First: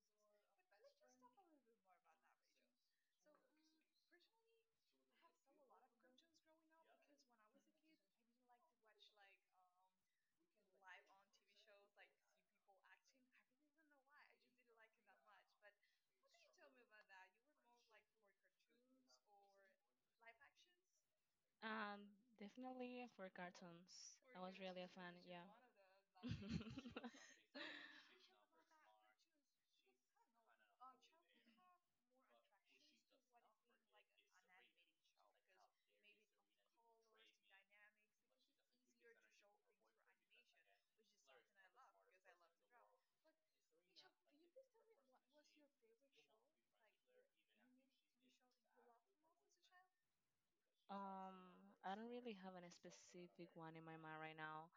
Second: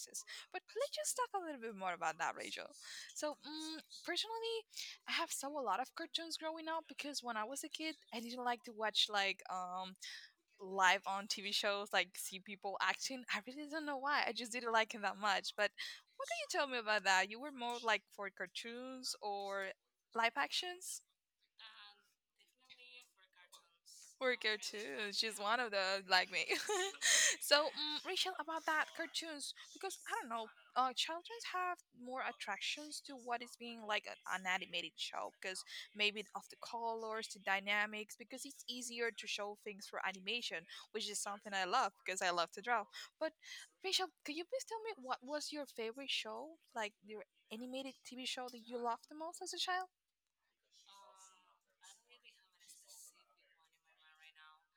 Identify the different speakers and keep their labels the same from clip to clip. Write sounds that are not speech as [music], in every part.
Speaker 1: reasons. But let's just talk a little bit more about that, Rachel. So personally, I have saw a lot of cartoons growing up because when I was a kid, I didn't like to watch like live on TV shows, like see people acting. I really don't know why. I just didn't like it that much. But what can you tell me about that? You were more like for cartoons or live actions
Speaker 2: Um, Definitely for cartoons.
Speaker 1: or
Speaker 2: I was really a fan,
Speaker 1: cartoons. She's
Speaker 2: yeah.
Speaker 1: one of those like me. [laughs]
Speaker 2: [laughs]
Speaker 1: Rachel, about that cartoons, because I don't know, children have more attractions to what is being like an animated show because maybe of the colors, the dynamics, because it's easier to show things for animation. Which is something I love because I love to draw. But Rachel, could you please tell me what was your favorite show, like your animated TV show that you loved the most as a child?
Speaker 2: Um, I don't really have any specific one in my mind right now.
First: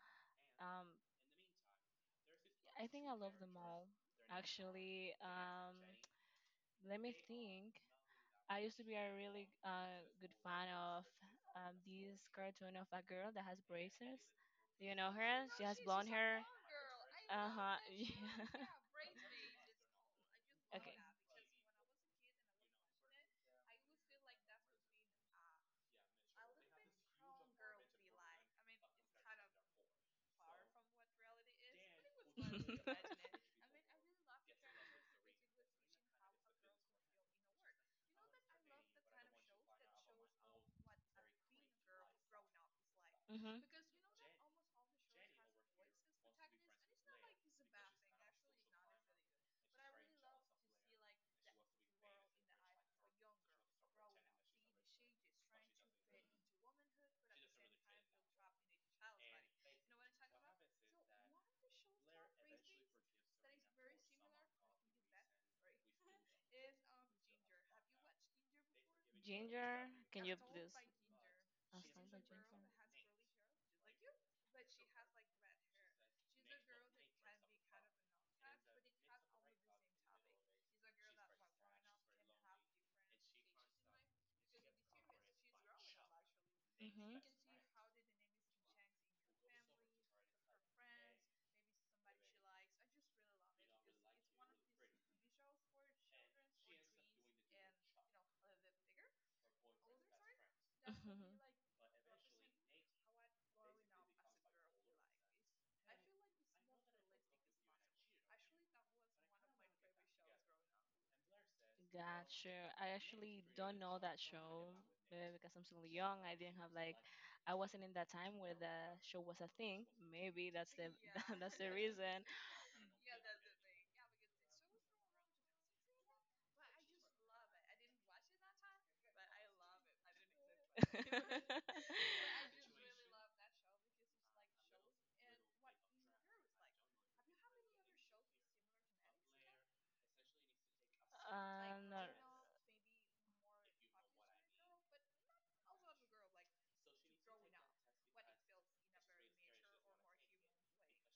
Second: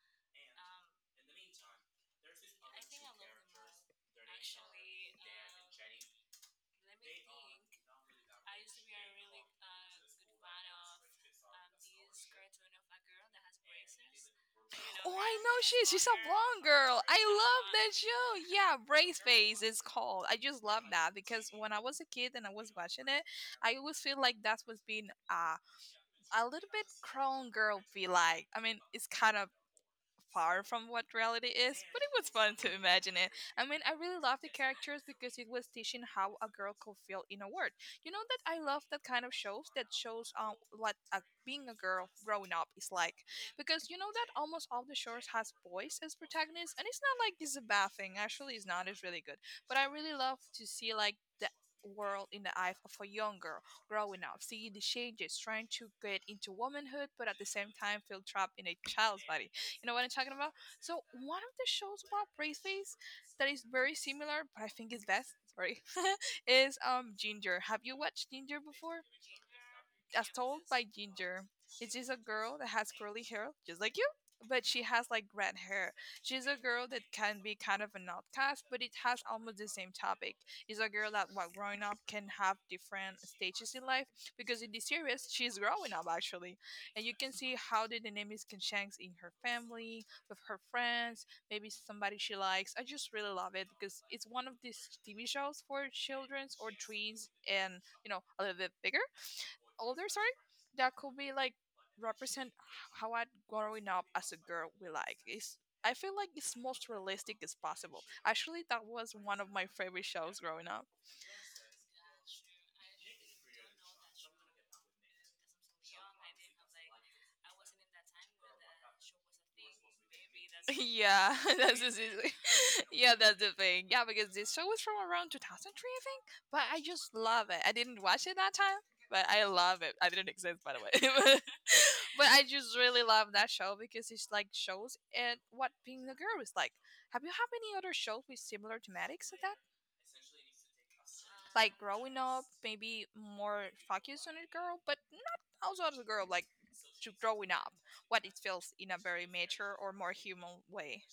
Speaker 2: Um, I think I love them all, actually. Let me think. I used to be a really good fan of this cartoon of a girl that has braces. Do you know
Speaker 1: Oh,
Speaker 2: her?
Speaker 1: I know
Speaker 2: She
Speaker 1: she
Speaker 2: has
Speaker 1: is. She's
Speaker 2: blonde
Speaker 1: a
Speaker 2: hair.
Speaker 1: blonde girl. I
Speaker 2: Uh
Speaker 1: love
Speaker 2: huh.
Speaker 1: that show.
Speaker 2: [laughs]
Speaker 1: Yeah, Brace
Speaker 2: Yeah.
Speaker 1: Face is called. I just love
Speaker 2: Okay.
Speaker 1: that because when I was a kid and I was watching it, I always feel like that was being a little bit clone girl feel like. I mean, it's kind of far
Speaker 2: [laughs]
Speaker 1: from what reality is, but it was fun to imagine it. I mean, I really love the characters because it was teaching how a girl could feel in a word. You know that I love that kind of shows that shows what being a girl growing up is like,
Speaker 2: Mhm.
Speaker 1: because you know that almost all the shows has boys as protagonists, and it's not like it's a bad thing. Actually, it's not. It's really good. But I really love to see like the world in the eyes of a young girl growing up, seeing the changes, trying to get into womanhood, but at the same time feel trapped in a child's body. You know what I'm talking about? So one of the shows about bracelets that is very similar, but I think is best. Sorry, [laughs] is Ginger. Have you watched Ginger before?
Speaker 2: Ginger, can
Speaker 1: As
Speaker 2: you
Speaker 1: told
Speaker 2: please?
Speaker 1: by Ginger, it is a girl that has curly hair, just like you, but she has like red hair. She's a girl that can be kind of an outcast, but it has almost the same topic. It's a girl that, while growing up, can have different stages in life because in the series, she's growing up actually. And you
Speaker 2: Mhm.
Speaker 1: can see how the dynamics can change in her family, with her friends, maybe somebody she likes. I just really love it because it's one of these TV shows for children's or tweens and, you know, a little bit bigger older sorry that could be
Speaker 2: Mhm.
Speaker 1: like represent how I growing up as a girl we like it's I feel like it's most realistic as possible actually that was one of my favorite shows growing up.
Speaker 2: Gotcha. I actually don't know that show because I'm still young. I didn't have like, I wasn't in that time where the show was a thing. Maybe that's
Speaker 1: [laughs]
Speaker 2: the
Speaker 1: Yeah,
Speaker 2: [laughs] that's
Speaker 1: [laughs]
Speaker 2: the
Speaker 1: that's just
Speaker 2: reason.
Speaker 1: it. [laughs] Yeah, that's the thing. Yeah, because this show was from around 2003, I think. But I just love it. I didn't watch it that time, but I love it. I didn't exist, by the way.
Speaker 2: [laughs]
Speaker 1: [laughs] But I just really love that show because it's like shows and what being a girl is like. Have you had any other shows with similar thematics like that? Like
Speaker 2: Not,
Speaker 1: growing up, maybe more focused on a girl, but not also as a girl, like to growing up, what it feels in a very mature or more human way.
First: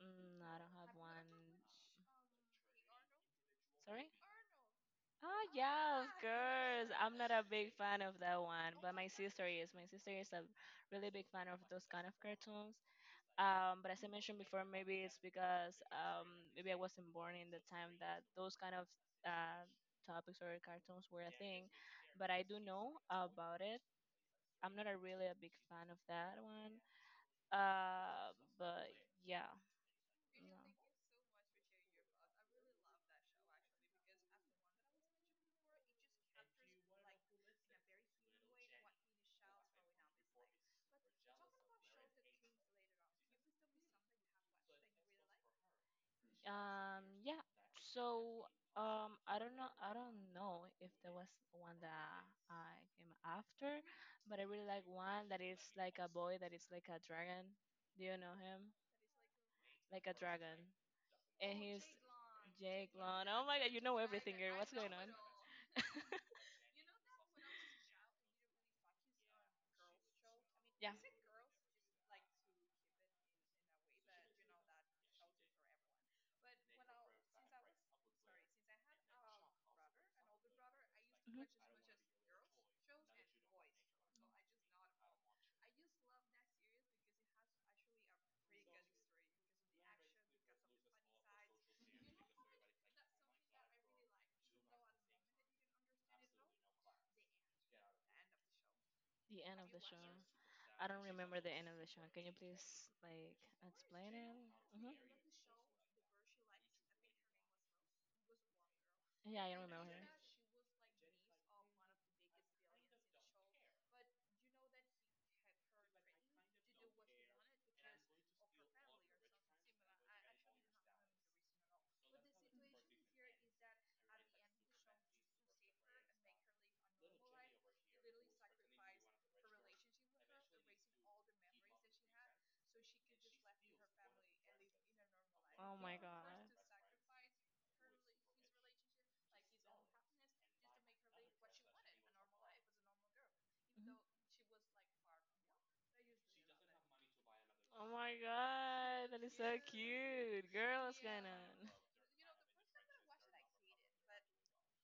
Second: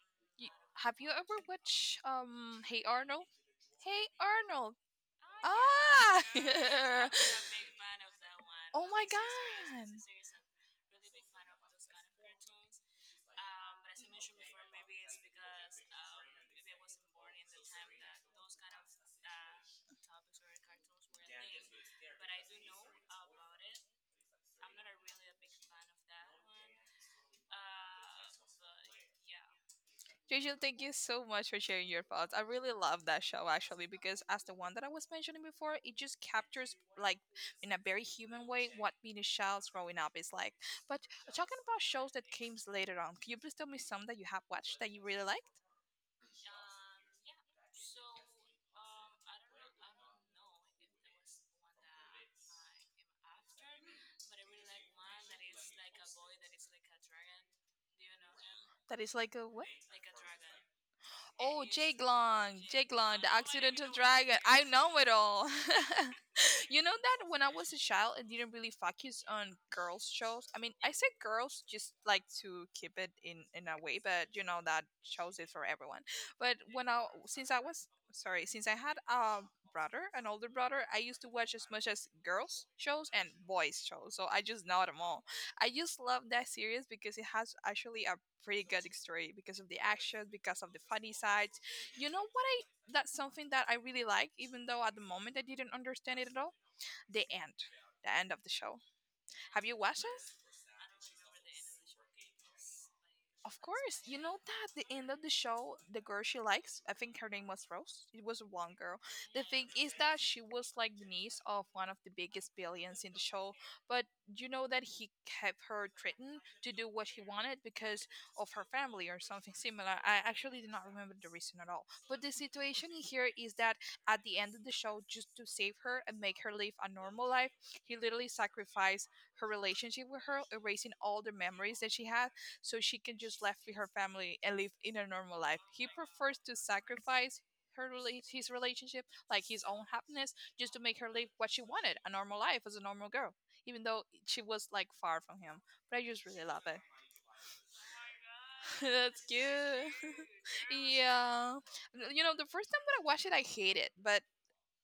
Speaker 2: mm,
Speaker 1: You,
Speaker 2: I don't have
Speaker 1: have you
Speaker 2: one.
Speaker 1: ever watched Hey Arnold? Hey
Speaker 2: Sorry?
Speaker 1: Arnold.
Speaker 2: Oh yeah, of
Speaker 1: Ah.
Speaker 2: course.
Speaker 1: [laughs]
Speaker 2: I'm not a big fan of that one,
Speaker 1: Oh
Speaker 2: but
Speaker 1: my
Speaker 2: my sister is.
Speaker 1: god.
Speaker 2: My sister is a really big fan of those kind of cartoons. But as I mentioned before, maybe it's because maybe I wasn't born in the time that those kind of uh, topics or cartoons were a thing. But I do know about it. I'm not a really a big fan of that one. But yeah,
Speaker 1: Rachel,
Speaker 2: no.
Speaker 1: thank you so much for sharing your thoughts. I really love that show actually because as the one that I was mentioning before, it just captures like in a very human way what being a child growing up is like. But talking about shows that came later on, can you please tell me some that you have watched that you really liked?
Speaker 2: Yeah. So, I don't know. I don't know if there was one that I came after, but I really like one that is like a boy that is like a dragon. Do you know him?
Speaker 1: That is like a what?
Speaker 2: Like a dragon, and
Speaker 1: Oh,
Speaker 2: he's
Speaker 1: Jake Long,
Speaker 2: Jake
Speaker 1: Jake Long,
Speaker 2: Long.
Speaker 1: the
Speaker 2: Oh my God, you
Speaker 1: Occidental
Speaker 2: know everything,
Speaker 1: Dragon.
Speaker 2: girl.
Speaker 1: I
Speaker 2: What's going
Speaker 1: know
Speaker 2: on?
Speaker 1: it all.
Speaker 2: [laughs]
Speaker 1: [laughs] You know that when I was a child, I didn't really focus on girls' shows. I mean,
Speaker 2: Yeah.
Speaker 1: I say girls just like to keep it in a way, but you know that shows it for everyone. But when I since I was sorry, since I had a brother, an older brother, I used to
Speaker 2: Mhm.
Speaker 1: watch as much as girls' shows and boys' shows. So I just know them all. I just love that series because it has actually a pretty good story because of the action, because of the funny sides. You know what I that's something that I really like, even though at the moment I didn't understand it at all the end, the end of the show.
Speaker 2: The end
Speaker 1: Have
Speaker 2: of
Speaker 1: you
Speaker 2: the
Speaker 1: watched
Speaker 2: show. I don't remember the end of the show. Can you please like
Speaker 1: Of course,
Speaker 2: explain
Speaker 1: you
Speaker 2: it?
Speaker 1: know that the
Speaker 2: Hmm.
Speaker 1: end of the show, the girl she likes, I think her name was Rose. It was one girl. The
Speaker 2: Yeah, I
Speaker 1: thing is
Speaker 2: remember her.
Speaker 1: that she was like the niece of one of the biggest billions in the show, but you know that he kept her threatened to do what she wanted because of her family or something similar. I actually did not remember the reason at all. But the situation in here is that at the end of the show, just to save her and make her live a normal life, he literally sacrificed her relationship with her, erasing all the memories that she had so she can just left with her family and live in a normal life.
Speaker 2: Oh
Speaker 1: He
Speaker 2: my god.
Speaker 1: prefers to sacrifice his relationship, like his own happiness, just to make her live what she wanted, a normal life as a normal girl, even
Speaker 2: Mhm.
Speaker 1: though she was like far from him. But I just really love it.
Speaker 2: Oh my
Speaker 1: [laughs]
Speaker 2: god,
Speaker 1: That's
Speaker 2: that is so
Speaker 1: cute.
Speaker 2: cute.
Speaker 1: [laughs]
Speaker 2: Girl, what's going
Speaker 1: Yeah.
Speaker 2: on?
Speaker 1: You know, the first time that I watched it, I hated, but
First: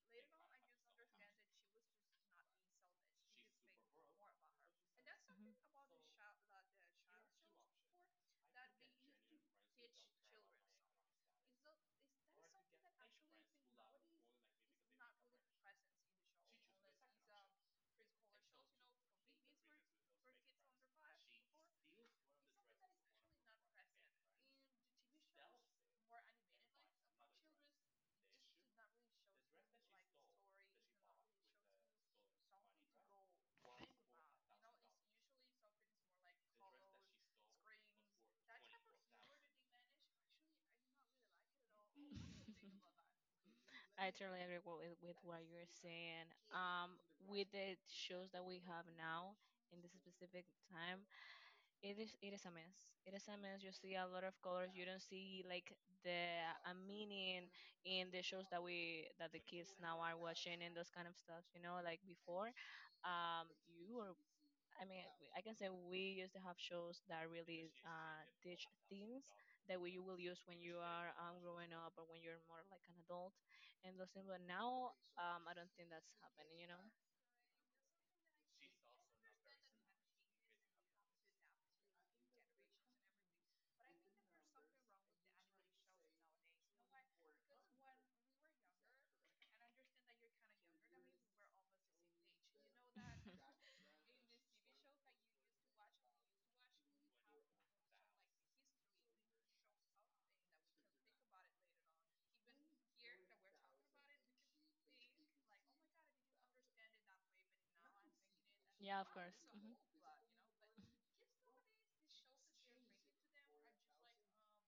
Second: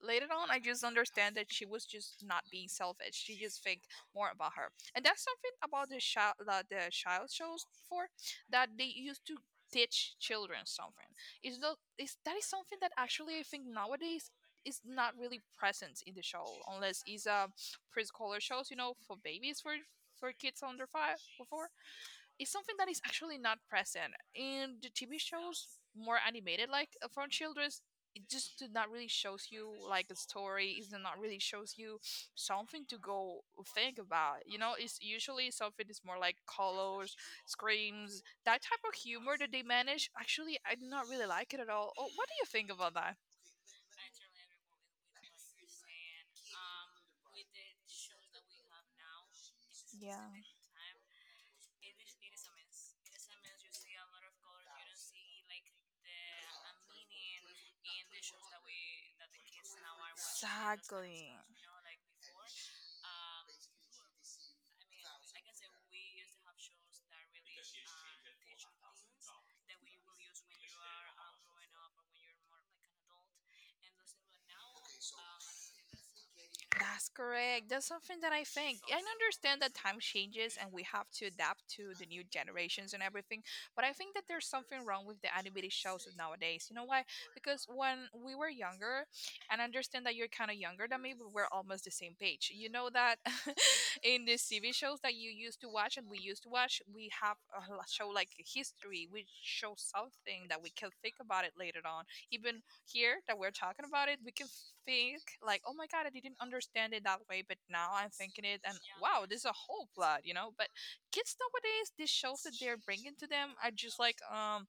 Speaker 1: later on I just understand that she was just not being selfish, she just think more about her. And that's
Speaker 2: Mhm.
Speaker 1: something about the child shows before, that they used to teach children something, is the is that is something that actually I think nowadays is not really present in the show unless it's a preschooler shows, you know, for babies for kids under five or four. It's something that is actually not present in the TV shows more animated like from children's. It just did not really shows you like a story, it did not really shows you something to go think about, you know. It's usually something is more like colors, screams, that type of humor that they manage. Actually I do not really like it at all. Oh, what do you think about that?
Speaker 2: [laughs] I totally agree with what you're saying. With the shows that we have now in this
Speaker 1: Yeah,
Speaker 2: specific time, it is a mess. It is a mess. You see a lot of colors. You don't see like the a meaning in the shows that the kids now are watching and those kind of stuff. You know, like
Speaker 1: exactly.
Speaker 2: before, um, you were I mean, I can say we used to have shows that really teach things that we will use when you are growing up or when you're more like an adult and those things. But now, I don't think that's happening, you know?
Speaker 1: That's correct. That's something that I think. I understand that time changes and we have to adapt to the new generations and everything, but I think that there's something wrong with the animated shows of nowadays. You know why? Because when we were younger, and I understand that you're kind of younger than me, but we're almost the same page. You know that [laughs] in the TV shows that you used to watch and we used to watch, we have a show like history. We show something that we can think about it later on. Even here
Speaker 2: [laughs]
Speaker 1: that we're talking about it, we can think like, oh my god, I didn't understand it that way, but now I'm thinking it, and
Speaker 2: Yeah, of
Speaker 1: wow,
Speaker 2: course.
Speaker 1: this is a
Speaker 2: Mhm.
Speaker 1: whole plot, you know. But kids nowadays, these shows that they're bringing to them are just like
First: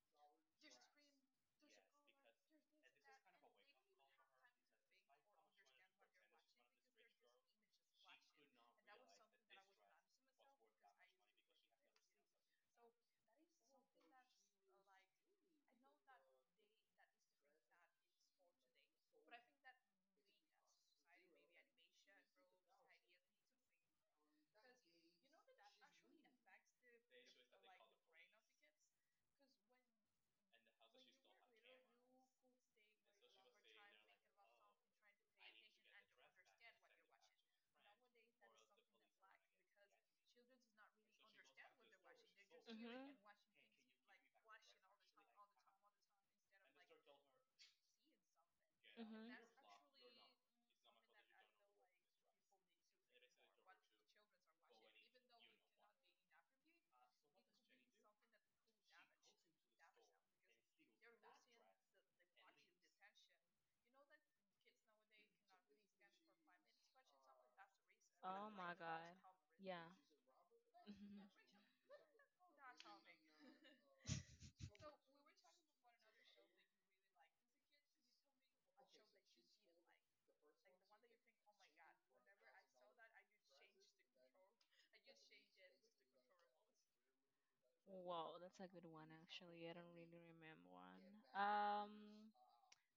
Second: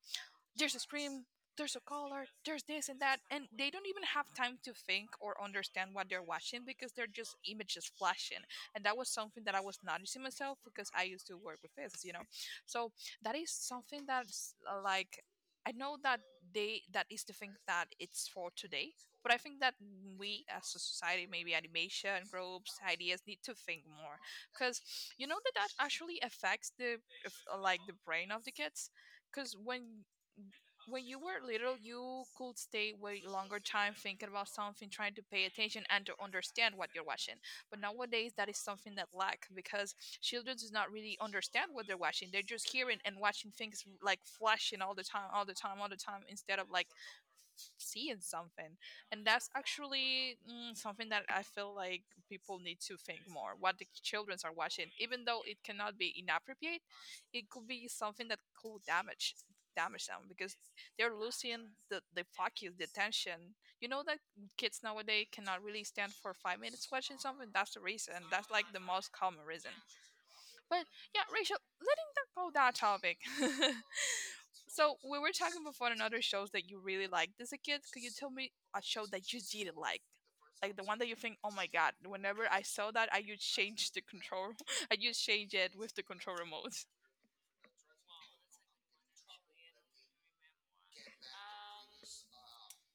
Speaker 1: there's a scream, there's a collar, there's this and that, and they don't even have time to think or understand what they're watching because they're just images flashing. And that was something that I was noticing myself because I used to work with this, you know. So that is something that's like I know that they that is the thing that it's for today, but I think that we as a society, maybe animation groups, ideas, need to think more, because you know that that actually affects the like the brain of the kids. Because when you were little, you could stay way longer time thinking about something, trying to pay attention and to understand what you're watching. But nowadays, that is something that lack because children does not really understand what they're watching. They're just hearing
Speaker 2: Mhm.
Speaker 1: and watching things like flashing all the time, all the time, all the time, instead of like seeing something. And
Speaker 2: Mhm.
Speaker 1: that's actually something that I feel like people need to think more what the children are watching. Even though it cannot be inappropriate, it could be something that could damage them because they're losing the focus, the attention, you know, that kids nowadays cannot really stand for 5 minutes watching something. That's the reason,
Speaker 2: Oh
Speaker 1: that's like
Speaker 2: my
Speaker 1: the most
Speaker 2: God.
Speaker 1: common reason.
Speaker 2: Yeah.
Speaker 1: But yeah,
Speaker 2: Mhm.
Speaker 1: Rachel, letting that go, that topic. [laughs] So we were talking before on other shows that you really liked as a kid. Could you tell me a show that you didn't like? Like the one that you think, oh my god, whenever I saw that, I just change the control. [laughs] I just change it with the control remote.
Speaker 2: Wow, that's a good one actually. I don't really remember one.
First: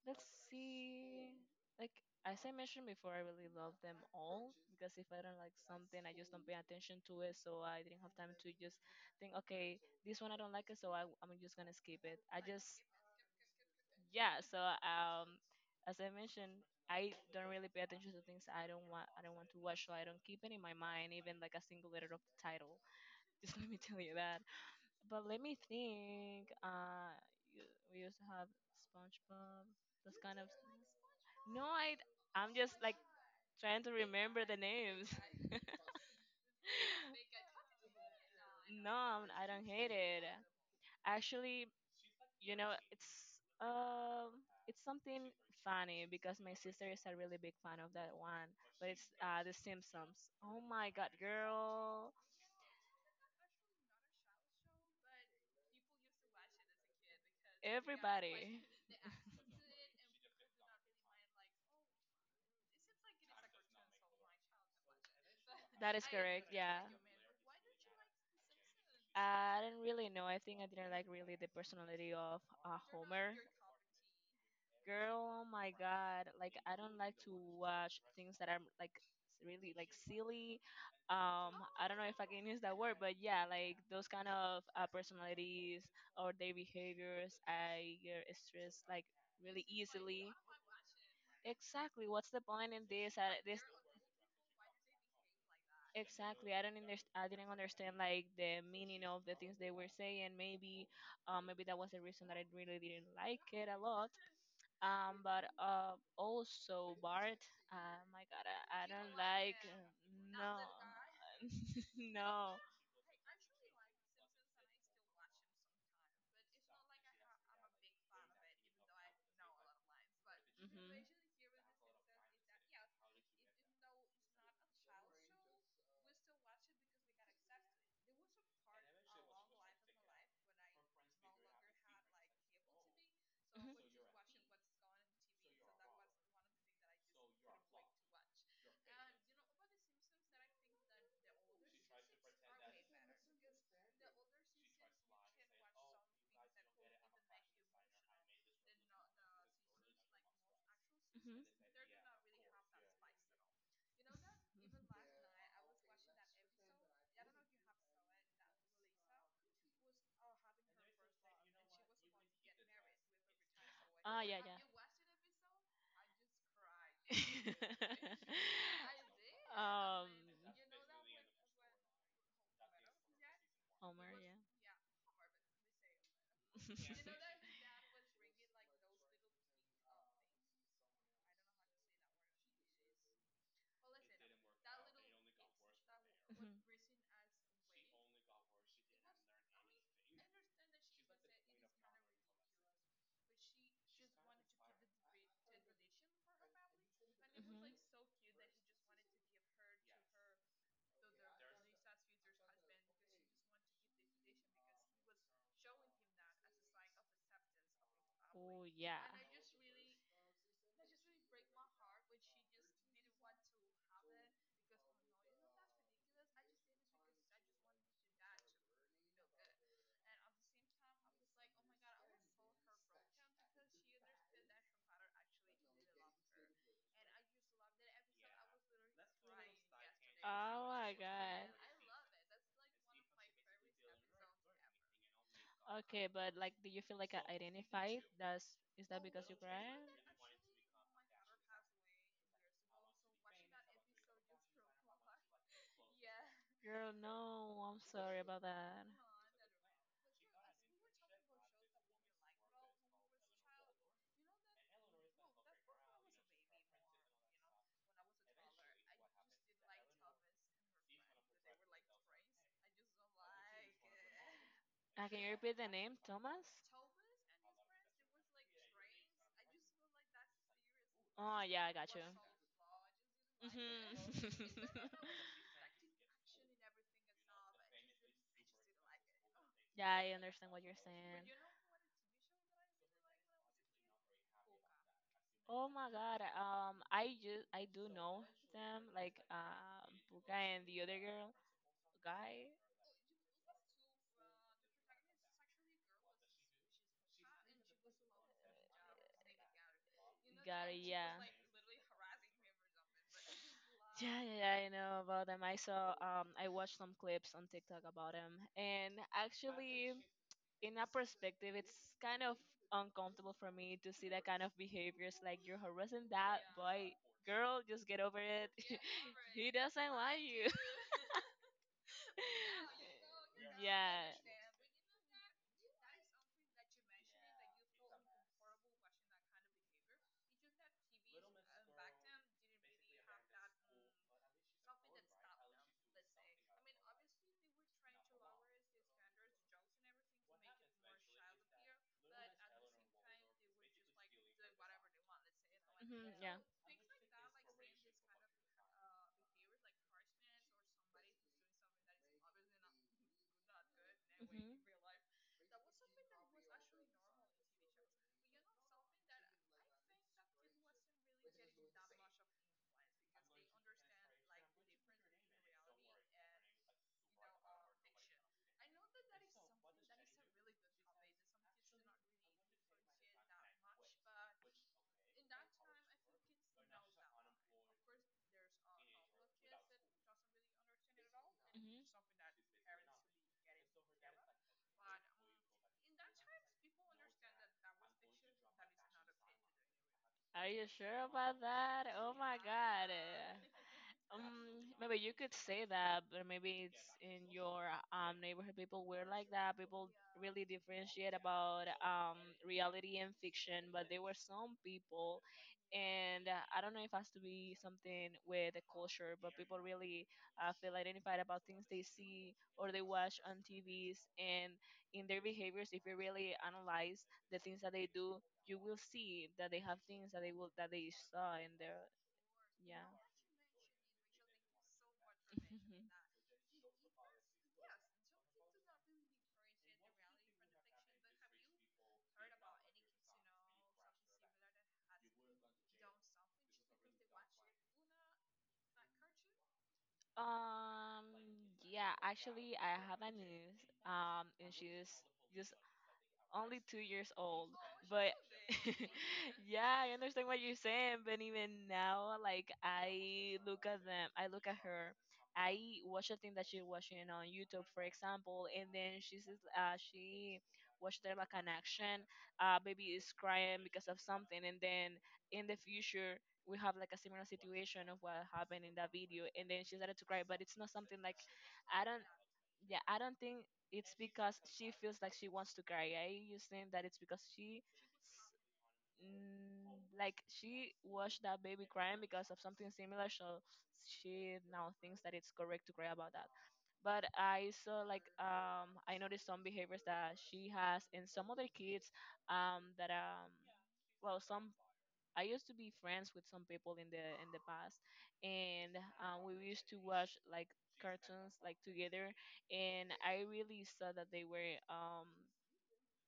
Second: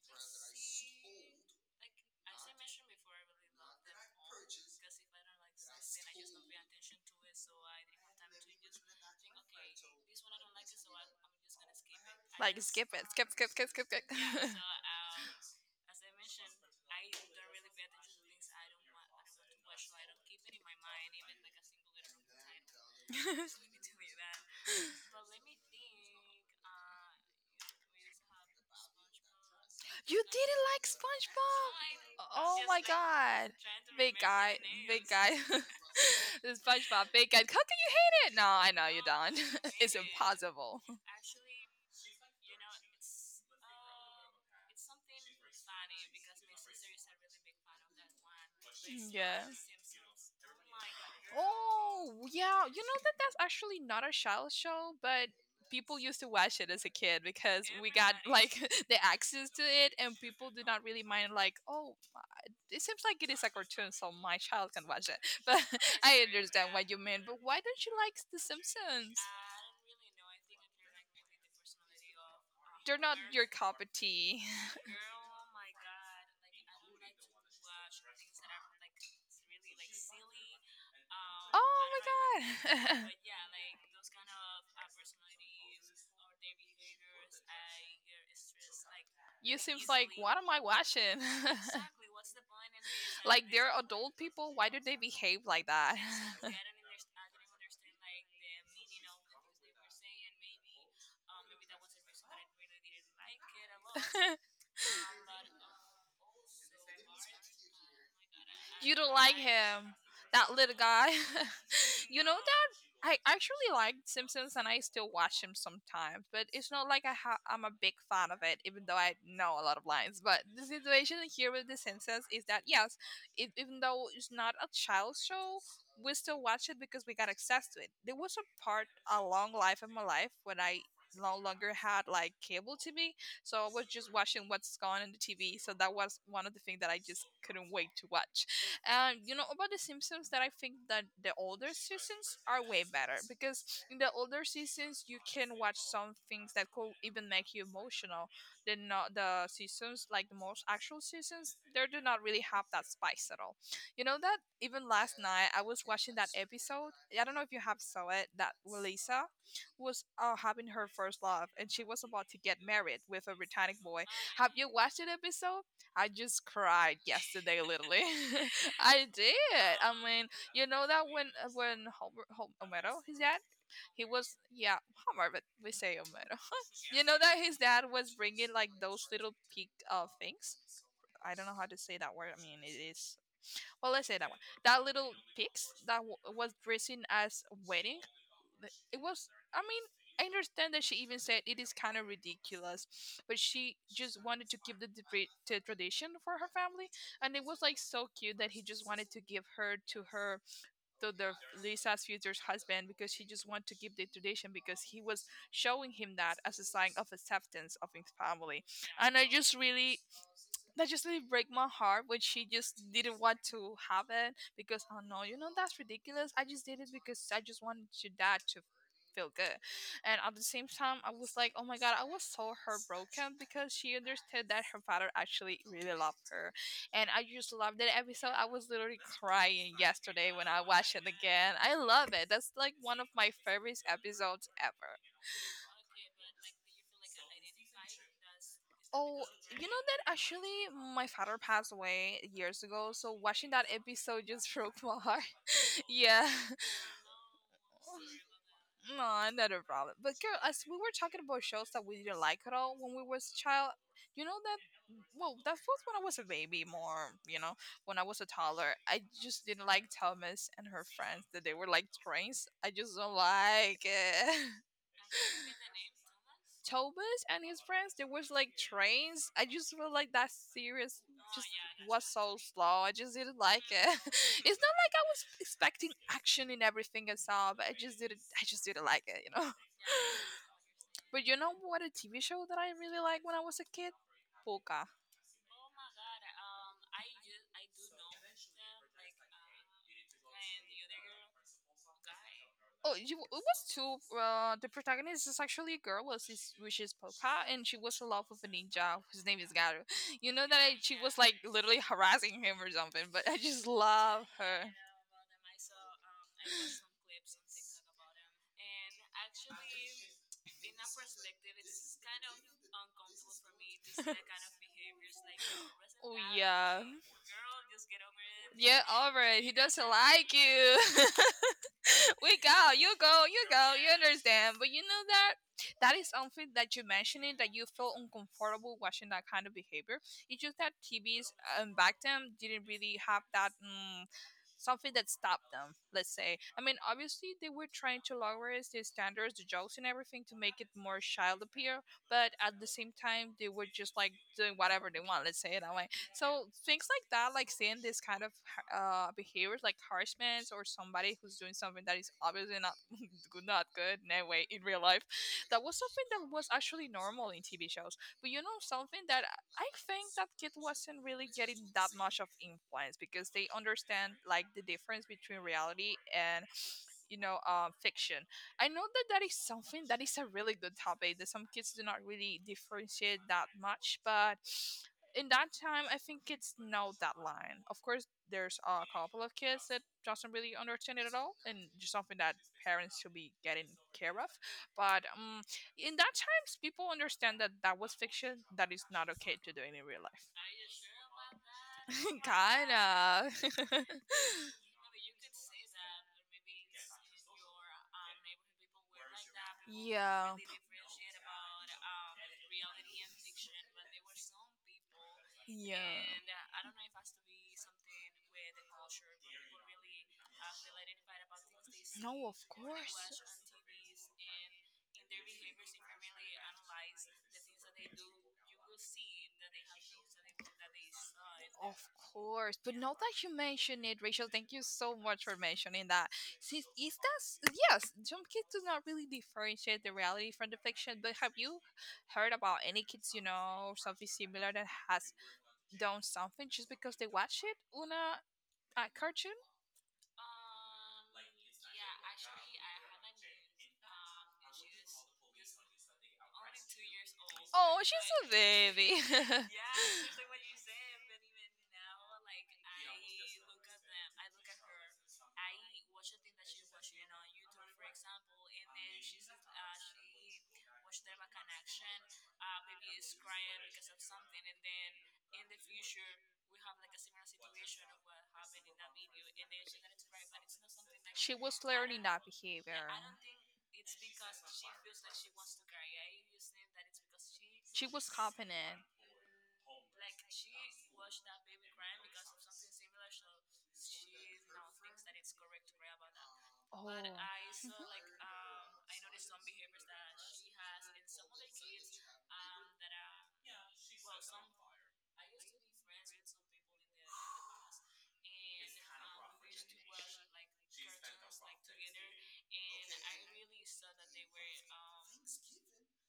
Speaker 2: Let's see. Like as I mentioned before, I really love them all because if I don't like something, I just don't pay attention to it. So I didn't have time to just think, okay, this one I don't like it, so I'm just gonna skip it. I
Speaker 1: Like
Speaker 2: just
Speaker 1: skip it, skip, skip, skip, skip,
Speaker 2: yeah. So as I mentioned, I don't really pay attention to things I don't want. I don't want to watch, so I don't keep it in my mind, even like a single letter of the title. [laughs]
Speaker 1: skip.
Speaker 2: Just let me tell you that.
Speaker 1: [laughs]
Speaker 2: But let me think. You, we used to have SpongeBob. Those
Speaker 1: You
Speaker 2: kind of.
Speaker 1: didn't like
Speaker 2: No, I.
Speaker 1: SpongeBob?
Speaker 2: I'm
Speaker 1: Oh
Speaker 2: just
Speaker 1: my
Speaker 2: like
Speaker 1: god.
Speaker 2: trying to
Speaker 1: Big
Speaker 2: remember the
Speaker 1: guy, big
Speaker 2: names.
Speaker 1: guy! [laughs] This SpongeBob, big guy. How can you hate it? No, I
Speaker 2: [laughs]
Speaker 1: know
Speaker 2: No,
Speaker 1: you
Speaker 2: I'm-
Speaker 1: don't.
Speaker 2: I don't
Speaker 1: [laughs]
Speaker 2: hate
Speaker 1: It's
Speaker 2: it.
Speaker 1: impossible.
Speaker 2: Actually, you know, it's something funny because my sister is a really big fan of that one. But it's
Speaker 1: Yeah.
Speaker 2: The Simpsons. Oh my God,
Speaker 1: Oh,
Speaker 2: girl!
Speaker 1: yeah. You know that that's actually not a child show, but people used to watch it as a kid because we got like
Speaker 2: Everybody.
Speaker 1: [laughs] the access to it, and people did not really mind like, "Oh, it seems like it is a cartoon, so my child can watch it." [laughs] But
Speaker 2: That [laughs] is
Speaker 1: I
Speaker 2: correct.
Speaker 1: understand
Speaker 2: Yeah.
Speaker 1: what you mean. But why don't you like The Simpsons?
Speaker 2: I didn't really know. I think I didn't like really the personality of
Speaker 1: They're not
Speaker 2: Homer.
Speaker 1: your cup of tea. [laughs]
Speaker 2: Girl, oh my God. Like I don't like to watch things that are really silly
Speaker 1: Oh
Speaker 2: I don't
Speaker 1: my
Speaker 2: know if I can use that word
Speaker 1: god. [laughs]
Speaker 2: but yeah like those kind of personalities or their behaviors I get stressed like
Speaker 1: You
Speaker 2: really
Speaker 1: seems like,
Speaker 2: easily
Speaker 1: what am I watching?
Speaker 2: exactly what's the point in this
Speaker 1: [laughs] Like
Speaker 2: at this
Speaker 1: they're adult people. Why do they behave like that?
Speaker 2: Exactly. I didn't understand like the meaning of the things they
Speaker 1: [laughs]
Speaker 2: were saying. Maybe that was the reason that I really didn't like it a lot. But Also Bart. My God,
Speaker 1: [laughs]
Speaker 2: I
Speaker 1: You don't
Speaker 2: don't
Speaker 1: like
Speaker 2: like.
Speaker 1: him, that
Speaker 2: No,
Speaker 1: little guy.
Speaker 2: [laughs]
Speaker 1: [laughs] You know,
Speaker 2: no.
Speaker 1: I actually liked Simpsons and I still watch them sometimes, but it's not like I I'm a big fan of it, even though I know a lot of lines. But the
Speaker 2: Mhm.
Speaker 1: situation here with The Simpsons is that, yes, it, even though it's not a child show, we still watch it because we got access to it. There was a part, a long life of my life, when I no longer had like cable TV, so I
Speaker 2: Mhm.
Speaker 1: was just watching what's going on in the TV. So that was one of the things that I just couldn't wait to watch. And you know about the Simpsons that I think that the older seasons are way better, because in the older seasons you can watch some things that could even make you emotional. The not the seasons like the most actual seasons, they do not really have that spice at all. You know that even last night I was watching that episode, I don't know if you have saw it, that Lisa was having her first love, and she was about to get married with a
Speaker 2: Mhm.
Speaker 1: britannic boy.
Speaker 2: Ah, yeah,
Speaker 1: Have
Speaker 2: yeah.
Speaker 1: you watched that episode? I just cried yesterday, literally.
Speaker 2: [laughs]
Speaker 1: [laughs] I did, I
Speaker 2: um,
Speaker 1: mean, you know that when Homer, Homero, is that he
Speaker 2: Homer yeah.
Speaker 1: was, yeah, Homer, but we say Homero.
Speaker 2: [laughs] Mhm,
Speaker 1: You know that his dad was bringing like those little pig things. I don't know how to say that word. I mean, it is, well, let's say that one. That little pigs that
Speaker 2: mhm.
Speaker 1: was dressing as wedding. It was, I mean, I understand that she even said it is kind of ridiculous, but she just wanted to keep the the tradition for her family, and it was like so cute that he just wanted to give her to her, to the Lisa's future husband, because she just wanted to keep the tradition, because he was showing him that as a sign of acceptance of his
Speaker 2: Oh,
Speaker 1: family,
Speaker 2: yeah.
Speaker 1: and I just really, that just really break my heart when she just didn't want to have it, because, oh no, you know, that's ridiculous, I just did it because I just wanted your dad to feel good. And at the same time I was like, oh my god, I was so heartbroken because she understood that her father actually really loved her. And I just loved that episode, I was literally crying yesterday when I
Speaker 2: Oh my
Speaker 1: watched it
Speaker 2: god.
Speaker 1: again, I love it. That's like one of my favorite episodes ever.
Speaker 2: Okay, but like, do you feel like I identified? That's is that
Speaker 1: Oh,
Speaker 2: because you
Speaker 1: you
Speaker 2: cried?
Speaker 1: know that actually my father passed away years ago, so watching that episode just [laughs] broke my heart. [laughs] Yeah. [laughs]
Speaker 2: Girl, no, I'm [laughs] sorry about that.
Speaker 1: No, not a problem. But girl, as we were talking about shows that we didn't like at all when we was child, you know that, well, that was when I was a baby more, you know, when I was a toddler. I just didn't like Thomas and her friends that they were like trains. I just don't like it.
Speaker 2: Can you repeat the
Speaker 1: [laughs]
Speaker 2: name, Thomas?
Speaker 1: Thomas and his friends, there was like trains. I just felt like that series
Speaker 2: Oh
Speaker 1: just
Speaker 2: yeah, I got you.
Speaker 1: was so slow. I just didn't
Speaker 2: Mhm.
Speaker 1: like it. [laughs] It's not
Speaker 2: [laughs]
Speaker 1: like I was expecting action in everything I saw, but I just didn't. I just didn't like it, you know. [laughs]
Speaker 2: Yeah, I understand what you're
Speaker 1: But
Speaker 2: saying.
Speaker 1: you know what? A TV show that I really liked when I was a kid, Polka.
Speaker 2: Oh my god. I do know them like Puka and the other girl guy.
Speaker 1: Oh, you, it was two. The protagonist is actually a girl, was his, which is Poka, and she was in love with a ninja whose name is Garu. You know that
Speaker 2: Got
Speaker 1: I,
Speaker 2: it.
Speaker 1: she
Speaker 2: Yeah.
Speaker 1: was like literally harassing him or something, but I just love
Speaker 2: Yeah, I
Speaker 1: her.
Speaker 2: know about them. I saw, I watched some clips on TikTok about them, and actually, in a perspective, it's kind of uncomfortable for me to see that kind of behaviors. Like you're harassing
Speaker 1: Oh
Speaker 2: that
Speaker 1: yeah. [laughs]
Speaker 2: boy, girl, just get over it.
Speaker 1: Yeah,
Speaker 2: [laughs]
Speaker 1: alright.
Speaker 2: He
Speaker 1: He doesn't
Speaker 2: doesn't want
Speaker 1: like
Speaker 2: you.
Speaker 1: you. [laughs] We go, you go, you
Speaker 2: [laughs]
Speaker 1: go, you
Speaker 2: Yeah.
Speaker 1: understand. But you know that that is something that you mentioned it, that you felt uncomfortable watching that kind of behavior. It's just that TVs back then didn't really have that. Something that stopped them, let's say. I mean, obviously they were trying to lower the standards, the jokes and everything, to make it more child appear, but at the same time they were just like doing whatever they want, let's say it that way.
Speaker 2: Mhm, yeah.
Speaker 1: So things like that, like seeing this kind of behaviors, like harshness or somebody who's doing something that is obviously not [laughs] good, not good in any
Speaker 2: Mhm.
Speaker 1: way
Speaker 2: Mhm.
Speaker 1: in real life, that was something that was actually normal in TV shows. But you know, something that I think that kid wasn't really getting that much of influence because they understand like the difference between reality and, you know, fiction. I know that that is something that is a really good topic, that some kids do not really differentiate that much, but in that time I think kids know that line. Of course, there's a couple of kids that doesn't really understand it at all, and just something that parents should be getting care of. But in that times people understand that that was fiction, that is not okay to do in real life.
Speaker 2: Are you sure about that? Oh
Speaker 1: [laughs]
Speaker 2: my god.
Speaker 1: Kinda.
Speaker 2: Maybe you could say that, but maybe it's in your neighborhood. People were like that.
Speaker 1: [laughs]
Speaker 2: People
Speaker 1: Yeah, yeah.
Speaker 2: really differentiate about reality and fiction, but there were some people, and I don't know if it has to be something with the culture, but people really feel identified about things they
Speaker 1: No,
Speaker 2: see
Speaker 1: of
Speaker 2: or they
Speaker 1: course.
Speaker 2: watch on TVs, and in their behaviors, if you really analyze the things that they do, you will see that they have things that they will that they saw in
Speaker 1: Of
Speaker 2: there
Speaker 1: course, but
Speaker 2: yeah.
Speaker 1: now that you mention it, Rachel, thank you so much for mentioning that.
Speaker 2: [laughs]
Speaker 1: Since is that, yes, some kids do not really differentiate the reality from the fiction. But have you heard about any kids you know or something similar that has done something just because they watch it on a cartoon?
Speaker 2: Um, yeah, actually, I have a niece, and she's just only 2 years old.
Speaker 1: Oh,
Speaker 2: But
Speaker 1: she's a
Speaker 2: [laughs]
Speaker 1: baby. [laughs]
Speaker 2: yeah, I understand what you're saying. But even now, like I look at them, I look at her, I watch a thing that she's watching on YouTube, for example, and then she says, she watched there like an action, baby is crying because of something, and then in the future we have like a similar situation of what happened in that video and then she started to cry but it's not something like
Speaker 1: She was
Speaker 2: I
Speaker 1: learning
Speaker 2: don't
Speaker 1: that
Speaker 2: yeah,
Speaker 1: behavior.
Speaker 2: I don't think it's because she feels like she wants to cry. I just think that it's because
Speaker 1: She was
Speaker 2: s-
Speaker 1: copying it.
Speaker 2: mm, like, she watched that baby crying because of something similar, so she now thinks that it's correct to cry about that. But I saw like I noticed some behaviors that she has and some other kids that well some I used to be friends with some people in the past, and we used to watch like cartoons like together, and I really saw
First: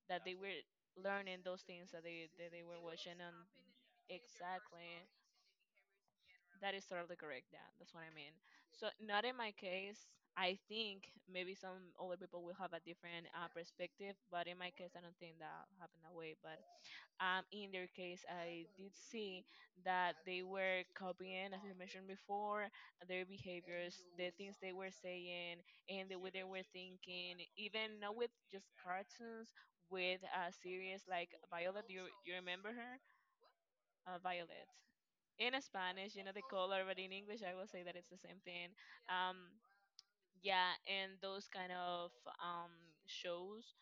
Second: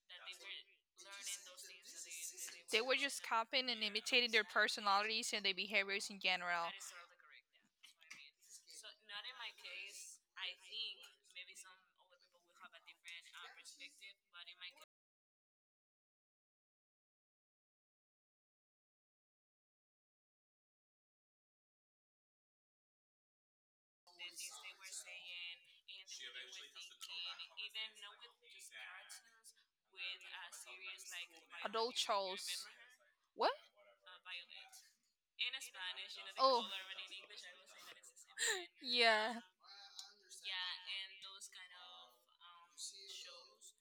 Speaker 2: that they were learning those things that they were
Speaker 1: They,
Speaker 2: watching
Speaker 1: just
Speaker 2: on
Speaker 1: copying and imitating their
Speaker 2: exactly
Speaker 1: personalities and their behaviors in general.
Speaker 2: that is totally correct yeah that's what I mean so not in my case I think maybe some older people will have a different perspective but in my case I don't think that happened that way but in their case, I did see that they were copying, as I mentioned before, their behaviors, the things they were saying, and the way they were thinking, even not with just cartoons, with a series like Violet.
Speaker 1: Adult
Speaker 2: You
Speaker 1: shows.
Speaker 2: remember her?
Speaker 1: What?
Speaker 2: Violet. In Spanish, you know the
Speaker 1: Oh. [laughs]
Speaker 2: color, but in English, I will say that it's the same thing. Um,
Speaker 1: Yeah.
Speaker 2: yeah, and those kind of um, shows,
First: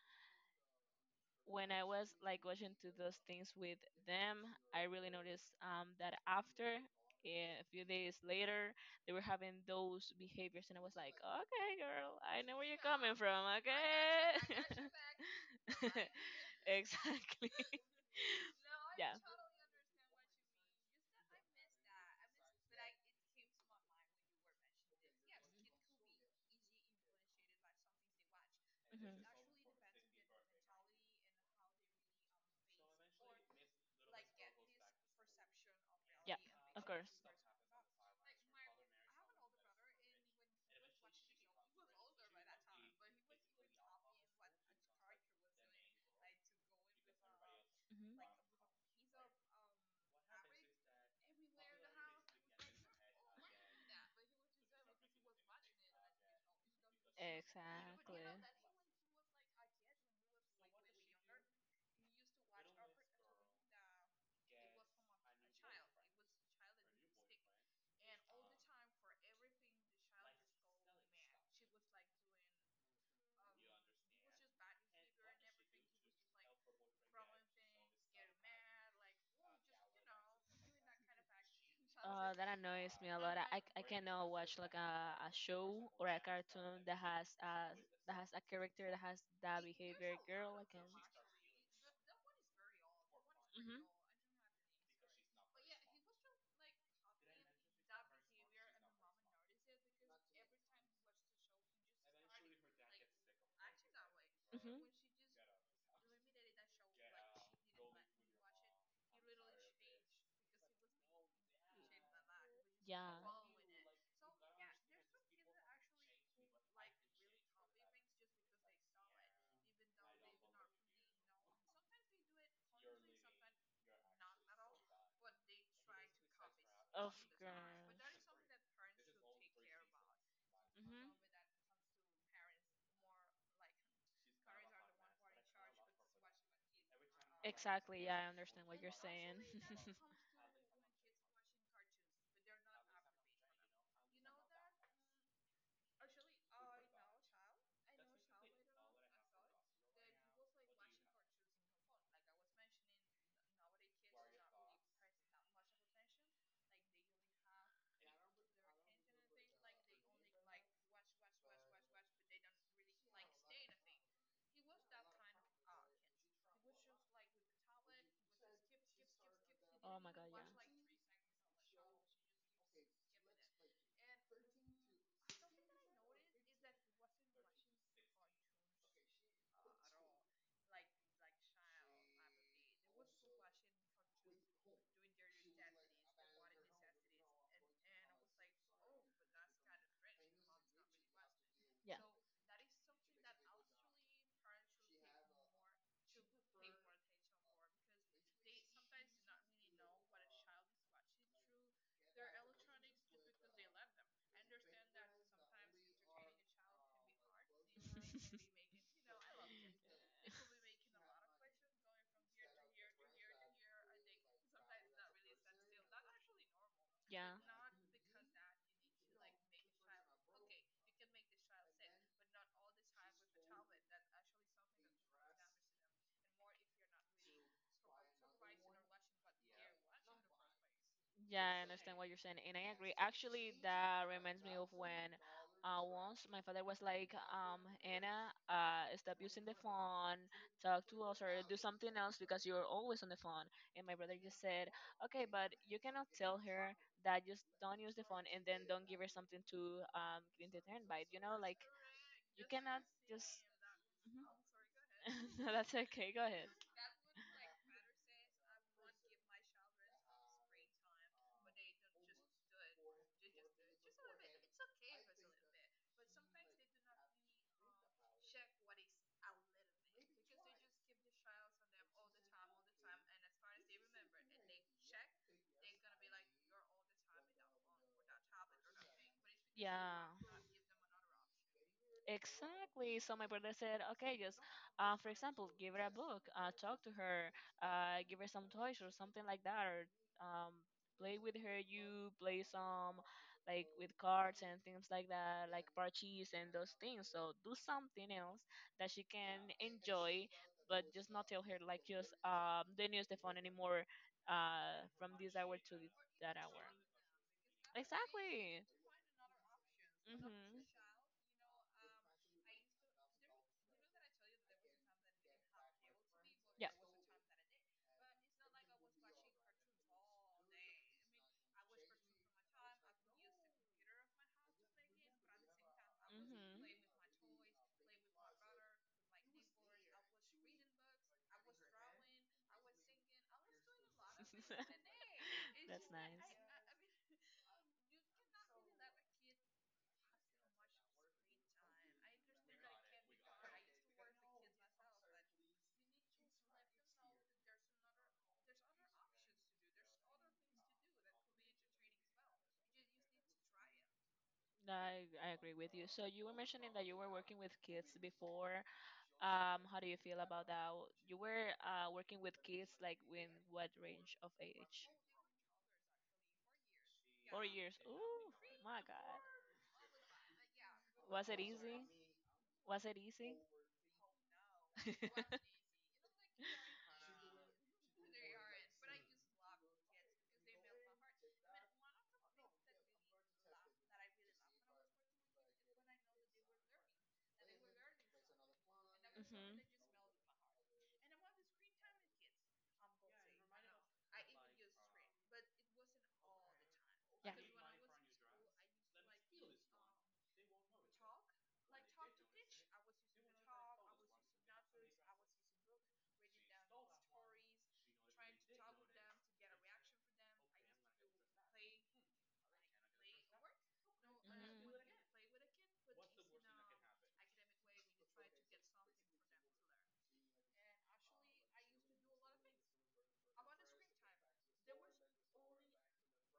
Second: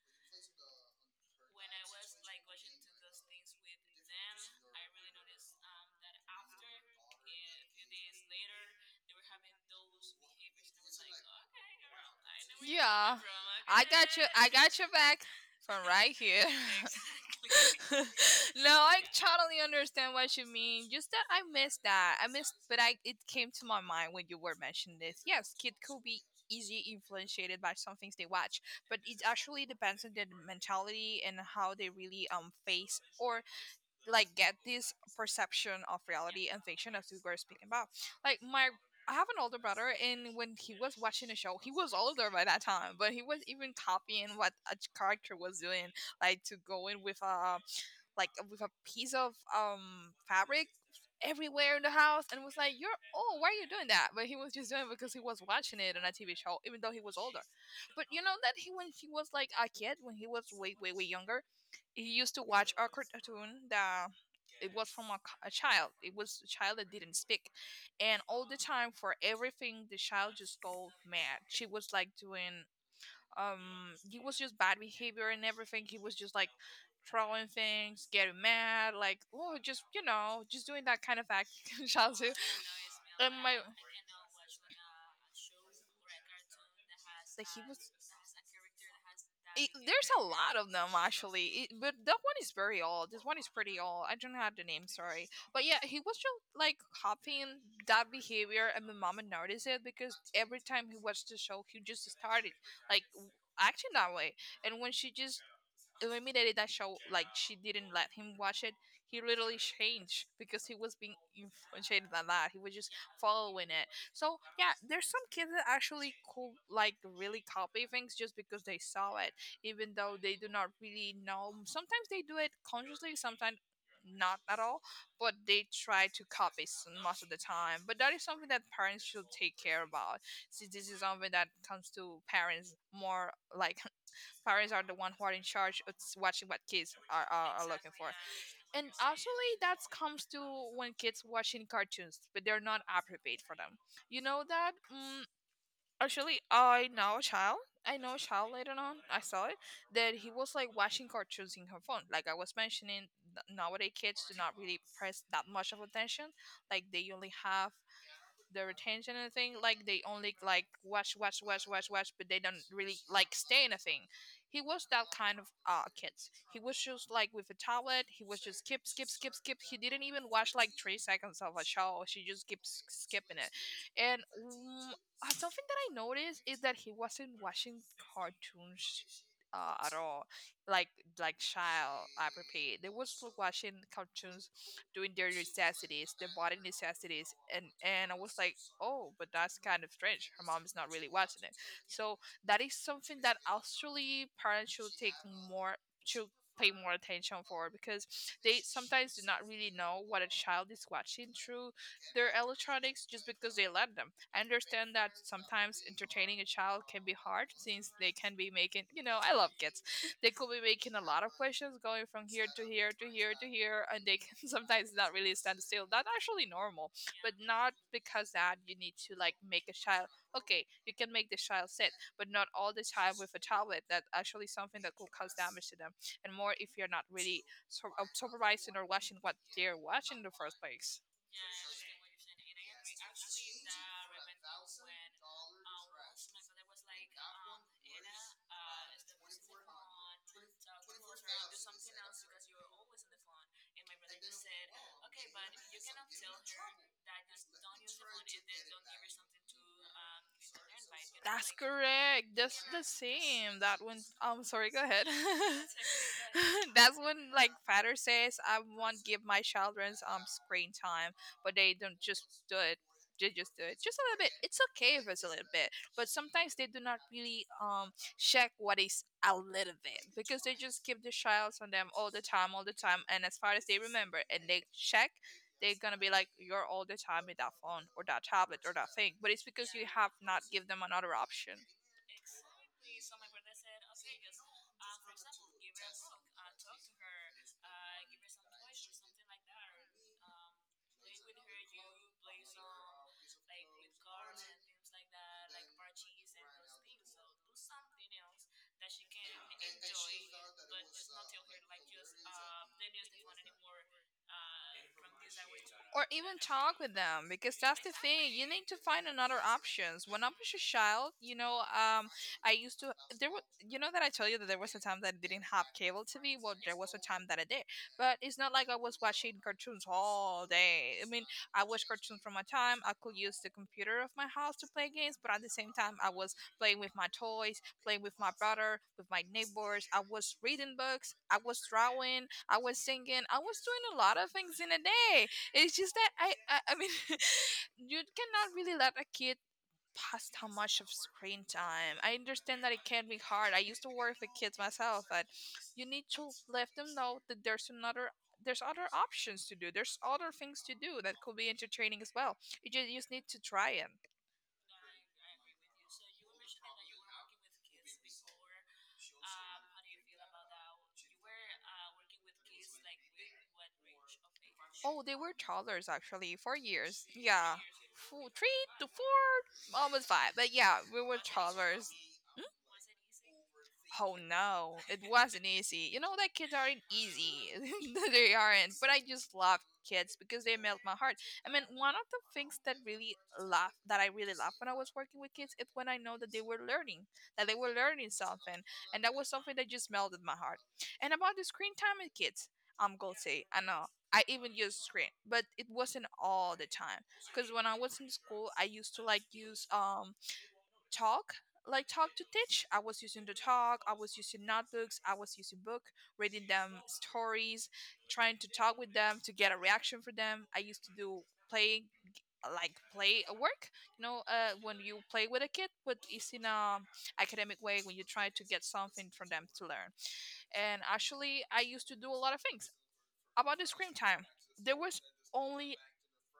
Speaker 2: when I was like watching to those things with them, I really noticed that after And a few days later they were having those behaviors and I was like okay girl I know where you're coming
Speaker 1: Yeah.
Speaker 2: from
Speaker 1: I got you.
Speaker 2: okay
Speaker 1: I got your back from right
Speaker 2: [laughs]
Speaker 1: here. [laughs]
Speaker 2: exactly
Speaker 1: [laughs] No,
Speaker 2: [laughs]
Speaker 1: I
Speaker 2: yeah
Speaker 1: totally understand what you mean. Just that. I missed, but I it came to my mind when you were mentioning this. Yes, kids could be easily influenced by some things they watch, but
Speaker 2: Mhm.
Speaker 1: it actually depends on their mentality and how they really face or like get this perception of
Speaker 2: yeah
Speaker 1: reality and
Speaker 2: of
Speaker 1: fiction, as
Speaker 2: course
Speaker 1: we were speaking about. Like my. I have an older brother, and when he was watching the show, he was older by that time, but he was even copying what a character was doing, like to go in with
Speaker 2: Mhm.
Speaker 1: like with a piece of fabric everywhere in the house, and was like, you're, oh, why are you doing that? But he was just doing it because he was watching it on a TV show, even though he was older. But you
Speaker 2: exactly
Speaker 1: know that he, when he was like a kid, when he was way, way, way younger, he used to watch a cartoon that it was from a, a child. It was a child that didn't speak. And all the time for everything the child just go mad. She was like doing it was just bad behavior, and everything he was just like throwing things, getting mad, like oh, just you know just doing that kind of act [laughs] shall do.
Speaker 2: That annoys me a
Speaker 1: And
Speaker 2: lot.
Speaker 1: my
Speaker 2: I cannot watch like a show or a cartoon
Speaker 1: that he was
Speaker 2: that has a character that has that
Speaker 1: it, there's
Speaker 2: behavior.
Speaker 1: a lot
Speaker 2: Girl, I
Speaker 1: of them
Speaker 2: can't.
Speaker 1: actually it, but that one is very old. This one is pretty
Speaker 2: Mhm.
Speaker 1: old. I don't have the name, sorry, but yeah, he was just like copying that behavior. And my mom noticed it because every time he watched the show he just started like acting that way.
Speaker 2: Mhm.
Speaker 1: And when she just eliminated that show, like she didn't let him watch it, he literally changed because he was being influenced by that. He was just
Speaker 2: Yeah.
Speaker 1: following it. So yeah, there's some kids that actually could like really copy things just because they saw it, even though they do not really know. Sometimes they do it consciously, sometimes not at all, but they try to copy
Speaker 2: Of
Speaker 1: most of the time.
Speaker 2: course.
Speaker 1: But that is something that parents should take care about, since this is
Speaker 2: Mhm.
Speaker 1: something that comes to parents more. Like [laughs] parents are the one who are in charge of watching what kids are looking
Speaker 2: Exactly.
Speaker 1: for.
Speaker 2: Yeah, I understand what
Speaker 1: And
Speaker 2: you're saying.
Speaker 1: actually that
Speaker 2: [laughs]
Speaker 1: comes to when kids watching cartoons but they're not appropriate for them. You know that, actually I know a child later on I saw it, that he was like watching cartoons in her phone. Like I was mentioning, nowadays kids do not really press that much of attention, like they only have the retention and thing, like they only like watch watch watch watch watch, but they don't really like stay in a thing. He was that kind of kid. He was just like with a tablet, he was just skip skip skip skip. He didn't even watch like 3 seconds of a show, she just keeps skipping it. And something that I noticed is that he wasn't watching cartoons at all. Like like child, I repeat, they was watching cartoons doing their necessities, their body necessities, and I was like, oh, but that's kind of strange. Her mom is not really watching it, so that is something that actually parents should take more should pay more attention for, because they sometimes do not really know what a child is watching through their electronics just because they let them. I understand that sometimes entertaining a child can be hard, since they can be making, you know, I love kids. [laughs] They could be making a lot of questions, going from here to here to here to here, and they can [laughs] sometimes not really stand still. That's actually normal,
Speaker 2: [laughs]
Speaker 1: but not because that you need to like make a child. Okay, you can make the child sit, but not all the time with a tablet. That's actually something that could cause damage to them, and more if you're not really supervising or watching what they're watching in the first place.
Speaker 2: Yeah, I understand what you're saying, and I agree. Actually, that reminds me of when once my father was like, Anna, stop using the phone, talk to us, or do something else because you're always on the phone. And my brother just said, okay, but you cannot tell her that just don't use the phone and then don't give her something to get entertained by. You know,
Speaker 1: That's
Speaker 2: like
Speaker 1: correct.
Speaker 2: you
Speaker 1: That's the
Speaker 2: cannot just.
Speaker 1: same. That one.
Speaker 2: Mhm.
Speaker 1: I'm sorry. Go ahead.
Speaker 2: [laughs] No, that's okay. Go ahead.
Speaker 1: [laughs] That's when like father says, "I won't give my children screen time," but they don't just do it. They just do it just a little bit. It's okay if it's a little bit, but sometimes they do not really check what is a little bit, because they just give the child on them all the time, and as far as they remember, and they check, they're gonna be like, you're all the time with that phone or that tablet or that thing. But it's because you
Speaker 2: Yeah.
Speaker 1: have not give them another option.
Speaker 2: Exactly. So my brother said, okay, just, for example, give her a book, talk to her, give her some toys or something like that, or um, play with her. You play some like with cards and things like that, like parches and those things. So do something else that she can enjoy, but just not tell her like just don't use the phone anymore from this hour to
Speaker 1: Or even
Speaker 2: that hour.
Speaker 1: talk with them, because that's the thing, you need
Speaker 2: Exactly.
Speaker 1: to find another options. When I was a
Speaker 2: Mhm.
Speaker 1: child, I used to there was, you know that I told you that there was a time that I didn't have cable TV. Well,
Speaker 2: Yeah.
Speaker 1: there was a
Speaker 2: Mhm.
Speaker 1: time that I did, but it's not like I was watching cartoons all day. I mean, I watched cartoons from my time, I could use the computer of my house to play games, but at the same time I was playing with my toys, playing with my brother, with my neighbors, I was reading books, I was drawing, I was singing, I was doing a lot of things in a day.
Speaker 2: [laughs]
Speaker 1: It's
Speaker 2: That's
Speaker 1: just that
Speaker 2: nice.
Speaker 1: I mean, [laughs] you cannot really let a kid pass how much of screen time. I understand that it can be hard. I used to work with kids myself, but you need to let them know that there's other options to do. There's other things to do that could be entertaining as well. You just need to try it.
Speaker 2: I agree with you. So you were mentioning that you were working with kids before. How do you feel about that? You were working with kids like in what range of age?
Speaker 1: Oh, they were toddlers actually, 4 years.
Speaker 2: Four
Speaker 1: Yeah,
Speaker 2: years.
Speaker 1: four,
Speaker 2: Ooh,
Speaker 1: three
Speaker 2: my
Speaker 1: to
Speaker 2: God.
Speaker 1: four, almost five. But yeah, we were
Speaker 2: Was it easy?
Speaker 1: toddlers.
Speaker 2: Was it easy?
Speaker 1: Oh no, it
Speaker 2: [laughs]
Speaker 1: wasn't easy. You know that kids aren't easy. [laughs] They aren't. But I just love kids because they melt my heart. I mean, one of the things that I really laugh when I was working with kids is when I know that they were learning, that they were learning something, and that was something
Speaker 2: Hmm.
Speaker 1: that just melted my heart. And about the screen time with kids, I'm guilty. I know. I even used screen, but it wasn't all the time.
Speaker 2: Yeah.
Speaker 1: Because when I was
Speaker 2: Mhm.
Speaker 1: in school, I used to like use talk, like talk to teach. I was using the talk, I was using notebooks, I was using book, reading them stories, trying to talk with them to get a reaction for them. I used to do playing, like play a work, you know, when you play with a kid but it's in a academic way, when you try to get something for them to learn. And actually I used to do a lot of things. About the screen time, there was only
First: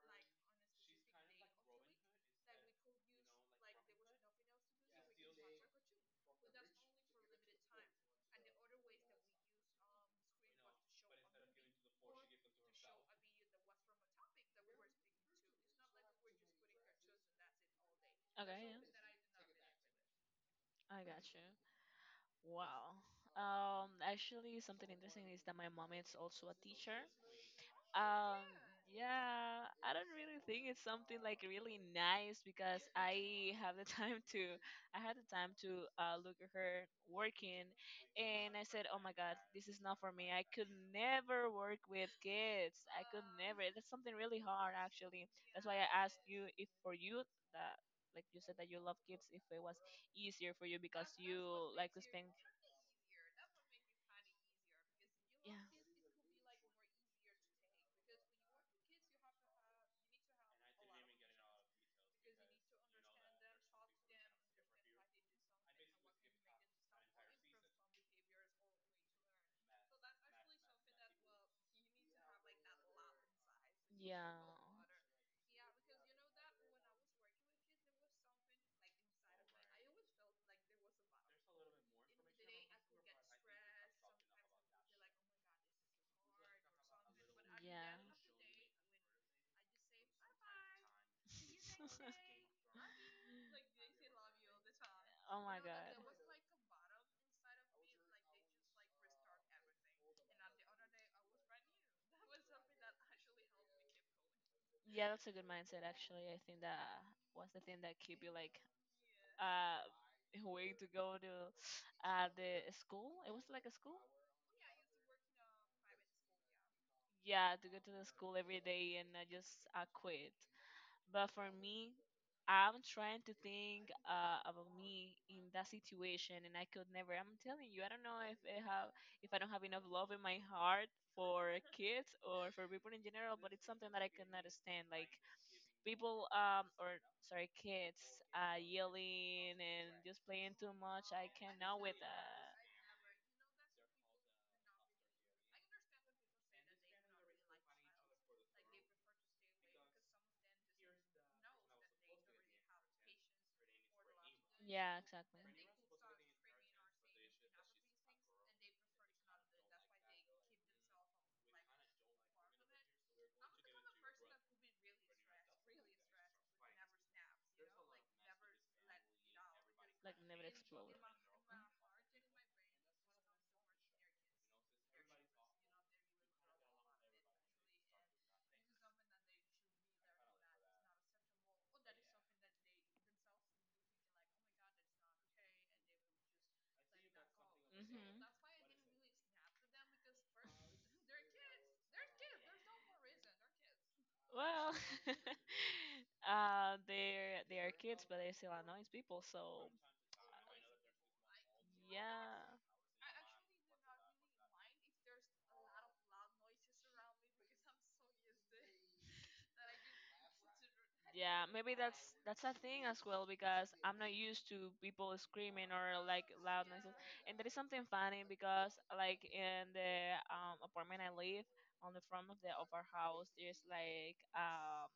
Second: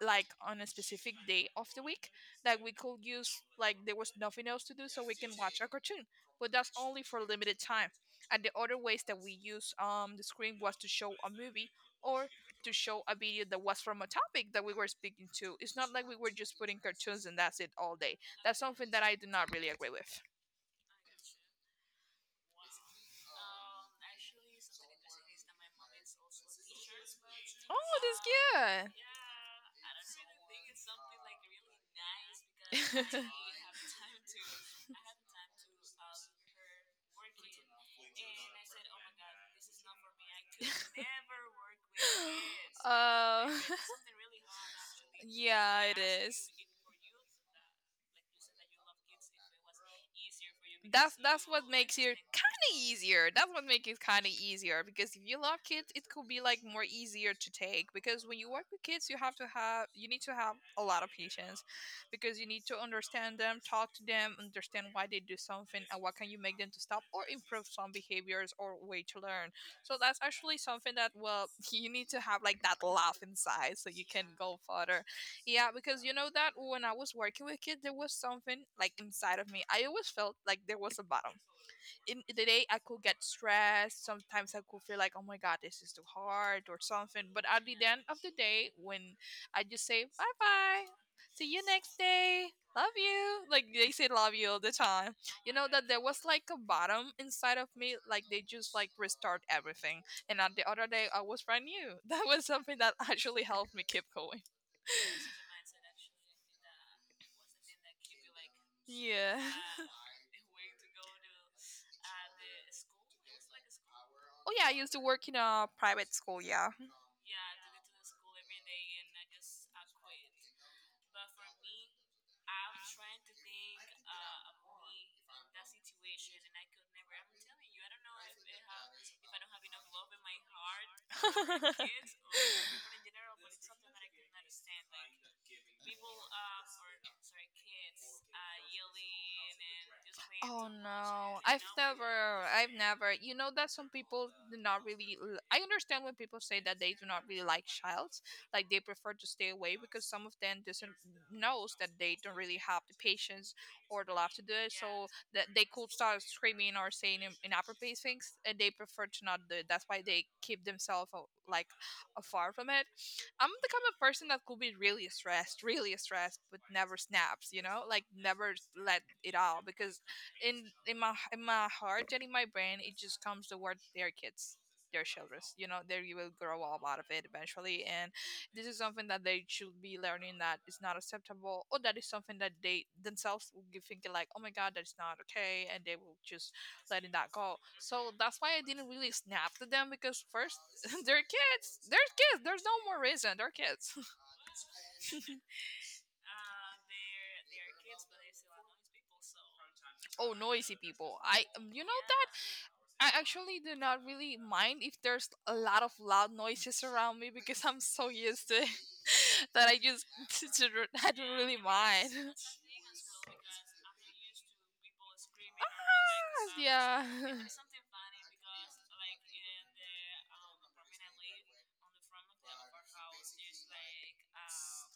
Speaker 1: like on a specific day of the week that we could use, like there was nothing else to do, so we can watch a cartoon, but that's only for a limited time. And the other ways that we use the screen was to show a movie, or to show a video that was from a topic that we were speaking to. It's not like we were just putting cartoons and that's it all day. That's
Speaker 2: Okay, yeah.
Speaker 1: something that I do not really agree with.
Speaker 2: I got you. Wow. Actually, something interesting is that my mom is also a teacher.
Speaker 1: Oh, that's
Speaker 2: Um,
Speaker 1: good.
Speaker 2: yeah, I don't really think it's something like really nice because
Speaker 1: [laughs]
Speaker 2: I have the [laughs] time to, I had the time to look at her working, and I said, oh my God, this is not for me. I could never work with kids. I could
Speaker 1: Oh,
Speaker 2: never. That's something really hard,
Speaker 1: [laughs]
Speaker 2: actually. That's why
Speaker 1: yeah,
Speaker 2: I
Speaker 1: it
Speaker 2: asked
Speaker 1: is.
Speaker 2: you if for you that, like you said that you love kids, if it was easier for you because
Speaker 1: That's
Speaker 2: you
Speaker 1: what
Speaker 2: like
Speaker 1: makes
Speaker 2: to
Speaker 1: it
Speaker 2: spend.
Speaker 1: kind of easier. That's what makes it kind of easier, because if you love
Speaker 2: Yeah.
Speaker 1: kids, it could be like more easier to take. Because when you work with kids, you need to have a lot of patience, because you need to understand them, talk to them, understand why they do something, and what can you make them to stop or improve some behaviors or way to learn. So that's actually something that, well, [laughs] you need to have like that laugh inside so you
Speaker 2: Yeah.
Speaker 1: can go
Speaker 2: Yeah.
Speaker 1: further. Yeah, because you know that when I was working with kids, there was something like inside of me. I always felt like there was a bottom. In the day, I could get stressed. Sometimes I could feel like, oh my God, this is too hard or something. But at the end of the day, when I just say, bye bye, see you next day,
Speaker 2: [laughs]
Speaker 1: love you, like they say, love you all the time,
Speaker 2: Oh
Speaker 1: you
Speaker 2: my
Speaker 1: know,
Speaker 2: god.
Speaker 1: that there was like a bottom inside of me. Like they just like restart everything. And at the other day, I was brand new. [laughs] That was something that actually helped me keep going.
Speaker 2: Yeah, that's a good mindset actually. I think that was the thing that keep you like
Speaker 1: Yeah.
Speaker 2: uh
Speaker 1: [laughs]
Speaker 2: [laughs] way to go to the school. It was like a school.
Speaker 1: Oh yeah, I used to work in a private school. Yeah.
Speaker 2: Yeah, to go to the school every day, and I just, I quit. But for me, I'm trying to think about me in that situation, and I could never. I'm telling you, I don't know if I have, if I don't have enough love in my heart for kids
Speaker 1: [laughs]
Speaker 2: or for people in general, but it's something that I can understand, like people or sorry, kids yelling and just playing
Speaker 1: Oh
Speaker 2: too much. I
Speaker 1: no, I've
Speaker 2: cannot with that.
Speaker 1: never, I've never. You know that some people do not really. I understand when people say that they do not really like childs, like they prefer to stay away because some of them doesn't knows that they don't really have the patience or the love to do it.
Speaker 2: Yeah,
Speaker 1: So
Speaker 2: exactly.
Speaker 1: that they could start screaming or saying inappropriate things, and they prefer to not do it. That's why they keep themselves like afar from it. I'm the kind of person that could be really stressed, but never snaps. You know, like never let it out because
Speaker 2: Like, never
Speaker 1: in in
Speaker 2: explode.
Speaker 1: my in my heart and in my brain, it just comes the word their kids. Their children, you know, they will grow up out of it eventually, and this is something that they should be learning, that is not acceptable, or that is something that they themselves will be thinking like, oh my God, that's not okay, and they will just letting that go. So
Speaker 2: Hmm.
Speaker 1: that's why I didn't really snap to them, because first, [laughs] they're kids, they're kids, there's no more reason, they're kids.
Speaker 2: Well, [laughs] they are kids, but they still annoys people. So
Speaker 1: [laughs] Oh,
Speaker 2: uh,
Speaker 1: noisy people. I you know that
Speaker 2: yeah,
Speaker 1: I actually do not really mind if there's a lot of loud noises around me because I'm so used to it [laughs] that I just [laughs] I don't
Speaker 2: yeah,
Speaker 1: really
Speaker 2: maybe
Speaker 1: mind.
Speaker 2: that's a thing as well, because I'm not used to people screaming
Speaker 1: [laughs]
Speaker 2: or like
Speaker 1: Ah,
Speaker 2: loud noises.
Speaker 1: yeah. [laughs]
Speaker 2: And there is something funny because like in the apartment I live, on the front of our house, there's like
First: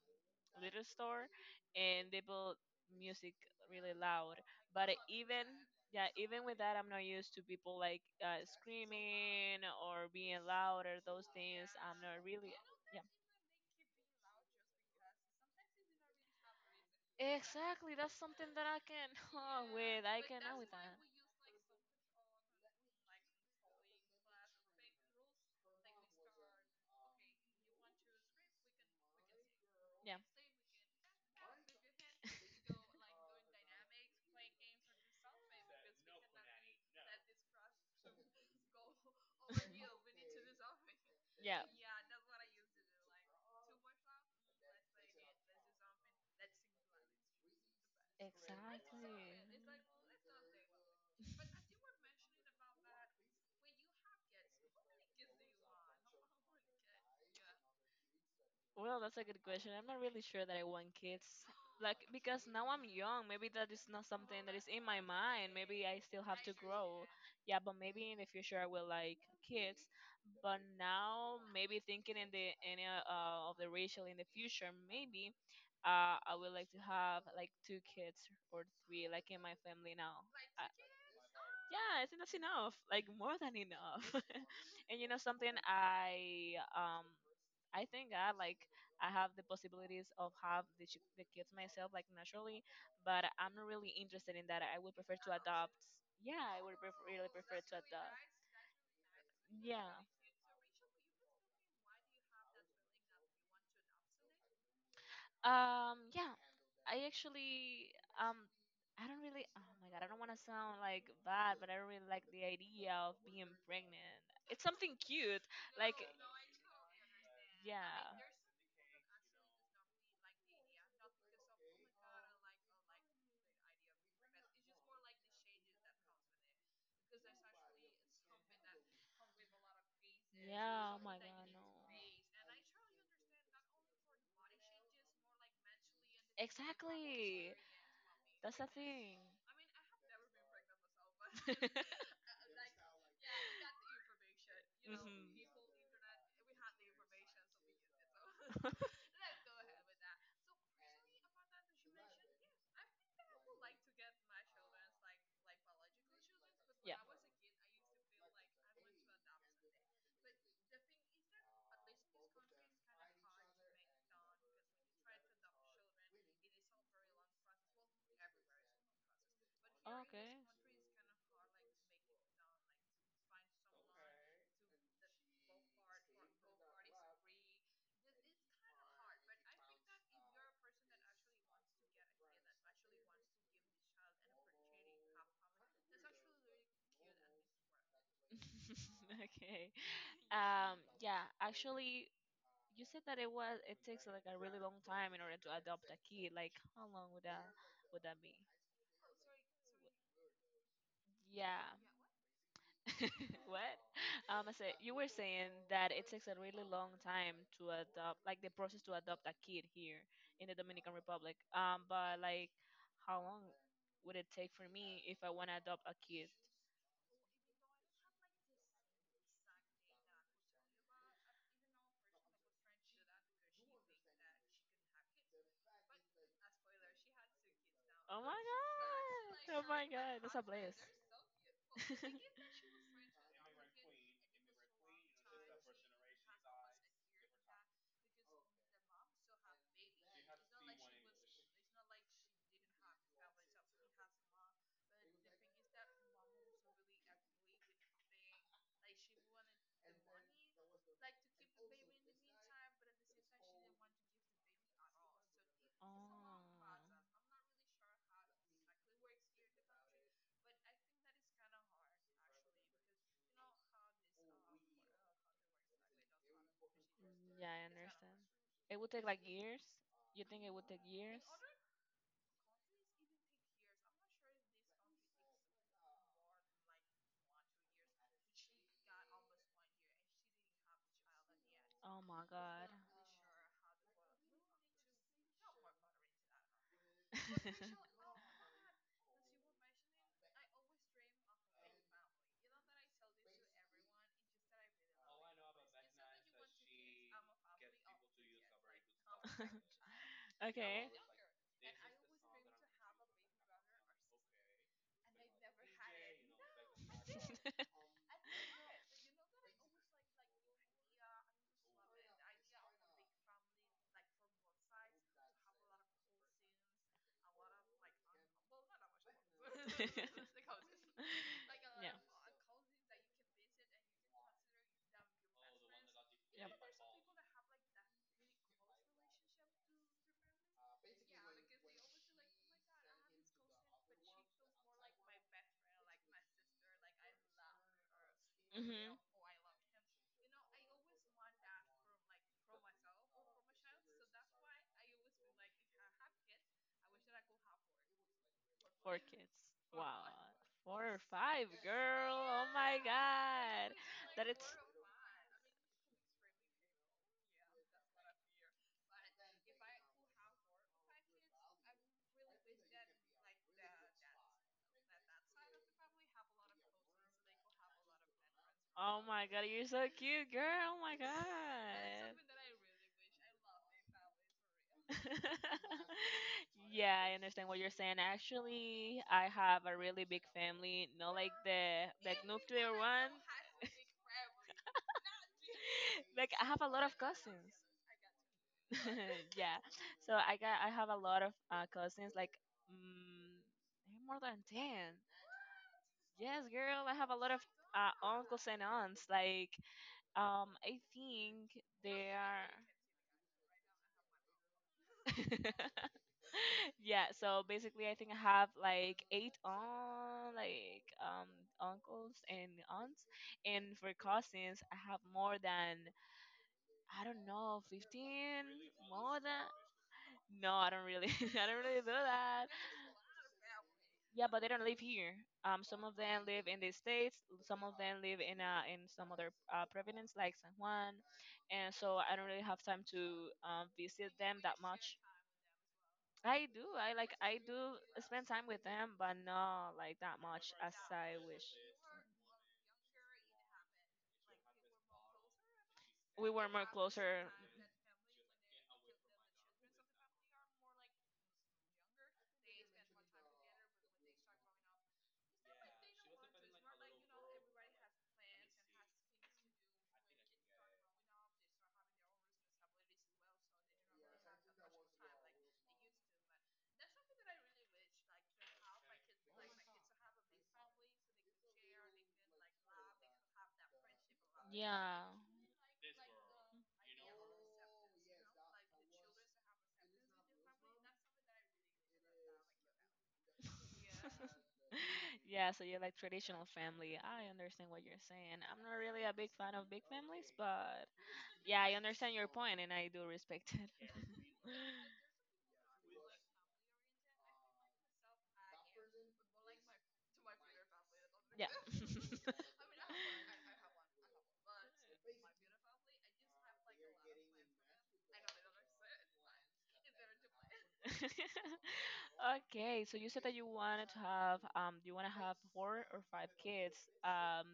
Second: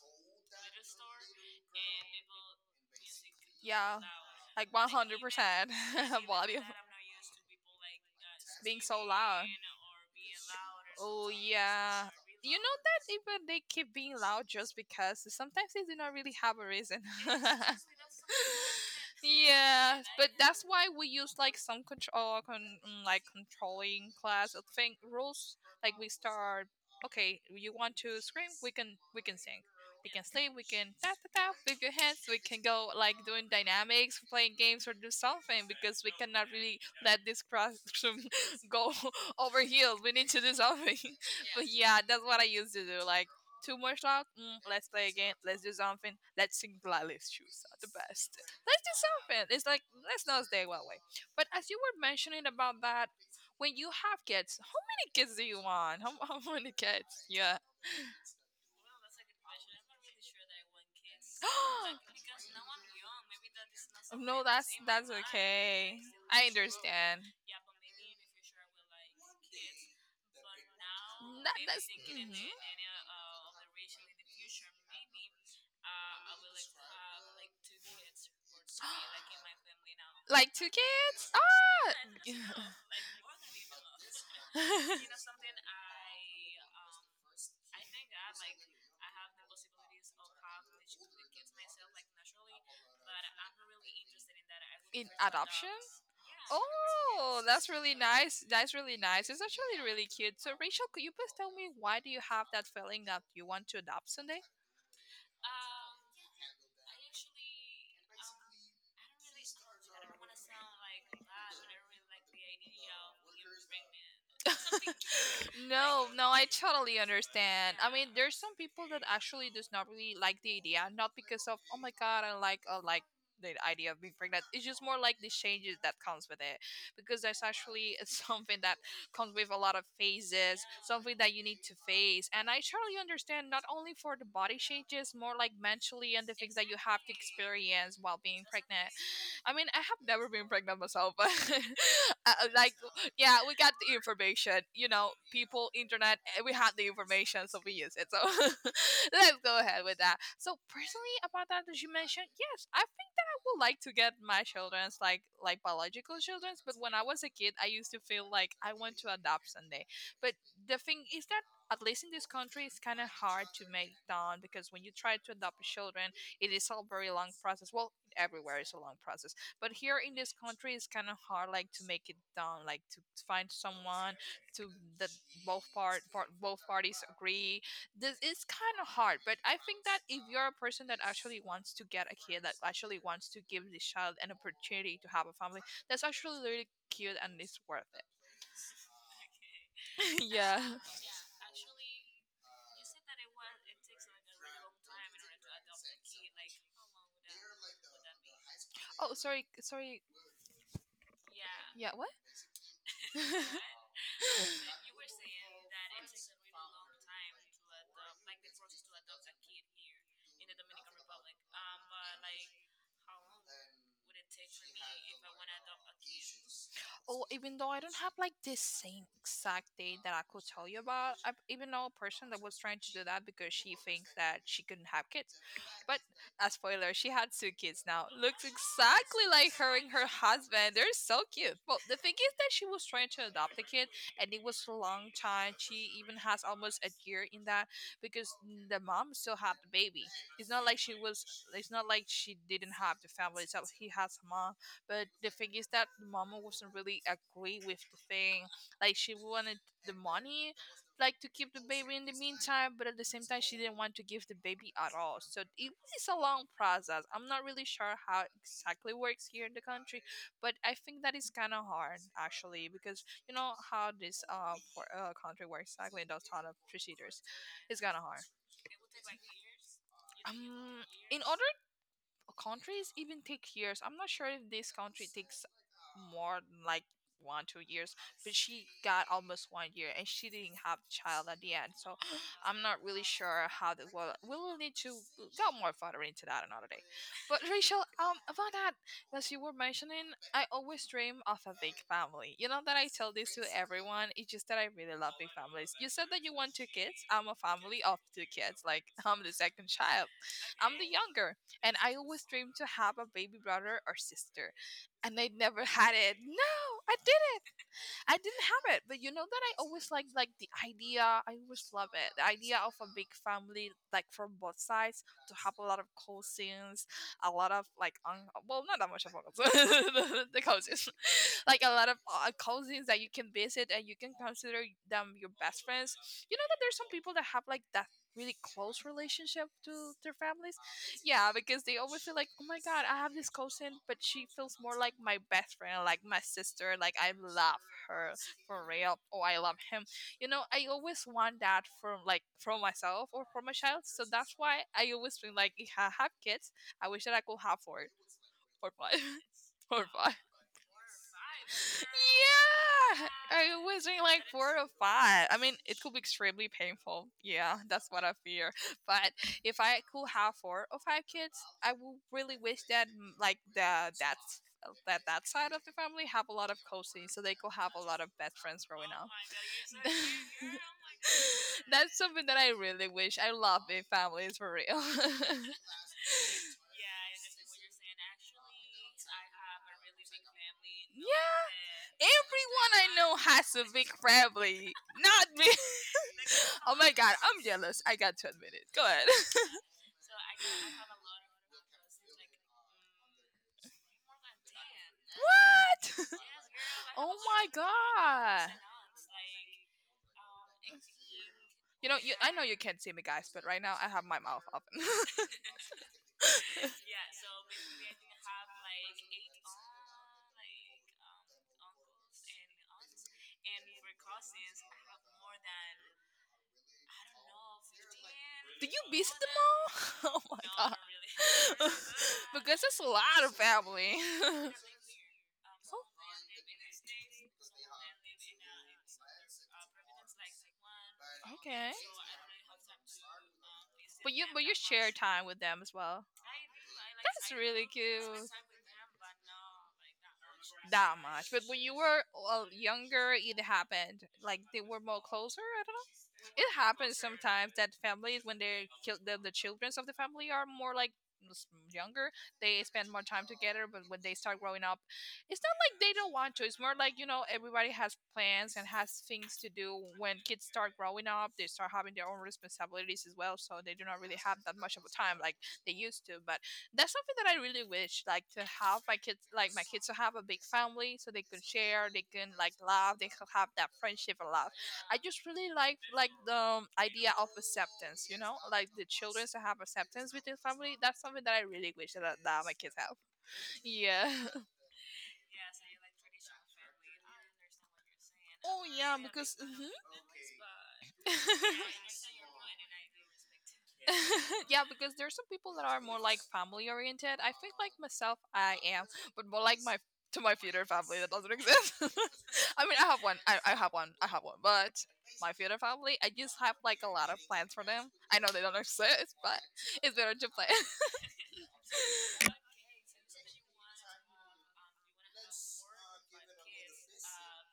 Speaker 2: little store, and they put music really
Speaker 1: Yeah.
Speaker 2: loud.
Speaker 1: Like
Speaker 2: But even,
Speaker 1: 100%
Speaker 2: yeah,
Speaker 1: [laughs]
Speaker 2: even with
Speaker 1: volume.
Speaker 2: that, I'm not used to people like
Speaker 1: Being so loud.
Speaker 2: screaming or being loud or those
Speaker 1: Oh,
Speaker 2: things.
Speaker 1: yeah.
Speaker 2: I'm not really.
Speaker 1: You know
Speaker 2: Yeah.
Speaker 1: that even they keep being loud just because sometimes they do not really have a reason. [laughs]
Speaker 2: Exactly, that's something that I can [laughs] oh,
Speaker 1: yeah,
Speaker 2: with. I
Speaker 1: But
Speaker 2: cannot
Speaker 1: that's
Speaker 2: with
Speaker 1: why
Speaker 2: that.
Speaker 1: we use like some control, like controlling class. I think rules like we start. Okay, you want to scream? We can sing. We
Speaker 2: Yeah.
Speaker 1: can sleep. We can tap tap tap with your hands. We can go like doing dynamics, playing games, or do something because we cannot really let this classroom [laughs]
Speaker 2: [laughs]
Speaker 1: go [laughs] over heels. We need to do something. [laughs] That's what I used to do. Like too much talk. Let's play again. Let's do something. Let's sing Lala's shoes are the best. Let's do something. It's like let's not stay one way. But as you were mentioning about that, when you have kids, how many kids do you want? How many kids? Yeah.
Speaker 2: Well, that's a good question. I'm not really sure that I want kids. Like, because now I'm young, maybe that is not
Speaker 1: [gasps]
Speaker 2: something
Speaker 1: No,
Speaker 2: that is
Speaker 1: that's
Speaker 2: in my
Speaker 1: that's
Speaker 2: mind. Maybe
Speaker 1: okay.
Speaker 2: I still have
Speaker 1: I
Speaker 2: to grow.
Speaker 1: understand.
Speaker 2: Yeah, but maybe in the future I will like kids. But now,
Speaker 1: That,
Speaker 2: maybe
Speaker 1: that's,
Speaker 2: thinking in the any of the racial in the future, maybe I would like to have like two kids or three, like
Speaker 1: mhm. [gasps]
Speaker 2: in my family now.
Speaker 1: Like two
Speaker 2: I-
Speaker 1: kids?
Speaker 2: yeah, I think that's
Speaker 1: Ah!
Speaker 2: enough. Like, more than enough. [laughs] And you know
Speaker 1: [laughs]
Speaker 2: something, I thank God, like I have the possibilities of have the, the kids myself like naturally, but I'm not really interested in that. I would
Speaker 1: In
Speaker 2: prefer to
Speaker 1: adoption?
Speaker 2: adopt. Yeah, I would really
Speaker 1: Oh,
Speaker 2: prefer
Speaker 1: that's
Speaker 2: to
Speaker 1: really
Speaker 2: adopt.
Speaker 1: nice. That's really nice. It's actually
Speaker 2: Yeah.
Speaker 1: really cute. So, Rachel, could you please tell me why do you have that feeling that you want to adopt someday?
Speaker 2: Yeah, I actually, um, I don't really, oh my God, I don't want to sound like bad, but I don't really like the idea of being pregnant. It's something cute. Like,
Speaker 1: No, no, I totally understand. I mean,
Speaker 2: yeah.
Speaker 1: there's some people that actually does not really like the idea, not because of oh my god, I like the idea of being pregnant. It's just more like the changes that comes with it, because there's actually [laughs] something that comes with a lot of phases,
Speaker 2: Yeah, oh
Speaker 1: something
Speaker 2: my
Speaker 1: that you
Speaker 2: god,
Speaker 1: need
Speaker 2: no.
Speaker 1: to face. And I totally understand not only for the body changes, more like mentally and the things that you have to
Speaker 2: Exactly.
Speaker 1: experience while being
Speaker 2: That's the
Speaker 1: pregnant.
Speaker 2: thing.
Speaker 1: I mean, I have never been pregnant myself, but
Speaker 2: [laughs]
Speaker 1: [laughs] uh, like yeah, we got the information. You know,
Speaker 2: Mhm.
Speaker 1: people, internet, we had the information, so we use it. So [laughs]
Speaker 2: [laughs]
Speaker 1: let's go ahead with that. So personally, about that you mentioned, yes, I think that I would like to get my children's like biological children's. But when
Speaker 2: Yeah.
Speaker 1: I was a kid, I used to feel like I want to adopt someday. But the thing is that at least in this country, it's kind of hard to make done because when you try to adopt children, it is a very long process. Well, everywhere is a long process, but here in this
Speaker 2: Okay.
Speaker 1: country it's kind of hard like to make it done, like to find someone to that both parties agree. This is kind of hard, but I think that if you're a person that actually wants to get a kid, that actually wants to give this child an opportunity to have a family, that's actually really cute and it's worth it.
Speaker 2: [laughs] Okay.
Speaker 1: [laughs] Yeah.
Speaker 2: Yeah. Actually, you said that it was. It takes like a really long time in order to adopt a kid. Like, how long would that be?
Speaker 1: Oh sorry, sorry.
Speaker 2: Yeah.
Speaker 1: Yeah, what?
Speaker 2: [laughs] What? I said you were saying that it takes a really long time to adopt, like the process
Speaker 1: [laughs] [laughs]
Speaker 2: to adopt a kid here in the Dominican Republic. But like, how long would it take for me if I want to adopt a kid?
Speaker 1: Oh, even though I don't have like this same exact date that I could tell you about, I even know a person that was trying to do that because she thinks that she couldn't have kids. But a spoiler, she had two kids now.
Speaker 2: Oh my
Speaker 1: Looks exactly like
Speaker 2: god! Oh
Speaker 1: her
Speaker 2: my
Speaker 1: and her
Speaker 2: god! That's a bless.
Speaker 1: husband. They're so cute. Well, the
Speaker 2: [laughs] Oh.
Speaker 1: thing is that she was trying to adopt a kid and it was a long time. She even has almost a year in that because the mom still had the baby. It's not like she was, it's not like she didn't have the family itself. He has a mom. But the thing is that the mama wasn't really agree with the thing. Like she wanted the money, like to keep the baby in the meantime, but at the same time she didn't want to give the baby at all. So it is a long process. I'm not really sure how exactly works here in the country, but I think that is kind of hard actually because you know how this country works exactly and those kind of procedures.
Speaker 2: Yeah, I
Speaker 1: It's kind of
Speaker 2: understand.
Speaker 1: hard.
Speaker 2: It would take like years. You think it would take years?
Speaker 1: In order countries even take years. I'm not sure if this country takes more than like one two years, but she got almost one year and she didn't have child at the end. So
Speaker 2: Oh my
Speaker 1: I'm
Speaker 2: god.
Speaker 1: not really sure how that. Well, we will need to go more further into that another day. But Rachel, about that,
Speaker 2: [laughs]
Speaker 1: as you were mentioning, I always dream of a big family. You know that I tell this to everyone. It's just that I really love big families. You said that you want two kids. I'm a family of two kids. Like I'm the second child. I'm
Speaker 2: Okay.
Speaker 1: the
Speaker 2: [laughs] Yeah.
Speaker 1: younger and I always dreamed to have a baby brother or sister, and I never had it. No, I didn't. I didn't have it. But you know that I always liked the idea. I always love it. The idea of a big family, like from both sides, to have a lot of cousins, a lot of not that much of uncles, [laughs] the cousins, [laughs] like a lot of cousins that you can visit and you can consider them your best friends. You know
Speaker 2: Yep.
Speaker 1: that there's some people that have like that really close relationship to their families. Yeah, because they always feel like, oh my god, I have this cousin, but she feels more like my best friend, like my sister, like I love her for real.
Speaker 2: Mm-hmm.
Speaker 1: Oh, I love him. You know, I always want that from from myself or from my child. So that's why I always feel like if I have kids, I wish that I could have four or
Speaker 2: Four
Speaker 1: five
Speaker 2: kids.
Speaker 1: [laughs] or
Speaker 2: Wow.
Speaker 1: five.
Speaker 2: Four or five, girl. Oh my
Speaker 1: Yeah, I
Speaker 2: god.
Speaker 1: was doing like
Speaker 2: That it's.
Speaker 1: four or five. I mean, it could be extremely painful. Yeah, that's what I fear. But if I could have four or five kids, I would really wish that mm, like the that that that side of the family have a lot of cousins, so they could have a lot of best friends growing
Speaker 2: Oh
Speaker 1: up.
Speaker 2: my god, you're so
Speaker 1: [laughs]
Speaker 2: cute, girl. Oh my
Speaker 1: That's
Speaker 2: god.
Speaker 1: something that I really wish. I love big families for real. [laughs] Yeah,
Speaker 2: [laughs] Yeah, I understand what you're saying. Actually, I have a really big family, not like the like
Speaker 1: everyone
Speaker 2: nuclear
Speaker 1: I
Speaker 2: one,
Speaker 1: know has
Speaker 2: [laughs]
Speaker 1: a big family. Not me. [laughs]
Speaker 2: like I have a
Speaker 1: Oh
Speaker 2: lot
Speaker 1: my
Speaker 2: of
Speaker 1: god, I'm
Speaker 2: cousins.
Speaker 1: jealous. I got to admit it. Go ahead.
Speaker 2: [laughs] Yeah, so I have a lot of cousins, like mm, maybe more than 10.
Speaker 1: [laughs] What?
Speaker 2: Yes, girl, I
Speaker 1: [laughs]
Speaker 2: have a
Speaker 1: Oh
Speaker 2: lot of
Speaker 1: my
Speaker 2: uncles
Speaker 1: god.
Speaker 2: and aunts. Like, I think
Speaker 1: You know,
Speaker 2: they
Speaker 1: I know
Speaker 2: are.
Speaker 1: you can't see me, guys, but right now I have my mouth open. [laughs]
Speaker 2: [laughs] Yeah, so basically, I think I have like eight on like uncles and aunts, and for cousins, I have more than, I don't know, 15,
Speaker 1: Do you visit
Speaker 2: more
Speaker 1: the
Speaker 2: than.
Speaker 1: mall? [laughs] Oh my
Speaker 2: No, I don't really, [laughs] I don't
Speaker 1: god.
Speaker 2: really do
Speaker 1: [laughs]
Speaker 2: that.
Speaker 1: Because it's a lot of family. [laughs]
Speaker 2: Yeah, but they
Speaker 1: Oh,
Speaker 2: don't live here. Some of them live in the states. Some of them live in some other province like San Juan,
Speaker 1: okay.
Speaker 2: and so I don't really have time to visit
Speaker 1: But you
Speaker 2: them
Speaker 1: but you
Speaker 2: that
Speaker 1: share
Speaker 2: much.
Speaker 1: time with them as well.
Speaker 2: I do. I like
Speaker 1: That's
Speaker 2: I
Speaker 1: really
Speaker 2: do spend
Speaker 1: cute.
Speaker 2: time with them, but not like that much as
Speaker 1: That
Speaker 2: I
Speaker 1: much. But
Speaker 2: wish.
Speaker 1: when you were, well, younger, it happened. Like they were more closer. I don't know.
Speaker 2: We were
Speaker 1: It
Speaker 2: more
Speaker 1: happens
Speaker 2: closer.
Speaker 1: sometimes that families, when they kill the children of the family are more like s- younger, they spend more time together. But when they start growing up, it's not like they don't want to. It's more like you know everybody has plans and has things to do. When kids start growing up, they start having their own responsibilities as well, so they do not really have that much of a time like they used to. But that's something that I really wish, like to have my kids, like my kids to have a big family so they can share, they can like laugh, they can have that friendship and laugh. I
Speaker 2: Yeah.
Speaker 1: just really like the idea of acceptance, you know, like the children to have acceptance with their family. That's something that I really wish that my kids have. Yeah. [laughs]
Speaker 2: [laughs] Yeah, so you're like traditional family. I understand what you're saying. I'm
Speaker 1: Oh
Speaker 2: not
Speaker 1: yeah,
Speaker 2: really a big
Speaker 1: because
Speaker 2: fan of
Speaker 1: mhm.
Speaker 2: big families, but yeah, I understand your point, and I do respect it.
Speaker 1: [laughs] [laughs] Yeah, because there's some people that are more like family oriented. I think like myself, I am, but more like my to my
Speaker 2: [laughs]
Speaker 1: future family that doesn't
Speaker 2: Yeah.
Speaker 1: exist.
Speaker 2: [laughs] [laughs]
Speaker 1: [laughs] I mean, I have one. I have one. I have one. But my future family, I just have like a lot of plans for them. I know they don't exist, but it's better to plan
Speaker 2: I have one. [laughs] Okay, so you said that you wanted to have you want to have four or five kids. Um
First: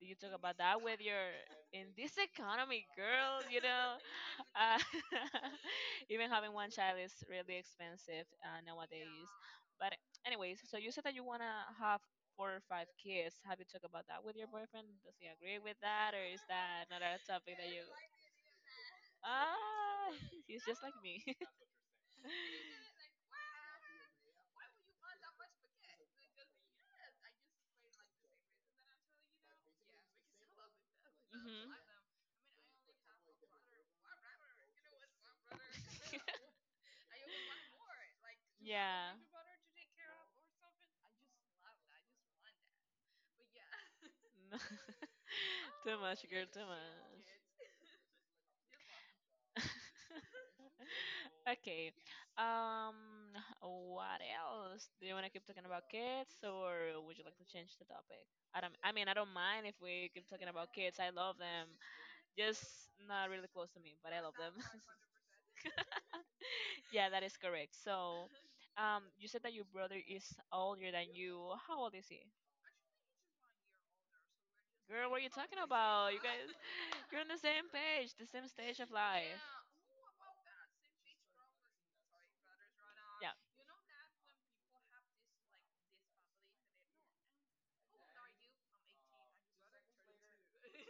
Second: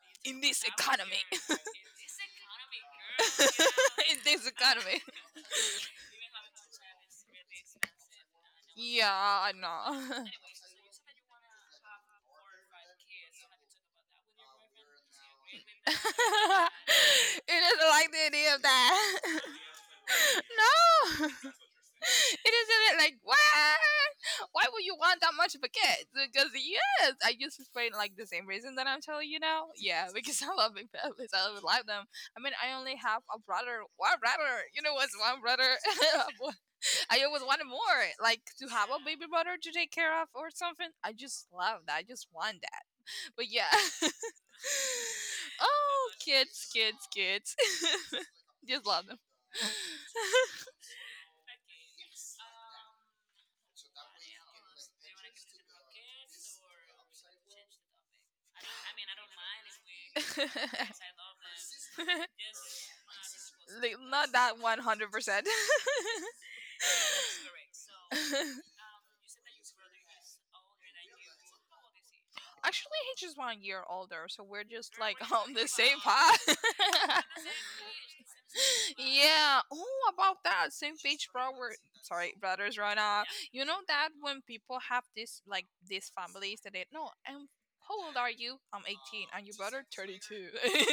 Speaker 2: Do you talk
Speaker 1: in
Speaker 2: about
Speaker 1: this
Speaker 2: that with
Speaker 1: economy.
Speaker 2: your, in this economy, girl? You know,
Speaker 1: [laughs] In this
Speaker 2: uh,
Speaker 1: economy.
Speaker 2: [laughs] even having one child is really expensive nowadays.
Speaker 1: Yeah, I
Speaker 2: But
Speaker 1: know.
Speaker 2: anyways, so you said that you wanna have four or five kids. Have you talked about that with your
Speaker 1: [laughs]
Speaker 2: boyfriend? Does he agree with that, or is
Speaker 1: [laughs] You
Speaker 2: that not a topic that you?
Speaker 1: doesn't like the idea of that. [laughs]
Speaker 2: Ah, [laughs] he's just like me.
Speaker 1: No. [laughs] It isn't it like what? Why would you want that much of a kid? Because yes, I used to explain like the same reason that I'm telling you now. Yeah, [laughs] because I love big families. I love
Speaker 2: Mhm.
Speaker 1: love them. I mean, I only have a brother. One brother. You know what's one brother?
Speaker 2: [laughs]
Speaker 1: [laughs] I always wanted more. Like to have a
Speaker 2: Yeah.
Speaker 1: baby brother to take care of or something. I just love that. I just want that. But yeah. [laughs]
Speaker 2: No. [laughs] Too
Speaker 1: Oh,
Speaker 2: much, girl,
Speaker 1: kids,
Speaker 2: too
Speaker 1: kids,
Speaker 2: much.
Speaker 1: kids. [laughs] Just love them.
Speaker 2: [laughs]
Speaker 1: [laughs]
Speaker 2: [laughs] Okay. Um, what else? Do you want to keep talking about kids, or would you like to change the topic? I don't. I mean, I don't mind if we keep talking about kids. I love them. Just not really close to
Speaker 1: Like,
Speaker 2: me, but I
Speaker 1: not
Speaker 2: love them.
Speaker 1: that 100%. [laughs]
Speaker 2: [laughs] Yeah, that is correct. So, [laughs] you said that your brother is older than you. How old is he?
Speaker 1: Actually, he's just one year older, so we're just
Speaker 2: Girl,
Speaker 1: like
Speaker 2: what are you
Speaker 1: [laughs] on
Speaker 2: talking
Speaker 1: the same
Speaker 2: about? You guys,
Speaker 1: path.
Speaker 2: [laughs] you're on the
Speaker 1: [laughs]
Speaker 2: same page, the same stage of life.
Speaker 1: Yeah. Oh, about that same page, bro. We're sorry, brothers, right now.
Speaker 2: Yeah. [laughs]
Speaker 1: You know that when people have this, like these families that they no. And how old are you? I'm 18, and your brother 32.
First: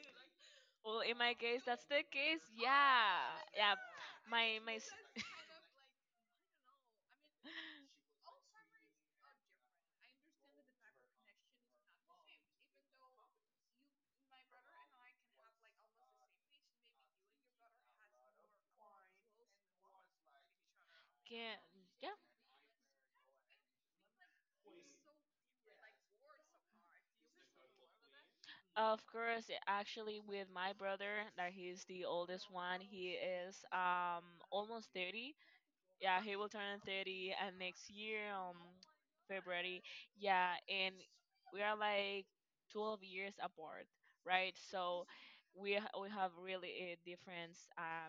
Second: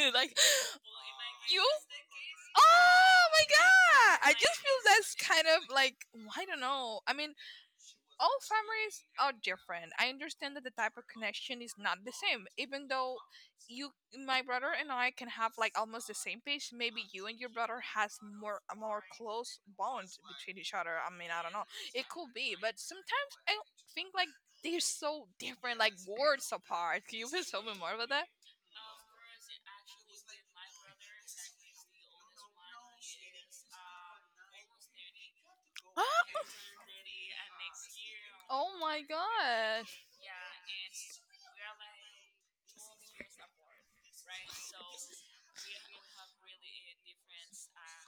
Speaker 1: [laughs] like,
Speaker 2: Well, in my case,
Speaker 1: you
Speaker 2: that's the case. Yeah,
Speaker 1: oh my
Speaker 2: yeah.
Speaker 1: god, I
Speaker 2: My
Speaker 1: just
Speaker 2: my.
Speaker 1: feel that's kind of like, well, I don't know. I mean, all
Speaker 2: [laughs]
Speaker 1: families are different. I understand that the type of connection is not the same, even though you my brother and I can have like almost the same page. Maybe you and your brother has more a more close bond between each other. I mean, I don't
Speaker 2: Can
Speaker 1: know. It
Speaker 2: yeah.
Speaker 1: could be, but sometimes I think like they're so different, like worlds apart. Can you please tell me more about that?
Speaker 2: Of course, yeah, actually, with my brother, that he's the oldest one, he is almost 30. Yeah, he will
Speaker 1: [gasps]
Speaker 2: turn 30 and next year,
Speaker 1: Oh my
Speaker 2: February.
Speaker 1: god!
Speaker 2: Yeah, and we are like 12 years apart, right? So we have really a different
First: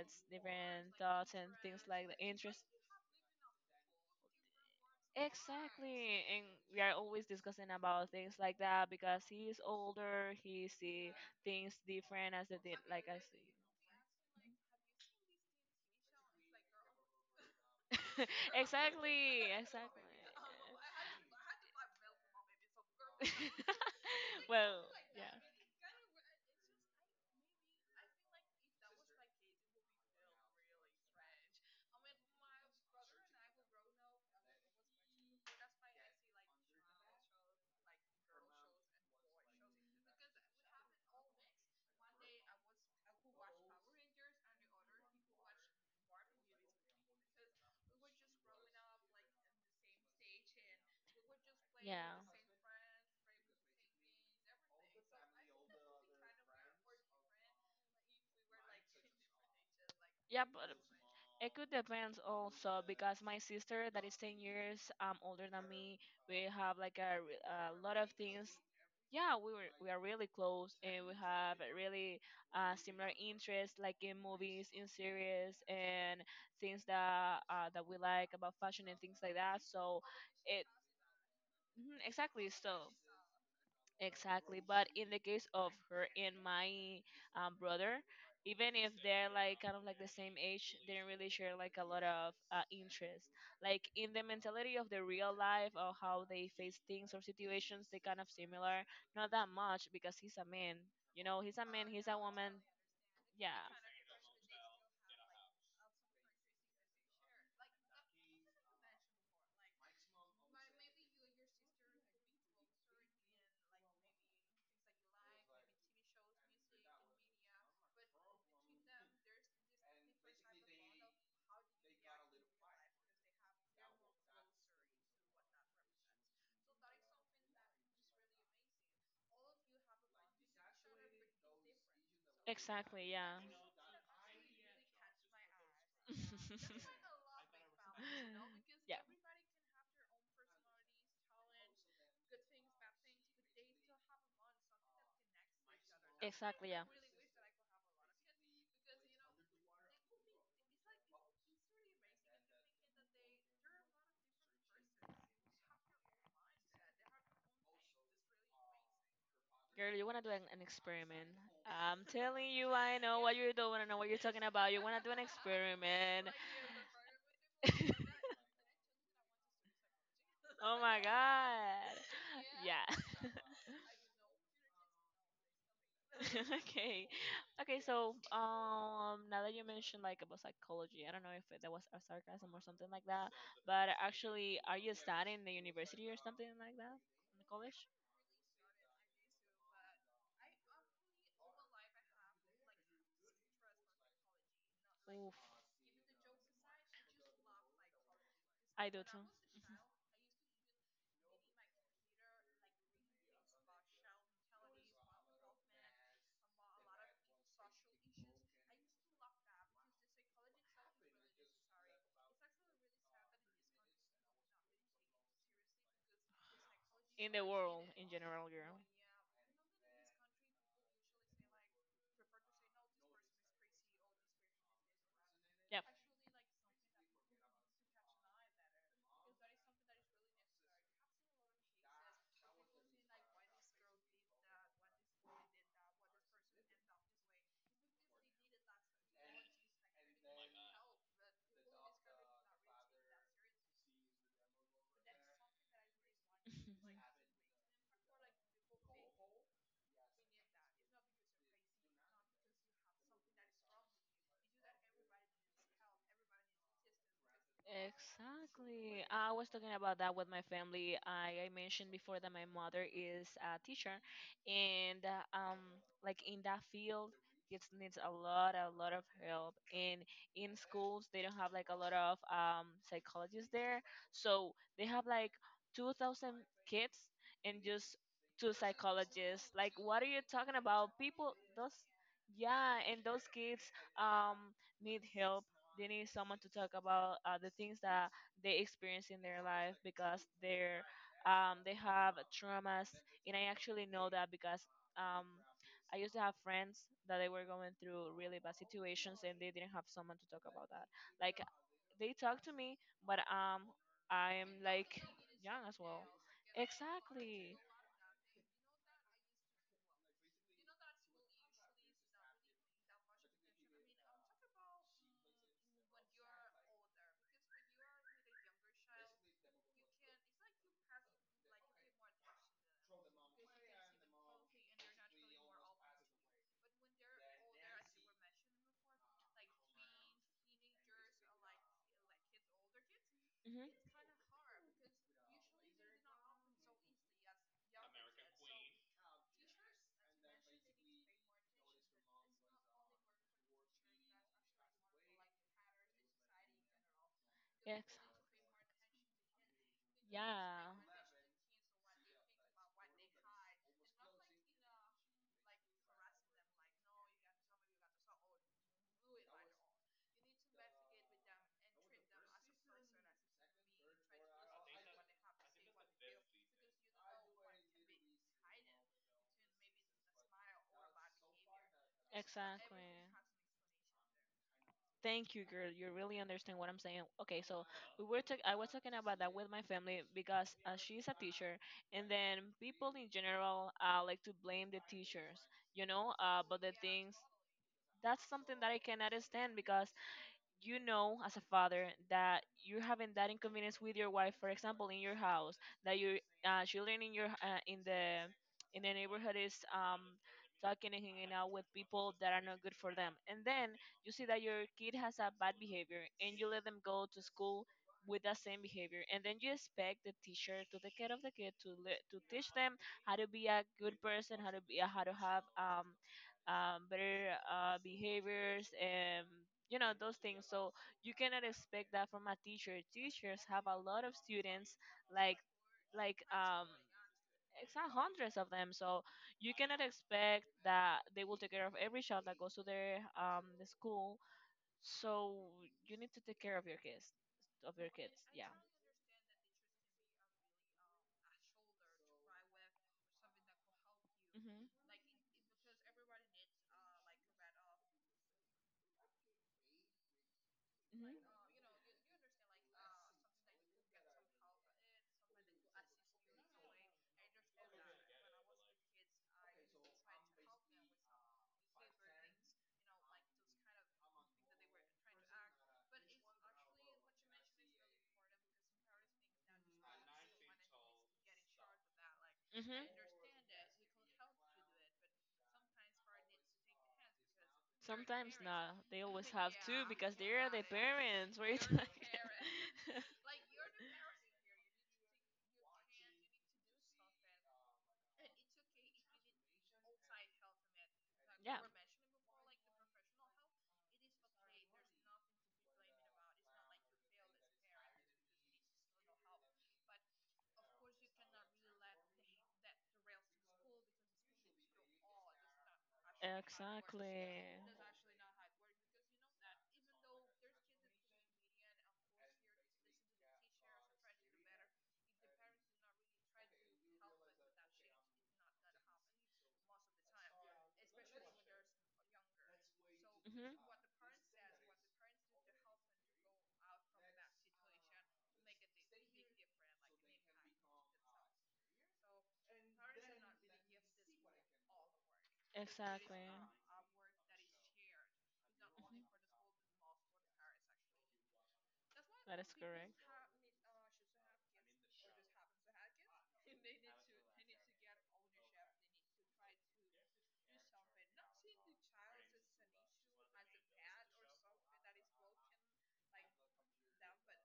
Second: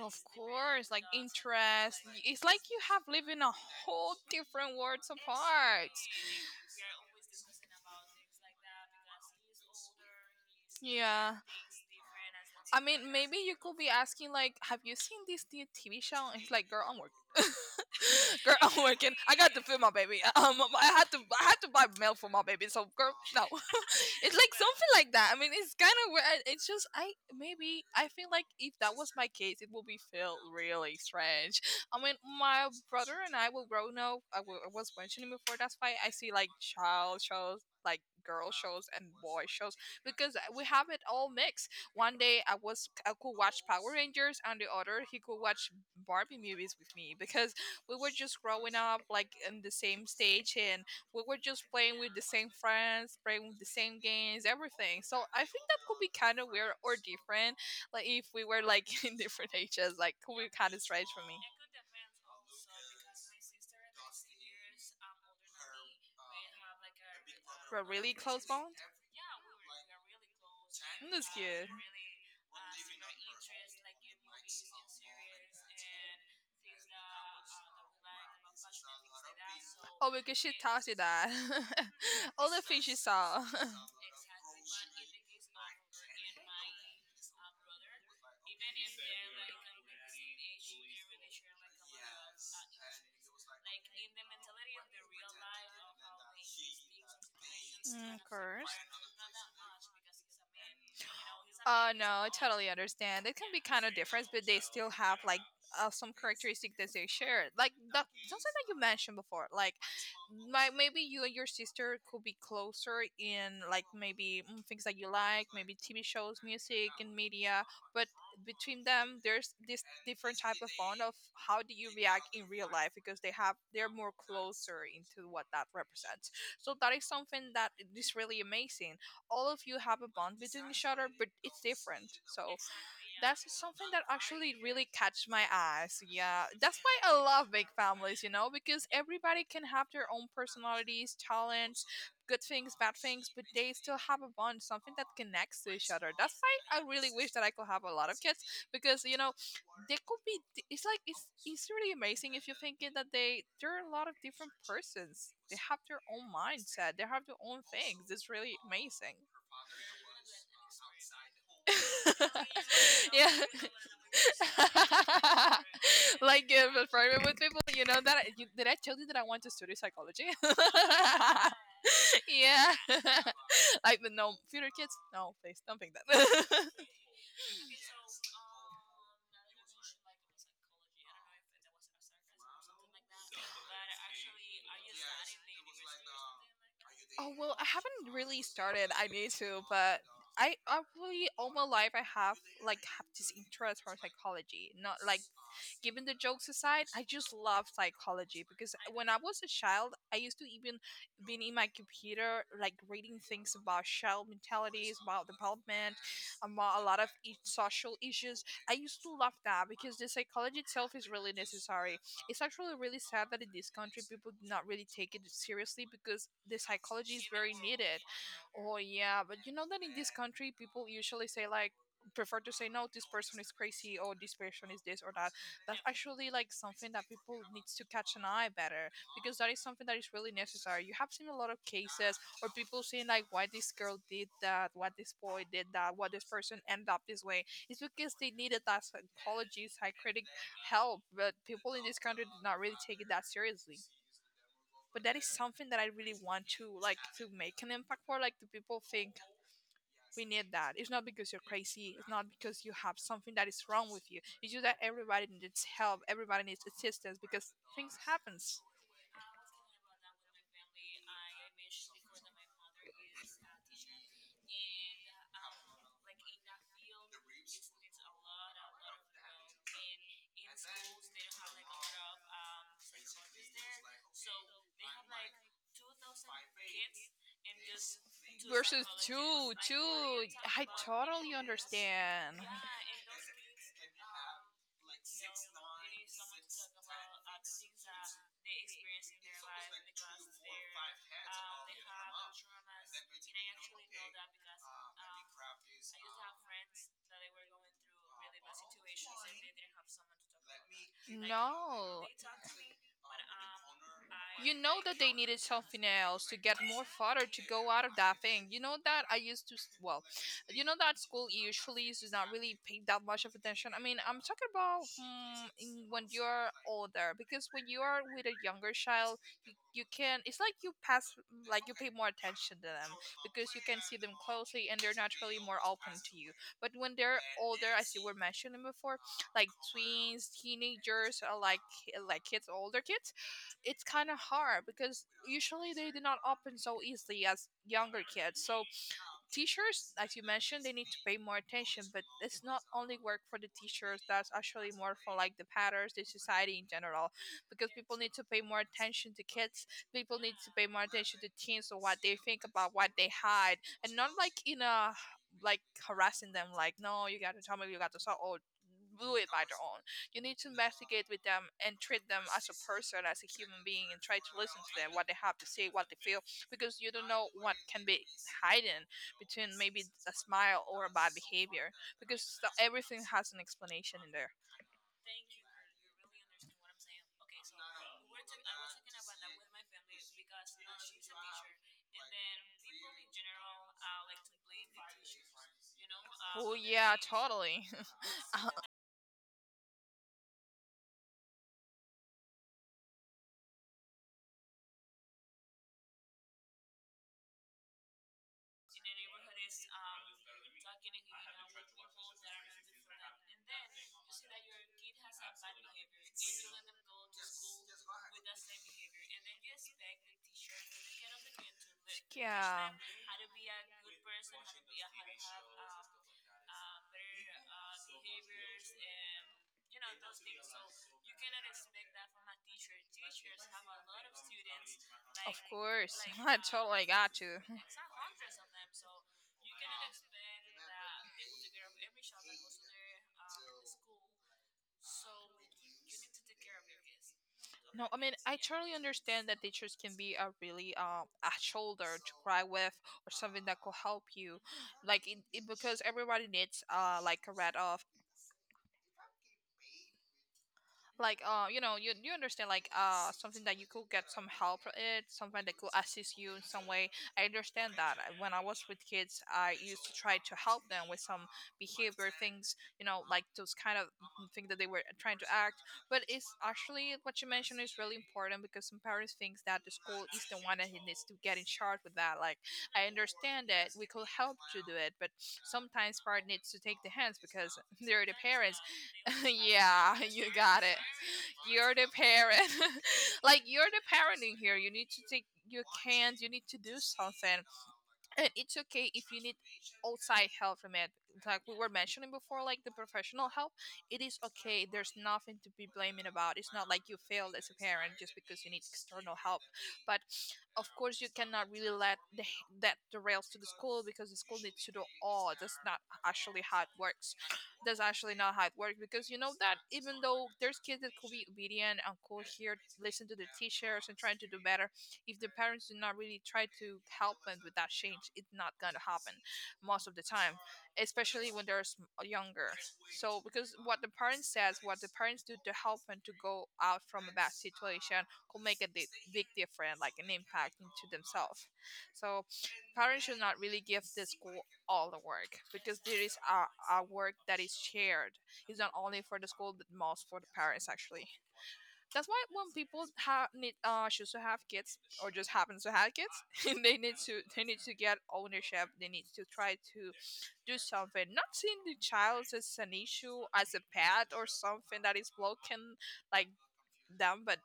Speaker 1: Of course,
Speaker 2: different
Speaker 1: like
Speaker 2: thoughts, and things
Speaker 1: interest.
Speaker 2: like the
Speaker 1: It's
Speaker 2: interest.
Speaker 1: like you have lived in a whole different worlds apart.
Speaker 2: Exactly, and we are always discussing about things like that because he is older. He see
Speaker 1: Yeah.
Speaker 2: things different as they did,
Speaker 1: I
Speaker 2: like
Speaker 1: mean,
Speaker 2: I
Speaker 1: maybe
Speaker 2: see.
Speaker 1: you could be asking like, "Have you seen this new TV show?" And he's like, "Girl, I'm working." [laughs]
Speaker 2: [laughs]
Speaker 1: Girl, I'm working. I
Speaker 2: Exactly,
Speaker 1: got to feed my
Speaker 2: exactly.
Speaker 1: baby. I had to buy milk for my baby. So, girl, no, [laughs] it's
Speaker 2: [laughs]
Speaker 1: like
Speaker 2: Well,
Speaker 1: something like that.
Speaker 2: yeah.
Speaker 1: I mean, it's kind of weird. It's just I maybe I feel like if that was my case, it would be feel really strange. I mean, my brother and I will grow now. I was mentioning before. That's why I see like child shows, like girl shows and boy shows because we have it all mixed. One day I could watch Power Rangers, and the other he could watch Barbie movies with me because we were just growing up like in the same stage, and we were just playing
Speaker 2: Yeah.
Speaker 1: with the same friends, playing with the same games, everything. So I think that could be kind of weird or different, like if we were like [laughs] in different ages, like could
Speaker 2: Yeah,
Speaker 1: be kind
Speaker 2: but
Speaker 1: of strange for me.
Speaker 2: it could depend also because my sister that is 10 years older than me, we have like a, a
Speaker 1: We're
Speaker 2: lot of
Speaker 1: really close
Speaker 2: things.
Speaker 1: bond?
Speaker 2: Yeah, we are really close, and we
Speaker 1: That's
Speaker 2: have a
Speaker 1: am.
Speaker 2: really similar interests like in movies, in series, and things that we like about fashion and things like that. So
Speaker 1: Oh, because she
Speaker 2: it.
Speaker 1: taught you that.
Speaker 2: Mhm.
Speaker 1: [laughs]
Speaker 2: Exactly,
Speaker 1: All the things
Speaker 2: so.
Speaker 1: she saw. [laughs]
Speaker 2: Exactly, but in the case of her and my brother, even if they're like kind of like the same age, they don't really share like a lot of interest, like in the mentality of the real life or how they face things or situations. They
Speaker 1: Mm, of
Speaker 2: kind of
Speaker 1: course.
Speaker 2: similar, not that much, because he's a man. You know, he's a man,
Speaker 1: No,
Speaker 2: he's a
Speaker 1: I
Speaker 2: woman.
Speaker 1: totally understand. It can
Speaker 2: Yeah,
Speaker 1: be kind of different, but they still have like some characteristic that they share. Like that, something that you mentioned before. Like, my maybe you and your sister could be closer in like maybe things that you like, maybe TV shows, music, and media. But between them, there's this different type of bond of how do you react in real life because they have they're more closer into what that represents. So that is something that is really amazing. All of you have a bond between each other, but it's different. So
Speaker 2: exactly, yeah.
Speaker 1: that's something that actually really catch my eyes. Yeah, that's
Speaker 2: [laughs]
Speaker 1: why I love big families, you know, because
Speaker 2: Yeah,
Speaker 1: everybody can have their own personalities, talents, good things, bad things, but they still have a bond, something that connects to each other. That's
Speaker 2: exactly,
Speaker 1: why
Speaker 2: yeah.
Speaker 1: I really wish that I could have a lot of kids because you know they could be. It's like it's really amazing if you think it that they there are a lot of different persons. They have their own mindset. They have their own things. It's really amazing.
Speaker 2: Girl, you want to do an experiment. I'm telling you, I
Speaker 1: [laughs]
Speaker 2: know
Speaker 1: Yeah.
Speaker 2: what you're doing. I know what you're talking about. You want to do an
Speaker 1: [laughs]
Speaker 2: experiment.
Speaker 1: Like but private with people, you know that
Speaker 2: [laughs]
Speaker 1: did I tell you that I want to study psychology? [laughs]
Speaker 2: Oh my god.
Speaker 1: Yeah.
Speaker 2: Yeah.
Speaker 1: [laughs]
Speaker 2: [laughs]
Speaker 1: Like, but no future kids, no, please don't think
Speaker 2: [laughs]
Speaker 1: that. [laughs]
Speaker 2: Okay. Okay, so now that you mentioned like about psychology, I don't know if that was a sarcasm or something like that, but actually are you studying the university or something like that
Speaker 1: Oh
Speaker 2: in the
Speaker 1: well, I
Speaker 2: college?
Speaker 1: haven't really started. I need to, but I really all my life I have like have this interest for psychology. Not like
Speaker 2: Oof.
Speaker 1: given the jokes aside, I just love psychology because
Speaker 2: I do
Speaker 1: when I
Speaker 2: too.
Speaker 1: was a
Speaker 2: Mhm.
Speaker 1: child, I used to even been in my computer, like reading things about shell mentalities, about development, about a lot of social issues. I used to love that because the psychology itself is really necessary. It's actually really sad that in this country people do not really take it seriously because the psychology is
Speaker 2: In the
Speaker 1: very
Speaker 2: world
Speaker 1: needed.
Speaker 2: in general,
Speaker 1: Oh
Speaker 2: girl.
Speaker 1: yeah, but you know that in this country people usually say like prefer to say no, this person is crazy or this person is this or that. That's
Speaker 2: Yep.
Speaker 1: actually like something that people needs to catch an eye better because that is something that is really necessary. You have seen a lot of cases or people saying like why this girl did that, why this boy did that, why this person ended up this way. It's because they needed that psychology, psychiatric help, but people in this country did not really take it that seriously. But that is something that I really want to like
Speaker 2: [laughs]
Speaker 1: to make an impact for. Like the people think we need that. It's not because you're crazy. It's not because you have something that is wrong with you. It's just that everybody needs help. Everybody needs assistance because things happens.
Speaker 2: Exactly. I was talking about that with my family. I mentioned before that my mother is a teacher, and like in that field, kids needs a lot of help. And in schools, they don't have like a lot of psychologists there, so they have like 2,000 kids and just two
Speaker 1: Versus
Speaker 2: psychologists.
Speaker 1: two,
Speaker 2: Like, what are you
Speaker 1: two.
Speaker 2: talking
Speaker 1: I
Speaker 2: about? People,
Speaker 1: totally
Speaker 2: those
Speaker 1: understand.
Speaker 2: yeah, and those kids um need help. They need someone to talk about the things that they experience in their life because they're they have traumas, and I actually know that because um I used to have friends that they were going through really bad situations and they didn't have someone to talk about that. Like
Speaker 1: No.
Speaker 2: they talk to me, but
Speaker 1: You
Speaker 2: I'm
Speaker 1: know that
Speaker 2: like
Speaker 1: they needed
Speaker 2: young as
Speaker 1: something
Speaker 2: well.
Speaker 1: else to get more fodder to
Speaker 2: Exactly.
Speaker 1: go out of that thing. You know that I used to, well, you know that school usually is not really pay that much of attention. I mean, I'm talking about when you're older because when you are with a younger child, you can, it's like you pass, like you pay more attention to them because you can see them closely and they're naturally more open to you. But when they're older, as you were mentioning before, like tweens, teenagers, or like like kids, older kids,
Speaker 2: hmm
Speaker 1: it's kind of hard because usually they do not open so easily as younger kids. So teachers, as you mentioned, they need to pay more attention. But it's not only work for the teachers. That's actually more for like the parents, the society in general, because
Speaker 2: Yes.
Speaker 1: people need to pay more attention to kids. People need to pay
Speaker 2: Yeah.
Speaker 1: more attention to teens or what they think about, what they hide, and not like in a like harassing them. Like, no, you got to tell me, you got to tell, or do it by their own. You need to investigate with them and treat them as a person, as a human being, and try to listen to them, what they have to say, what they feel, because you don't know what can be hidden between maybe a smile or a bad behavior, because everything
Speaker 2: Exactly.
Speaker 1: has an explanation in there.
Speaker 2: Thank you, girl. You really understand what I'm saying. Okay, so I was talking about that with my family because she's a teacher, and then people in general like to blame the teachers, you know,
Speaker 1: Oh,
Speaker 2: but the
Speaker 1: yeah,
Speaker 2: things
Speaker 1: totally. [laughs]
Speaker 2: That's something that I cannot stand because you know as a father that you're having that inconvenience with your wife, for example, in your house, that your children in your in the neighborhood is talking and hanging out with people that are not good for them, and then you see that your kid has a bad behavior and you let them go to school with that same behavior, and then you expect the teacher to take care of the kid, to to teach
Speaker 1: Yeah,
Speaker 2: them how to be a good person, how to be how to have better behaviors and you know those things. So you cannot expect that from a teacher. Teachers have a lot of students,
Speaker 1: of
Speaker 2: like
Speaker 1: course.
Speaker 2: like
Speaker 1: [laughs] I
Speaker 2: um
Speaker 1: totally got you.
Speaker 2: it's not hundreds of them, so you cannot expect that they will take care of every child that goes to their the school. So you need to take care of your kids, of
Speaker 1: No,
Speaker 2: your
Speaker 1: I mean,
Speaker 2: kids.
Speaker 1: I
Speaker 2: Yeah.
Speaker 1: totally understand that teachers can be a really a shoulder to cry with or something that could help you,
Speaker 2: Mhm.
Speaker 1: like it because everybody needs like a rat off,
Speaker 2: Mhm.
Speaker 1: like you know, you understand like something that you could get some help for it, something that could assist you in some way. I understand that when I was with kids, I used to try to help them with some behavior things, you know, like those kind of things that they were trying to act. But it's actually what you mentioned is really important because some parents think that the school is the one that he needs to get in charge with that, like
Speaker 2: Mhm.
Speaker 1: I understand that we could help to do it, but sometimes part needs to take the hands because [laughs] they're the
Speaker 2: Sometimes
Speaker 1: parents.
Speaker 2: not. They [laughs]
Speaker 1: [laughs]
Speaker 2: always have to
Speaker 1: Yeah,
Speaker 2: because
Speaker 1: you
Speaker 2: they are
Speaker 1: got
Speaker 2: the
Speaker 1: it.
Speaker 2: parents. What are you
Speaker 1: You're the
Speaker 2: talking?
Speaker 1: parent.
Speaker 2: [laughs]
Speaker 1: [laughs] Like, you're the parent in here. You need to take, you can't, you need to do something. And it's okay if you need outside help from it, like we
Speaker 2: Yeah.
Speaker 1: were mentioning before, like the professional help, it is okay. There's nothing to be blaming about. It's not like you failed as a parent just because you need external help. But of course, you cannot really let the, that derails to the school because the school needs to do all. That's not actually how it works.
Speaker 2: Exactly.
Speaker 1: That's actually not how it works because you know that even though there's kids that could be obedient and could hear, listen to the teachers and trying to do better, if the parents do not really try to help them with that change, it's not going to happen most of the time, especially when they're younger. So
Speaker 2: hmm
Speaker 1: because what the parents says, what the parents do to help them to go out from a bad situation could make a big difference, like an impact into themselves. So parents should not really give the school all the work because there is
Speaker 2: Exactly. Mhm.
Speaker 1: a work that is shared. It's not only for the school, but most for the parents actually. That's why
Speaker 2: That
Speaker 1: when
Speaker 2: is
Speaker 1: people
Speaker 2: correct.
Speaker 1: have need choose to have kids or just happens to have kids, [laughs] they need to get ownership. They need to try to do something. Not seeing the child as an issue, as a pet or something that is broken, like them, but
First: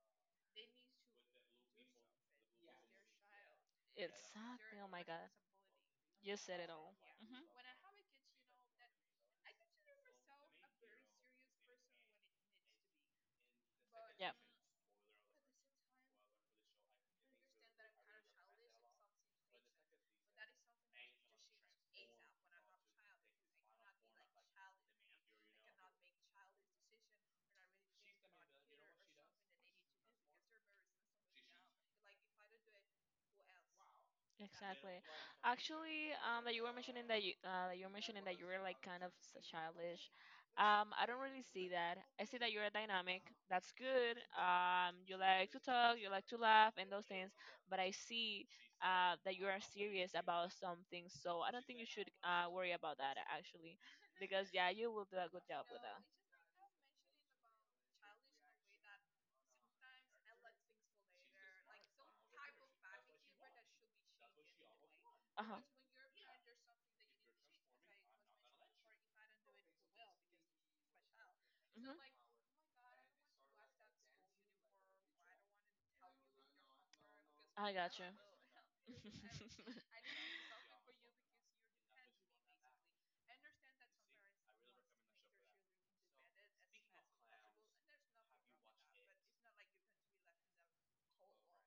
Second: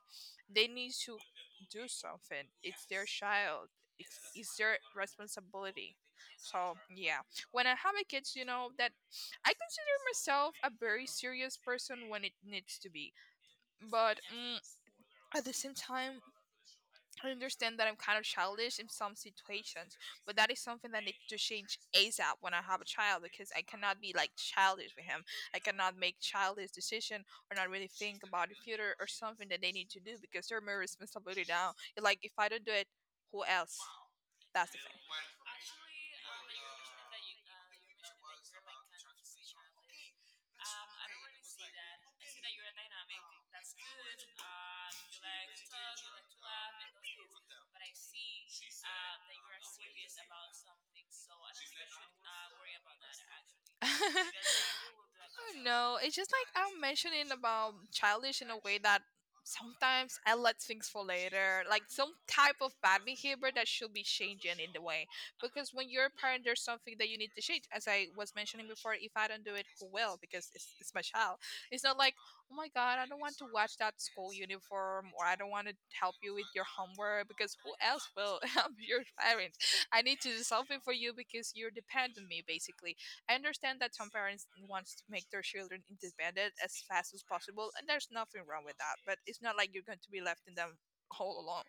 Speaker 1: they need to do something. It's their child. It's their
Speaker 2: Exactly. Oh my God.
Speaker 1: responsibility.
Speaker 2: You said it
Speaker 1: So
Speaker 2: all.
Speaker 1: yeah,
Speaker 2: Hmm
Speaker 1: when I have a kids, you know that I consider myself a very serious person when it needs to be. But
Speaker 2: Yep.
Speaker 1: mm, at the same time, I understand that I'm kind of childish in some situations, but that is something that needs to change ASAP when I have a child because I cannot be like childish with him. I cannot make childish decision or not really think about the future or something that they need to do because they're my responsibility now. Like if I don't do it, who else? That's the
Speaker 2: Exactly. Actually, that you were mentioning that you were like kind of childish. I don't really see that. I see that you're dynamic. That's good. You like to talk, you like to laugh, and those things. But I see that you are serious about something. So I don't think you should worry about that actually,
Speaker 1: thing. [laughs]
Speaker 2: because yeah, you will do a good
Speaker 1: I don't
Speaker 2: job with
Speaker 1: know.
Speaker 2: that.
Speaker 1: It's just like I'm mentioning about childish in a way that sometimes I let things for later, like some type of bad behavior that should be changing in the way.
Speaker 2: Uh huh.
Speaker 1: Because when you're a parent, there's something that you need to change. As I was mentioning before, if I don't do it, who will? Because it's my child. It's
Speaker 2: hmm
Speaker 1: not like oh my god, I don't want to watch that school [laughs] uniform or I don't want to help you with your homework because who
Speaker 2: I got you.
Speaker 1: else will? [laughs] Help your parents?
Speaker 2: [laughs]
Speaker 1: I need to do something for you because you're dependent on me basically. I understand that some parents want to make their children independent as fast as possible and there's nothing wrong with that, but it's not like you're going to be left in them all alone.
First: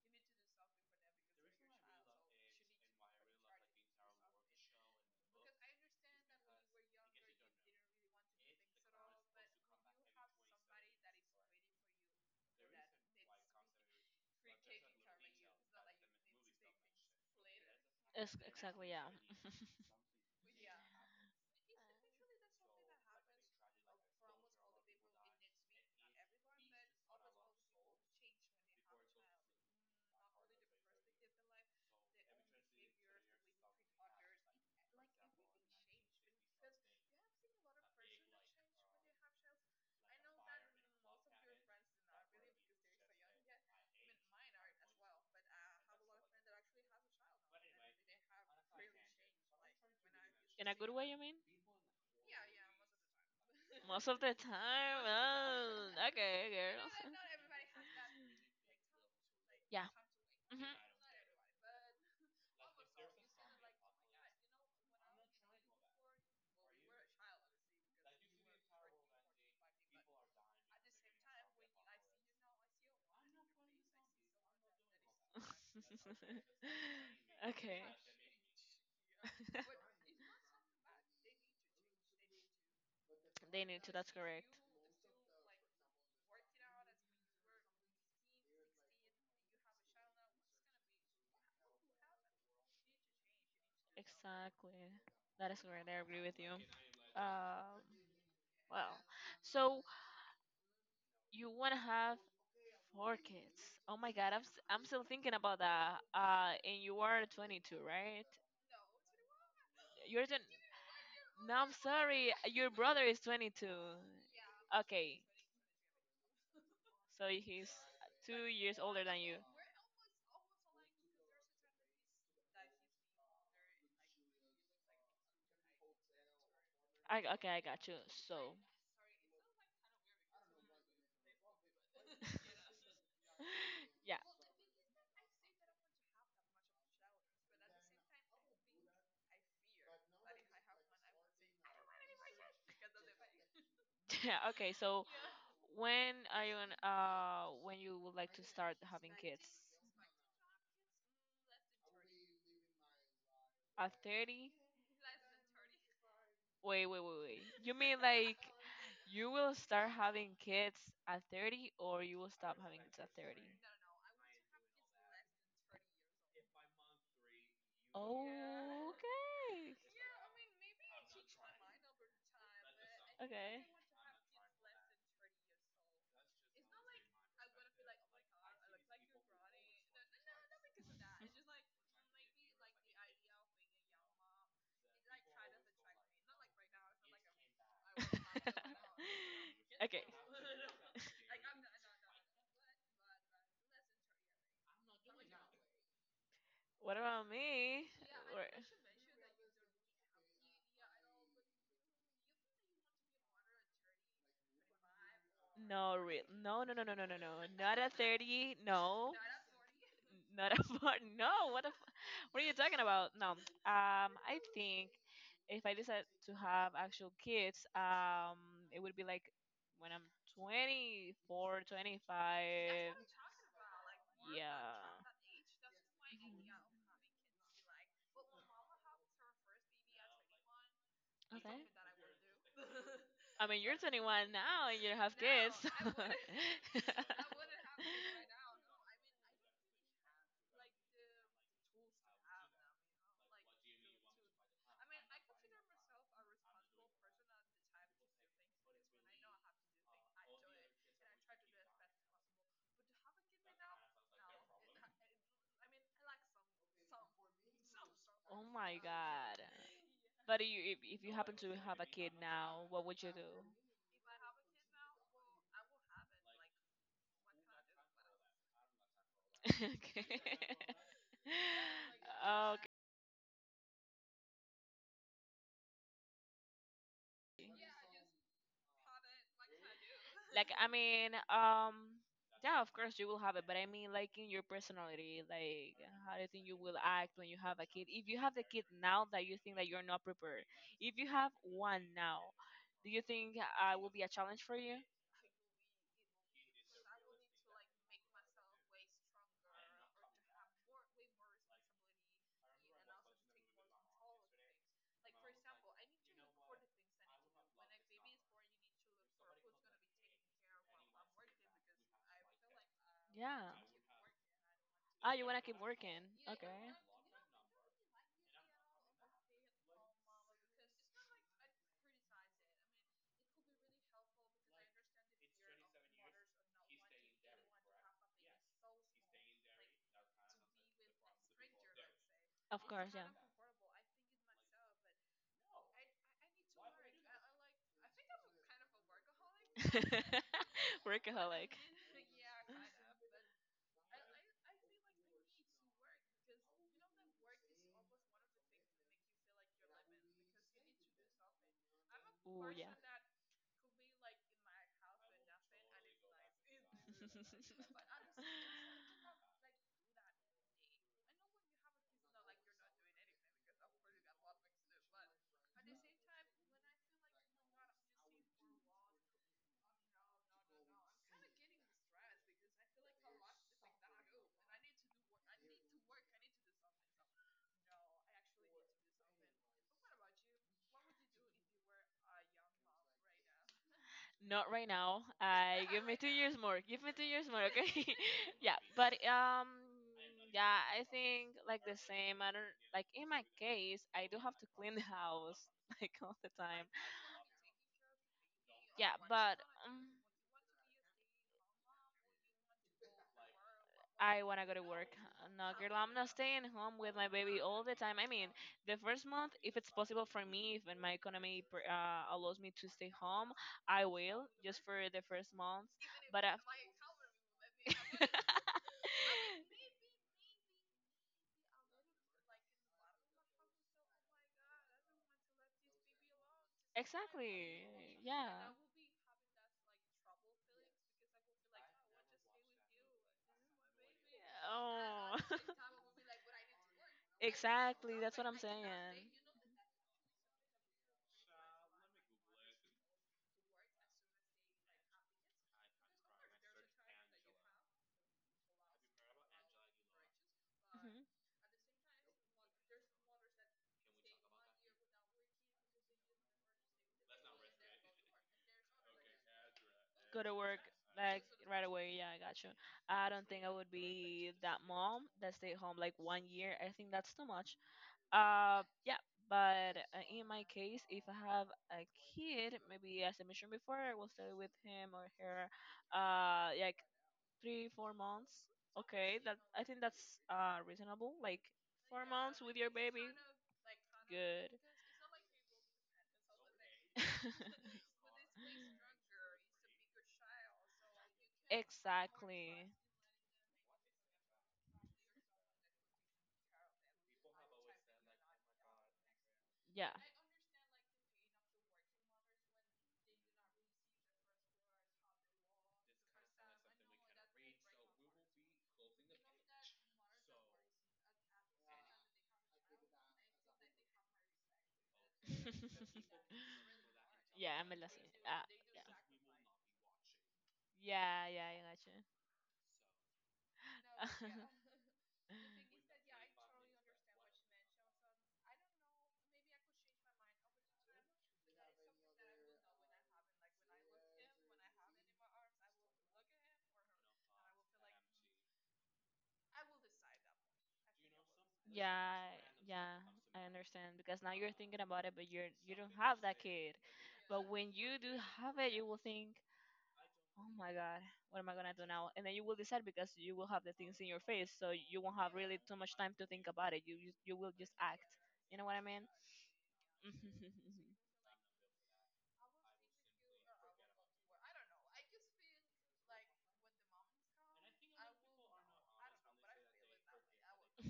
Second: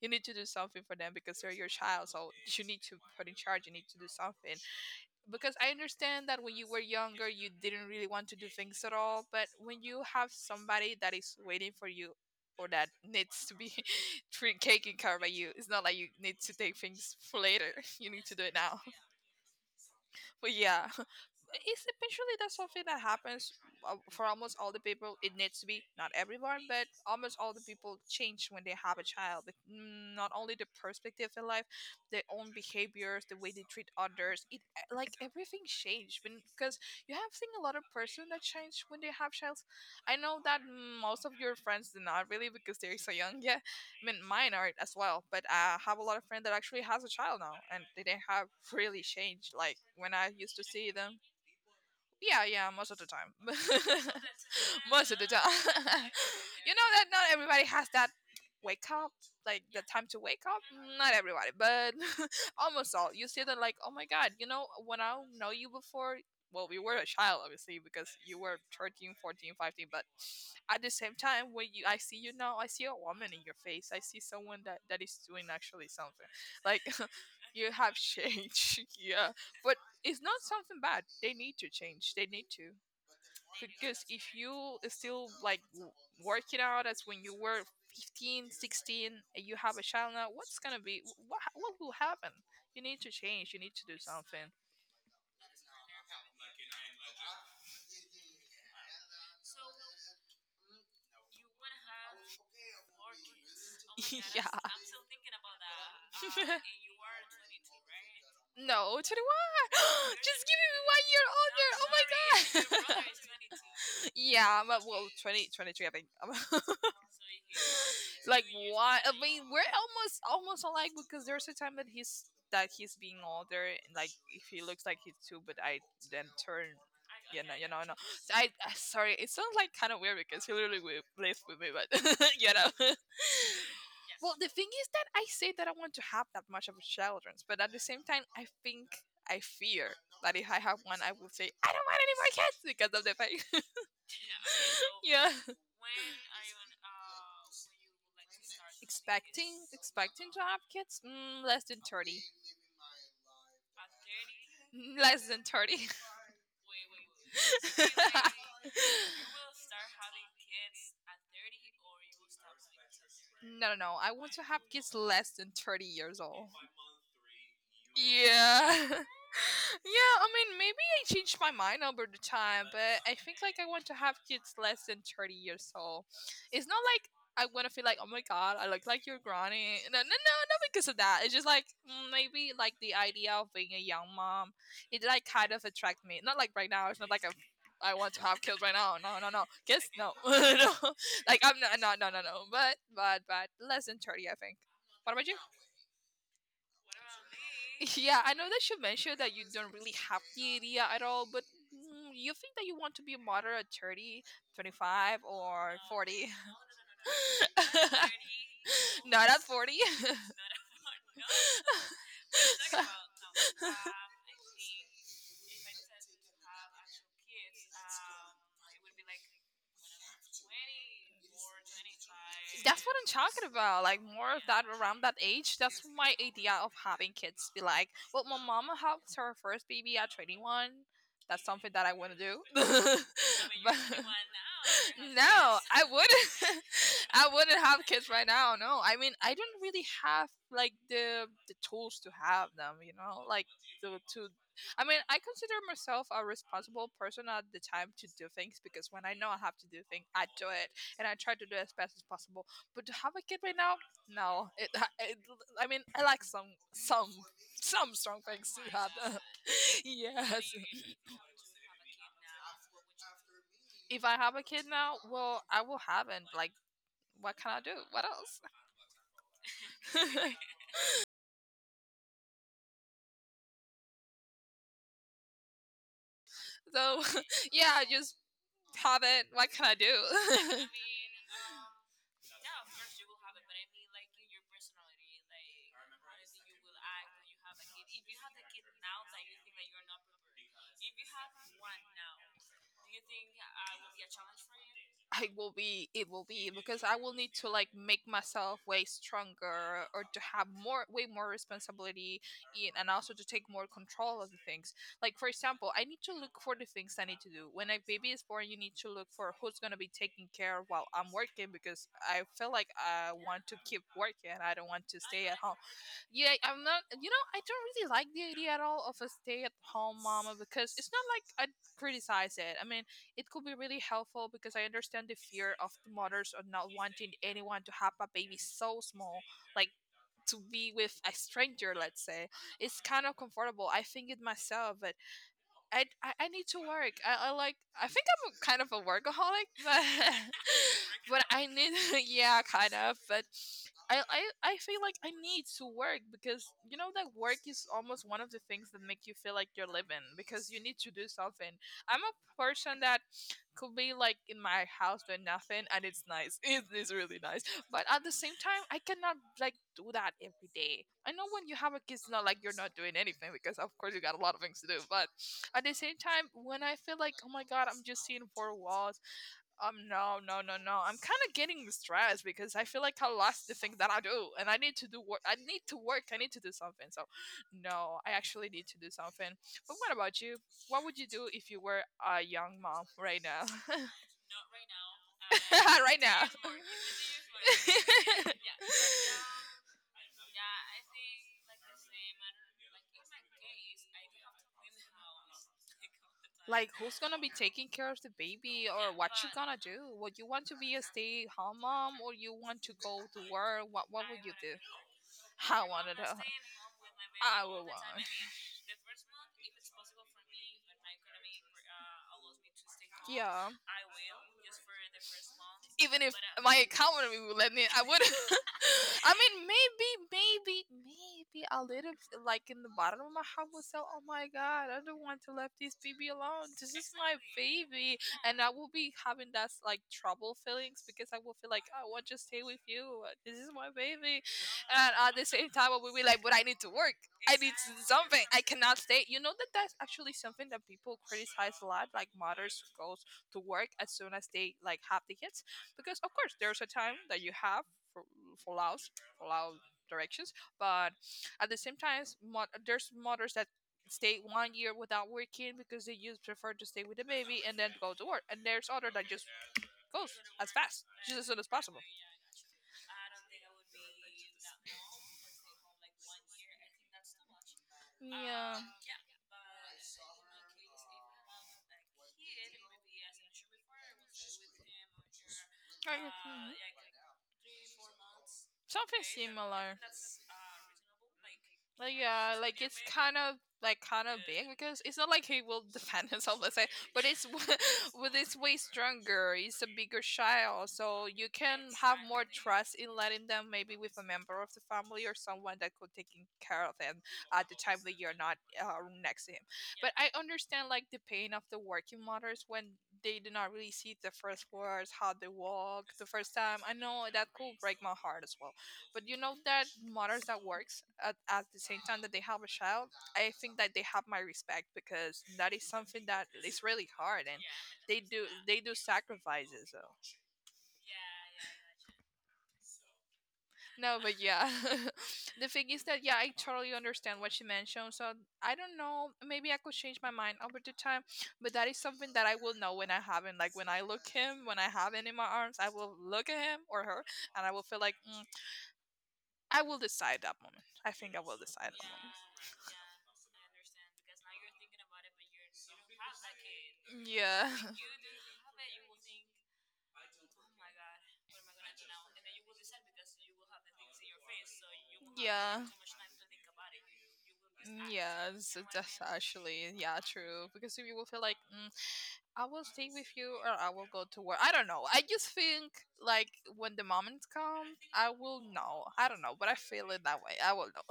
Speaker 1: You need to do something for them because they're your child, so you need to put in charge, you need to do something because I understand that when you were younger, you didn't really want to do things at all. But when you have somebody that is waiting for you or that needs to be [laughs] treat taken care by you, it's not like you need to take things for later. [laughs] You need to
Speaker 2: It's
Speaker 1: do it now.
Speaker 2: exactly
Speaker 1: [laughs]
Speaker 2: yeah. [laughs]
Speaker 1: But yeah. It's eventually that's something that happens for almost all the people. It needs to be not everyone, but almost all the people change when they have a child. Not only the perspective in life, their own behaviors, the way they treat others. It like everything changed when because you have seen a lot of person that change when they have child. I know that most of your friends do not really because they're so young [laughs] yet. I mean, mine are as well, but I have a lot of friends that actually has a child now, and they didn't have really changed. Like when I used to
Speaker 2: In a good
Speaker 1: see
Speaker 2: way, you
Speaker 1: them,
Speaker 2: mean?
Speaker 1: yeah, yeah, most of the time.
Speaker 2: Most of the
Speaker 1: [laughs]
Speaker 2: time.
Speaker 1: Most of the time.
Speaker 2: Oh,
Speaker 1: [laughs]
Speaker 2: okay,
Speaker 1: You know that
Speaker 2: girls.
Speaker 1: not everybody has that wake up, like the
Speaker 2: Yeah.
Speaker 1: time to wake up.
Speaker 2: hmm
Speaker 1: Not everybody, but [laughs] almost all. You see that, like, oh my god, you know, when I know you before, well, we were a child, obviously, because you were 13, 14, 15. But at the same time, when you, I see you now, I see a woman in your face. I see someone that, is doing actually something. Like,
Speaker 2: [laughs]
Speaker 1: [laughs] you
Speaker 2: Okay.
Speaker 1: have changed. [laughs] Yeah. For it's not something bad. They need to change. They need to
Speaker 2: They need to.
Speaker 1: because
Speaker 2: That's
Speaker 1: if
Speaker 2: correct.
Speaker 1: you still like work out as when you were 15, 16, and you have a child now, what's gonna be what will happen? You need to change. You need to do something.
Speaker 2: Exactly. That is correct. I agree with you. Um, wow. So you want to have four kids. Oh my God,
Speaker 1: [laughs] Yeah.
Speaker 2: I'm still thinking about that. And you
Speaker 1: [laughs]
Speaker 2: are 22, right?
Speaker 1: No, 21. [gasps]
Speaker 2: You're the,
Speaker 1: Just give me one year
Speaker 2: no,
Speaker 1: older.
Speaker 2: I'm
Speaker 1: Oh my
Speaker 2: sorry. Your brother
Speaker 1: god.
Speaker 2: is
Speaker 1: [laughs]
Speaker 2: 22.
Speaker 1: Yeah, but well,
Speaker 2: Okay,
Speaker 1: 2023. I think. [laughs]
Speaker 2: so he's
Speaker 1: Like
Speaker 2: 2 years
Speaker 1: why?
Speaker 2: older
Speaker 1: I
Speaker 2: than you.
Speaker 1: mean, we're almost alike because there's a time that he's being older, and like if he looks like he's two, but I then turn.
Speaker 2: Okay, I
Speaker 1: You know,
Speaker 2: got
Speaker 1: no.
Speaker 2: you.
Speaker 1: I,
Speaker 2: So.
Speaker 1: I sorry, it sounds like kind of weird because he literally lives with me, but [laughs] you
Speaker 2: [laughs]
Speaker 1: know.
Speaker 2: Yeah. [laughs]
Speaker 1: Well, the thing is that I say that I want to have that much of a children, but at the same time, I think I fear that if I have one, I will say I don't want any more kids because of the fact.
Speaker 2: Yeah, okay.
Speaker 1: [laughs]
Speaker 2: So
Speaker 1: Yeah.
Speaker 2: when are when you would like to start having kids?
Speaker 1: Expecting to have kids? Mm, less than 30.
Speaker 2: At 30?
Speaker 1: Mm, less than 30. [laughs]
Speaker 2: Wait, wait, wait, wait. You mean like you will start having kids at 30, or you will stop having kids at 30?
Speaker 1: No, no, no. I want to have kids less than 30 years old. Yeah. [laughs] Yeah,
Speaker 2: Oh,
Speaker 1: I
Speaker 2: okay.
Speaker 1: mean, maybe I changed my
Speaker 2: Okay.
Speaker 1: mind
Speaker 2: [laughs]
Speaker 1: over the time, but I think like I want to have kids less than 30 years old. It's not like I want to feel like, oh my god, I look like your granny. No, no, no, not because of that. It's just like mm, maybe like the idea of being a young mom, it like kind of attract me. Not like right now. It's not like a, I want to have kids right now. No, no, no. Guess
Speaker 2: Okay.
Speaker 1: no, [laughs] no. Like I'm not, no, no, no, no. But less than 30, I think. What about you?
Speaker 2: What about me?
Speaker 1: Yeah, I
Speaker 2: Yeah,
Speaker 1: know that you mentioned that you don't really have the
Speaker 2: yeah.
Speaker 1: idea at all, but mm, you think that you want to be a model at 30, 25 or
Speaker 2: No, real.
Speaker 1: 40?
Speaker 2: No, no, no, no, no, no, no. Not at 30.
Speaker 1: [laughs]
Speaker 2: No.
Speaker 1: Not at 40.
Speaker 2: Not at 40. No, what a. What are you talking about? No.
Speaker 1: [laughs]
Speaker 2: I think if I decide to have actual kids, it would be like when I'm 24,
Speaker 1: 25 That's
Speaker 2: 25.
Speaker 1: what I'm talking about. Like more of that
Speaker 2: Yeah.
Speaker 1: around that age. That's my idea of having kids. Be like, well, my mama had her first baby at 21. That's
Speaker 2: Okay.
Speaker 1: something that I want to do. [laughs]
Speaker 2: I mean,
Speaker 1: but
Speaker 2: you're
Speaker 1: But
Speaker 2: 21 now and you don't have
Speaker 1: [laughs]
Speaker 2: kids.
Speaker 1: no, I
Speaker 2: [laughs]
Speaker 1: wouldn't. [laughs] I wouldn't have kids right now. No, I mean, I don't really have like the tools to have them. You know, like to I mean, I consider myself a responsible person at the time to do things because when I know I have to do things, I do it and I try to do it as best as possible. But to have a kid right now, no. It I mean, I like some strong
Speaker 2: Oh
Speaker 1: things to
Speaker 2: my
Speaker 1: have.
Speaker 2: god.
Speaker 1: [laughs] Yes.
Speaker 2: But you, if you happen to have a kid now, what would you do?
Speaker 1: If I have a kid now, well, I will have it. Like, what can I do? What else?
Speaker 2: [laughs] Okay. [laughs] Okay.
Speaker 1: [laughs] So, [laughs] yeah, just have it. What can I
Speaker 2: Like
Speaker 1: do?
Speaker 2: I
Speaker 1: [laughs]
Speaker 2: mean, yeah, of course you will have it, but I mean, like in your personality, like how do you think you will act when you have a kid? If you have the kid now that you think that you're not prepared, if you have one now, do you think will be a challenge for you?
Speaker 1: I will be it will be because I will need to like make myself way stronger or to have more way more responsibility in and also to take more control of the things. Like for example, I need to look for the things I need to do. When a baby is born, you need to look for who's going to be taking care while I'm working because I feel like I want
Speaker 2: Yeah.
Speaker 1: to keep working. I don't want to
Speaker 2: Ah, you
Speaker 1: stay
Speaker 2: want
Speaker 1: at
Speaker 2: to
Speaker 1: home.
Speaker 2: keep working?
Speaker 1: Yeah,
Speaker 2: Okay.
Speaker 1: I'm not you know, I don't really like the idea at all of a stay at home mama because it's not like I criticize it. I mean, it could be really helpful because I understand the fear of the mothers of not wanting anyone to have a baby so small, like to be with a stranger, let's say,
Speaker 2: Of
Speaker 1: it's
Speaker 2: course, yeah.
Speaker 1: kind of comfortable. I think it myself, but I need to work. I like I think I'm kind of a workaholic, but
Speaker 2: [laughs]
Speaker 1: [laughs] but I
Speaker 2: Workaholic.
Speaker 1: need [laughs] yeah, kind of. But I feel like I need to work because you know that work is almost one of the things that make you feel like you're living because you need to do something. I'm a
Speaker 2: Ooh, yeah.
Speaker 1: person that could be like in my house doing nothing and it's nice. [laughs] It is really nice. But at the same time, I cannot like
Speaker 2: [laughs]
Speaker 1: do that every day. I know when you have a kid, it's not like you're not doing anything because, of course, you got a lot of things to do. But at the same time, when I feel like, oh my God, I'm just seeing 4 walls, no, no, no, no, I'm kind of getting stressed because I feel like I lost the thing that I do and I need to do work. I need to work. I need to do something. So, no, I actually need to do something. But what about you? What would you do if you were a young mom right now? [laughs] Not
Speaker 2: Not right
Speaker 1: right
Speaker 2: now.
Speaker 1: now. [laughs]
Speaker 2: Give me
Speaker 1: Right
Speaker 2: two
Speaker 1: now.
Speaker 2: years
Speaker 1: [laughs] Give me
Speaker 2: more. Give me 2 years more, okay?
Speaker 1: the usual. [laughs] Yeah. Right
Speaker 2: [laughs] yeah,
Speaker 1: now.
Speaker 2: but um, yeah, I think like the same. I don't like in my case, I do have to clean the house [laughs] like all the time.
Speaker 1: Like, who's gonna be taking care of the baby,
Speaker 2: Yeah,
Speaker 1: or what you
Speaker 2: but
Speaker 1: gonna do?
Speaker 2: um,
Speaker 1: Would you want to be a stay-at-home mom, or you want to go to work? What would
Speaker 2: I
Speaker 1: you
Speaker 2: want to
Speaker 1: do?
Speaker 2: go to work.
Speaker 1: [laughs]
Speaker 2: No,
Speaker 1: I
Speaker 2: girl,
Speaker 1: wanna
Speaker 2: I'm not
Speaker 1: know.
Speaker 2: staying home with my baby
Speaker 1: I
Speaker 2: all
Speaker 1: would
Speaker 2: the time.
Speaker 1: want.
Speaker 2: I mean, the first month, if it's possible for me, if my economy allows me to stay home,
Speaker 1: Yeah.
Speaker 2: I will, just for the first month.
Speaker 1: Even if
Speaker 2: But
Speaker 1: my economy would let me, I would.
Speaker 2: [laughs]
Speaker 1: [laughs] I mean, maybe, maybe, maybe a little, bit, like in the bottom of my heart, would say, "Oh my God, I don't want to let this baby alone. This is my
Speaker 2: Exactly.
Speaker 1: baby," [laughs]
Speaker 2: Yeah.
Speaker 1: and I will be having that like trouble feelings because I will feel like I want to stay with you. This is my baby, and at
Speaker 2: Oh.
Speaker 1: the same time, I will be like, "But I need to work.
Speaker 2: [laughs]
Speaker 1: I need to do
Speaker 2: Exactly. That's
Speaker 1: something.
Speaker 2: what I'm
Speaker 1: I
Speaker 2: saying.
Speaker 1: cannot
Speaker 2: Mhm.
Speaker 1: stay." You know that's actually something that people criticize a lot, like mothers goes to work as soon as they like have the kids because of course there's a time that you have for for laws, for law directions, but at the same time, there's mothers that stay 1 year without working because they just prefer to stay with the baby and then go to work, and there's other that just goes
Speaker 2: Go to
Speaker 1: as
Speaker 2: work
Speaker 1: fast, just
Speaker 2: like
Speaker 1: as soon as
Speaker 2: right
Speaker 1: possible.
Speaker 2: away. Yeah, I got you. I don't think I would be that mom that stayed home like 1 year. I think that's too much.
Speaker 1: Yeah,
Speaker 2: Uh, yeah, but in my case, if I have a kid, maybe as I mentioned before, I will stay with him or her,
Speaker 1: I
Speaker 2: like three, 4 months.
Speaker 1: something
Speaker 2: Okay, that I
Speaker 1: similar.
Speaker 2: think that's reasonable. Like
Speaker 1: Like
Speaker 2: 4 months
Speaker 1: yeah,
Speaker 2: with
Speaker 1: like
Speaker 2: your
Speaker 1: it's
Speaker 2: baby,
Speaker 1: kind of, like kind of big
Speaker 2: good.
Speaker 1: because it's not like he will defend [laughs] himself, let's say, but it's
Speaker 2: [laughs]
Speaker 1: [laughs] with it's way stronger. It's a bigger child, so you can have more
Speaker 2: Exactly.
Speaker 1: trust in letting them maybe with a member of the family or someone that could taking care of him at the time that you're not next to him.
Speaker 2: Yeah.
Speaker 1: But I understand like the pain of the working mothers when they did not really see the first words, how they walk the first time. I know that could break my heart as well. But you know that mothers that works at the same time that they have a child, I think that they have my respect because that is something
Speaker 2: [laughs]
Speaker 1: that is really hard, and
Speaker 2: Yeah, I'm a
Speaker 1: they
Speaker 2: lesson.
Speaker 1: do they do
Speaker 2: Yeah.
Speaker 1: sacrifices. So.
Speaker 2: Yeah, yeah, I gotcha.
Speaker 1: No, but
Speaker 2: [laughs]
Speaker 1: yeah, [laughs] the thing is that yeah, I totally understand what she mentioned. So I don't know, maybe I could change my mind over the time, but that is something that I will know when I have him. Like when I look him, when I have him in my arms, I will look at him or her, and I will feel like I will decide that moment. I think I will decide
Speaker 2: Yeah, yeah, I understand because
Speaker 1: that
Speaker 2: now you're thinking about it, but you don't have that kid.
Speaker 1: moment.
Speaker 2: But
Speaker 1: Yeah.
Speaker 2: when you do have it, you will think, oh my god, what am I gonna do now? And then you will decide because
Speaker 1: [laughs]
Speaker 2: you will have the things in your face, so you won't have really
Speaker 1: Yeah.
Speaker 2: too much time to think about it. You will just act.
Speaker 1: Yeah, that's,
Speaker 2: You know what I
Speaker 1: that's
Speaker 2: mean?
Speaker 1: actually yeah true because you will feel like I will stay with you or I will go to work. I don't know. I just think like when the moment comes, I will know. I don't know, but I feel it that way. I will know.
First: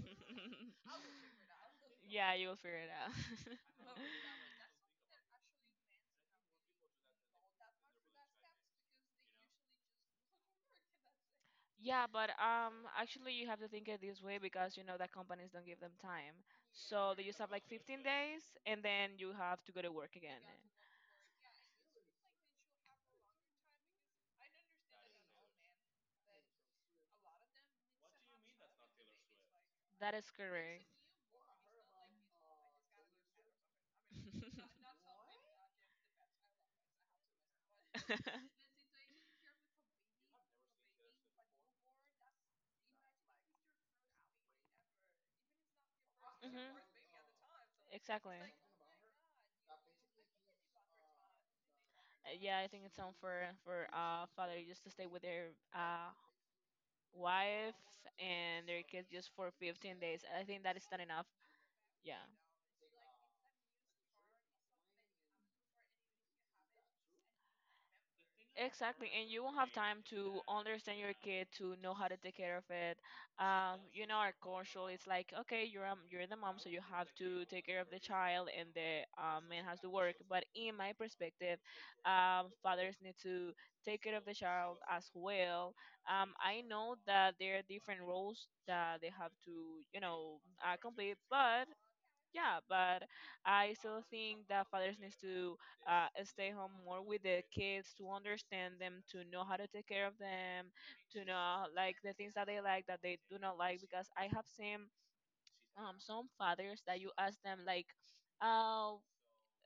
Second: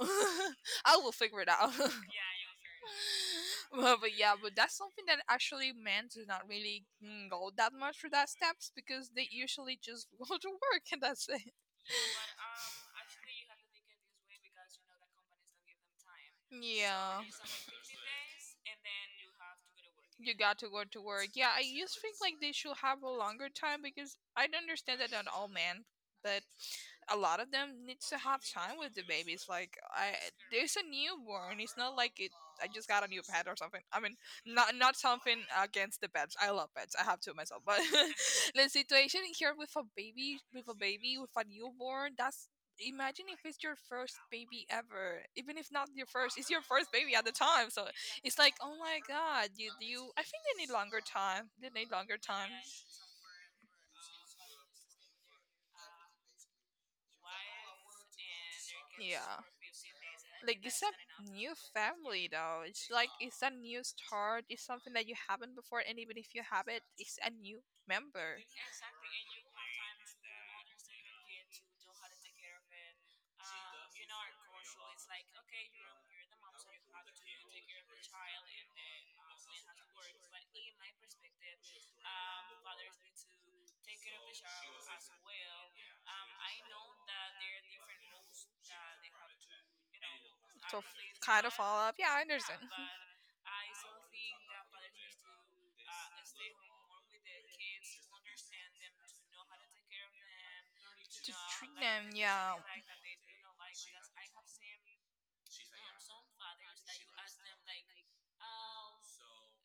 Speaker 1: [laughs] I will figure it out. [laughs]
Speaker 2: Yeah, you will figure it out. [laughs]
Speaker 1: But yeah, but that's something that actually men do not really go that much for that steps because they usually just [laughs] go to work and that's it.
Speaker 2: Yeah, but actually, you have to think it this way because you know that companies don't give them time. So
Speaker 1: Yeah,
Speaker 2: they just have like 15 days, and then you have to go to work
Speaker 1: you
Speaker 2: again.
Speaker 1: got to go to work. Yeah, I just think like they should have a longer time because I don't understand that, not all men, but a lot of them needs to have time with the babies. Like
Speaker 2: That
Speaker 1: I,
Speaker 2: is
Speaker 1: there's
Speaker 2: correct.
Speaker 1: a newborn. It's not like it. I just got a new pet or something. I mean, not something against the pets. I love pets. I have two myself, but
Speaker 2: [laughs]
Speaker 1: [laughs] the situation here with a baby, with a baby, with a newborn, that's. Imagine if it's your first baby ever, even if not your first, it's your
Speaker 2: Mhm.
Speaker 1: first baby at the time. So
Speaker 2: Exactly.
Speaker 1: it's like, oh my god, you you. I think they need longer time. They need longer time.
Speaker 2: Yeah, I think it's unfair for father just to stay with their uh wife and their kids just
Speaker 1: Yeah.
Speaker 2: for 15 days. I
Speaker 1: Like
Speaker 2: think that
Speaker 1: it's
Speaker 2: is
Speaker 1: a
Speaker 2: not enough.
Speaker 1: new
Speaker 2: Yeah,
Speaker 1: family though. It's like it's a new start. It's something that you haven't before, and even if you have it, it's a new member.
Speaker 2: exactly. And you won't have time to understand your kid, to know how to take care of it. You know, our culture it's like, okay, you're the mom, so you have to take care of the child, and the man has to work. But in my perspective, fathers need to take care of the child as well. I know that there are different roles that they have to, you know,
Speaker 1: So f-
Speaker 2: complete,
Speaker 1: Kind of
Speaker 2: but
Speaker 1: follow up. Yeah, I
Speaker 2: yeah,
Speaker 1: understand.
Speaker 2: but I still think that fathers needs to stay home more with the kids to understand them, to know how to take care of them, to
Speaker 1: To
Speaker 2: know
Speaker 1: treat
Speaker 2: like
Speaker 1: them,
Speaker 2: the things that
Speaker 1: yeah.
Speaker 2: they like, that they do not like. Because I have seen some fathers that you ask them like, uh,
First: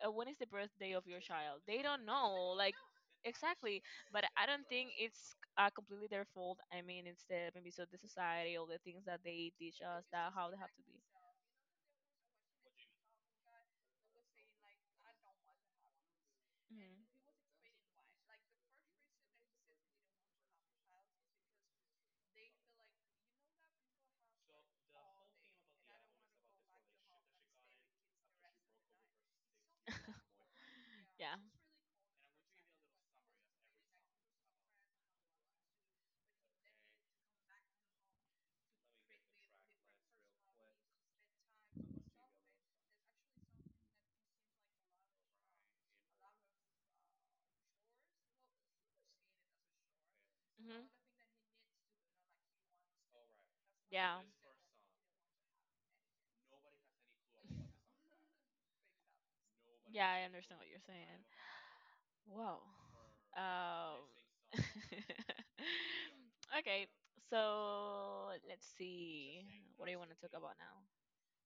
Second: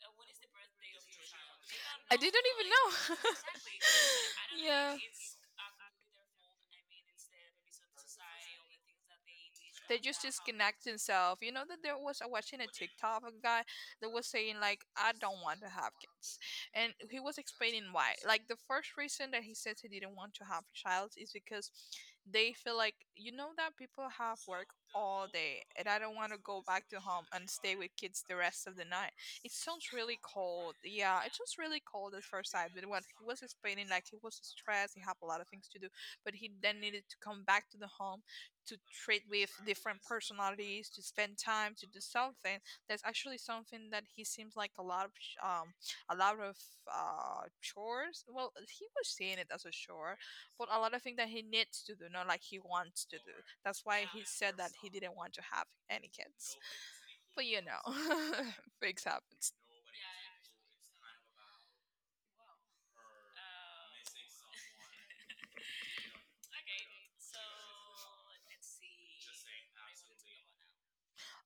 Speaker 2: when is the birthday of your child? They don't
Speaker 1: I didn't
Speaker 2: know,
Speaker 1: even
Speaker 2: like
Speaker 1: know.
Speaker 2: exactly. But
Speaker 1: [laughs]
Speaker 2: I don't think
Speaker 1: Yeah,
Speaker 2: it's completely their fault. I mean, it's the maybe so the society, all the things that they teach
Speaker 1: they
Speaker 2: us
Speaker 1: just
Speaker 2: that how they have to
Speaker 1: disconnect
Speaker 2: be.
Speaker 1: themselves. You know that there was I watching a TikTok of a guy that was saying like I don't want to have kids, and
Speaker 2: Mhm.
Speaker 1: he was explaining why. Like the first reason that he says he didn't want to have a child is because they feel like you know that people have work all day, and I don't want to go back to home and stay with kids the rest of the night. It sounds really cold. Yeah, it
Speaker 2: Yeah.
Speaker 1: sounds really cold at first sight. But when he was explaining, like he was stressed, he had a lot of things to do, but he then needed to come back to the home to treat with different personalities, to spend time, to do something. That's actually something that he seems like a lot of a lot of chores. Well, he was seeing it as a chore, but a
Speaker 2: Mhm.
Speaker 1: lot of things that he needs to do, not like he wants to do. That's why
Speaker 2: Yeah.
Speaker 1: he said that he didn't want to have any kids. But you know, [laughs] things happens.
Speaker 2: Yeah, I understand what you're saying. Whoa. Um. [laughs] Okay. So let's see. What do you want to talk about now?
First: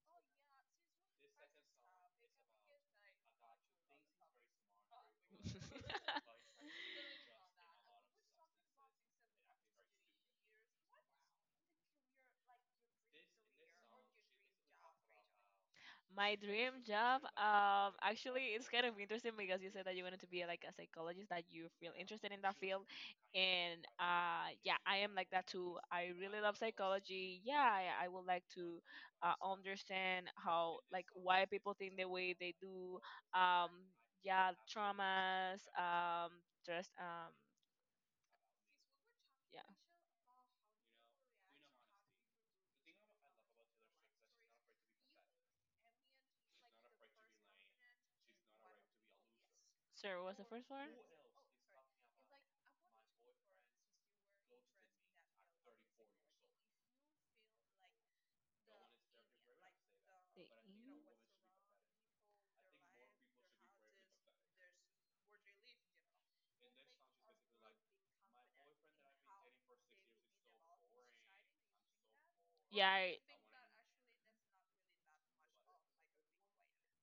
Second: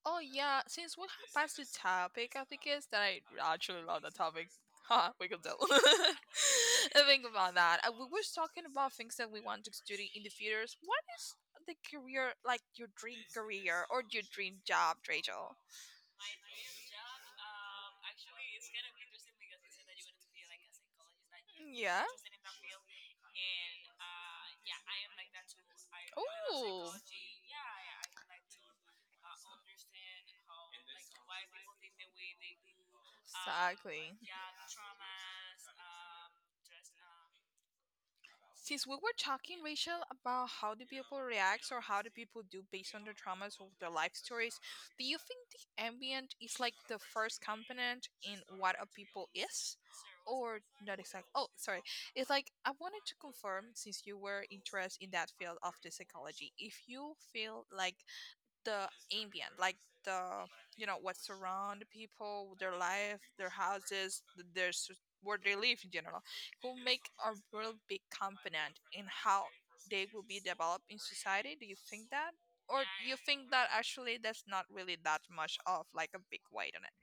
Speaker 1: Oh yeah, since we have passed the topic, I think it's that I actually love the topic. Huh, we can tell. [laughs] I think about that. We
Speaker 2: [laughs]
Speaker 1: were talking about things that we want to study in the futures. What is the career like your dream career or your dream job, Rachel?
Speaker 2: My dream job, actually, it's kind of interesting because you said that you wanted to be like a psychologist, that you feel
Speaker 1: Yeah.
Speaker 2: interested in that field, and yeah, I am like that too. I really love
Speaker 1: Oh.
Speaker 2: psychology. Yeah, I would like to understand how, like, why people think the way they do. Um,
Speaker 1: Exactly.
Speaker 2: yeah, traumas, just
Speaker 1: Since we were talking,
Speaker 2: yeah.
Speaker 1: Rachel, about how do people react or how do people do based on their traumas or their life stories, do you think the ambient is like the first component in what a people is?
Speaker 2: Sir, what's the
Speaker 1: Or
Speaker 2: first one?
Speaker 1: not exactly? Oh, sorry. It's like I wanted to confirm since you were interested in that field of the psychology, if you feel like the ambient, like
Speaker 2: The
Speaker 1: the you know what surround people, their life, their houses, their where they live in general, will make a real big component in how they will be developed in society. Do you think that, or
Speaker 2: Yeah,
Speaker 1: you think that actually that's not really that much of like a big weight on it?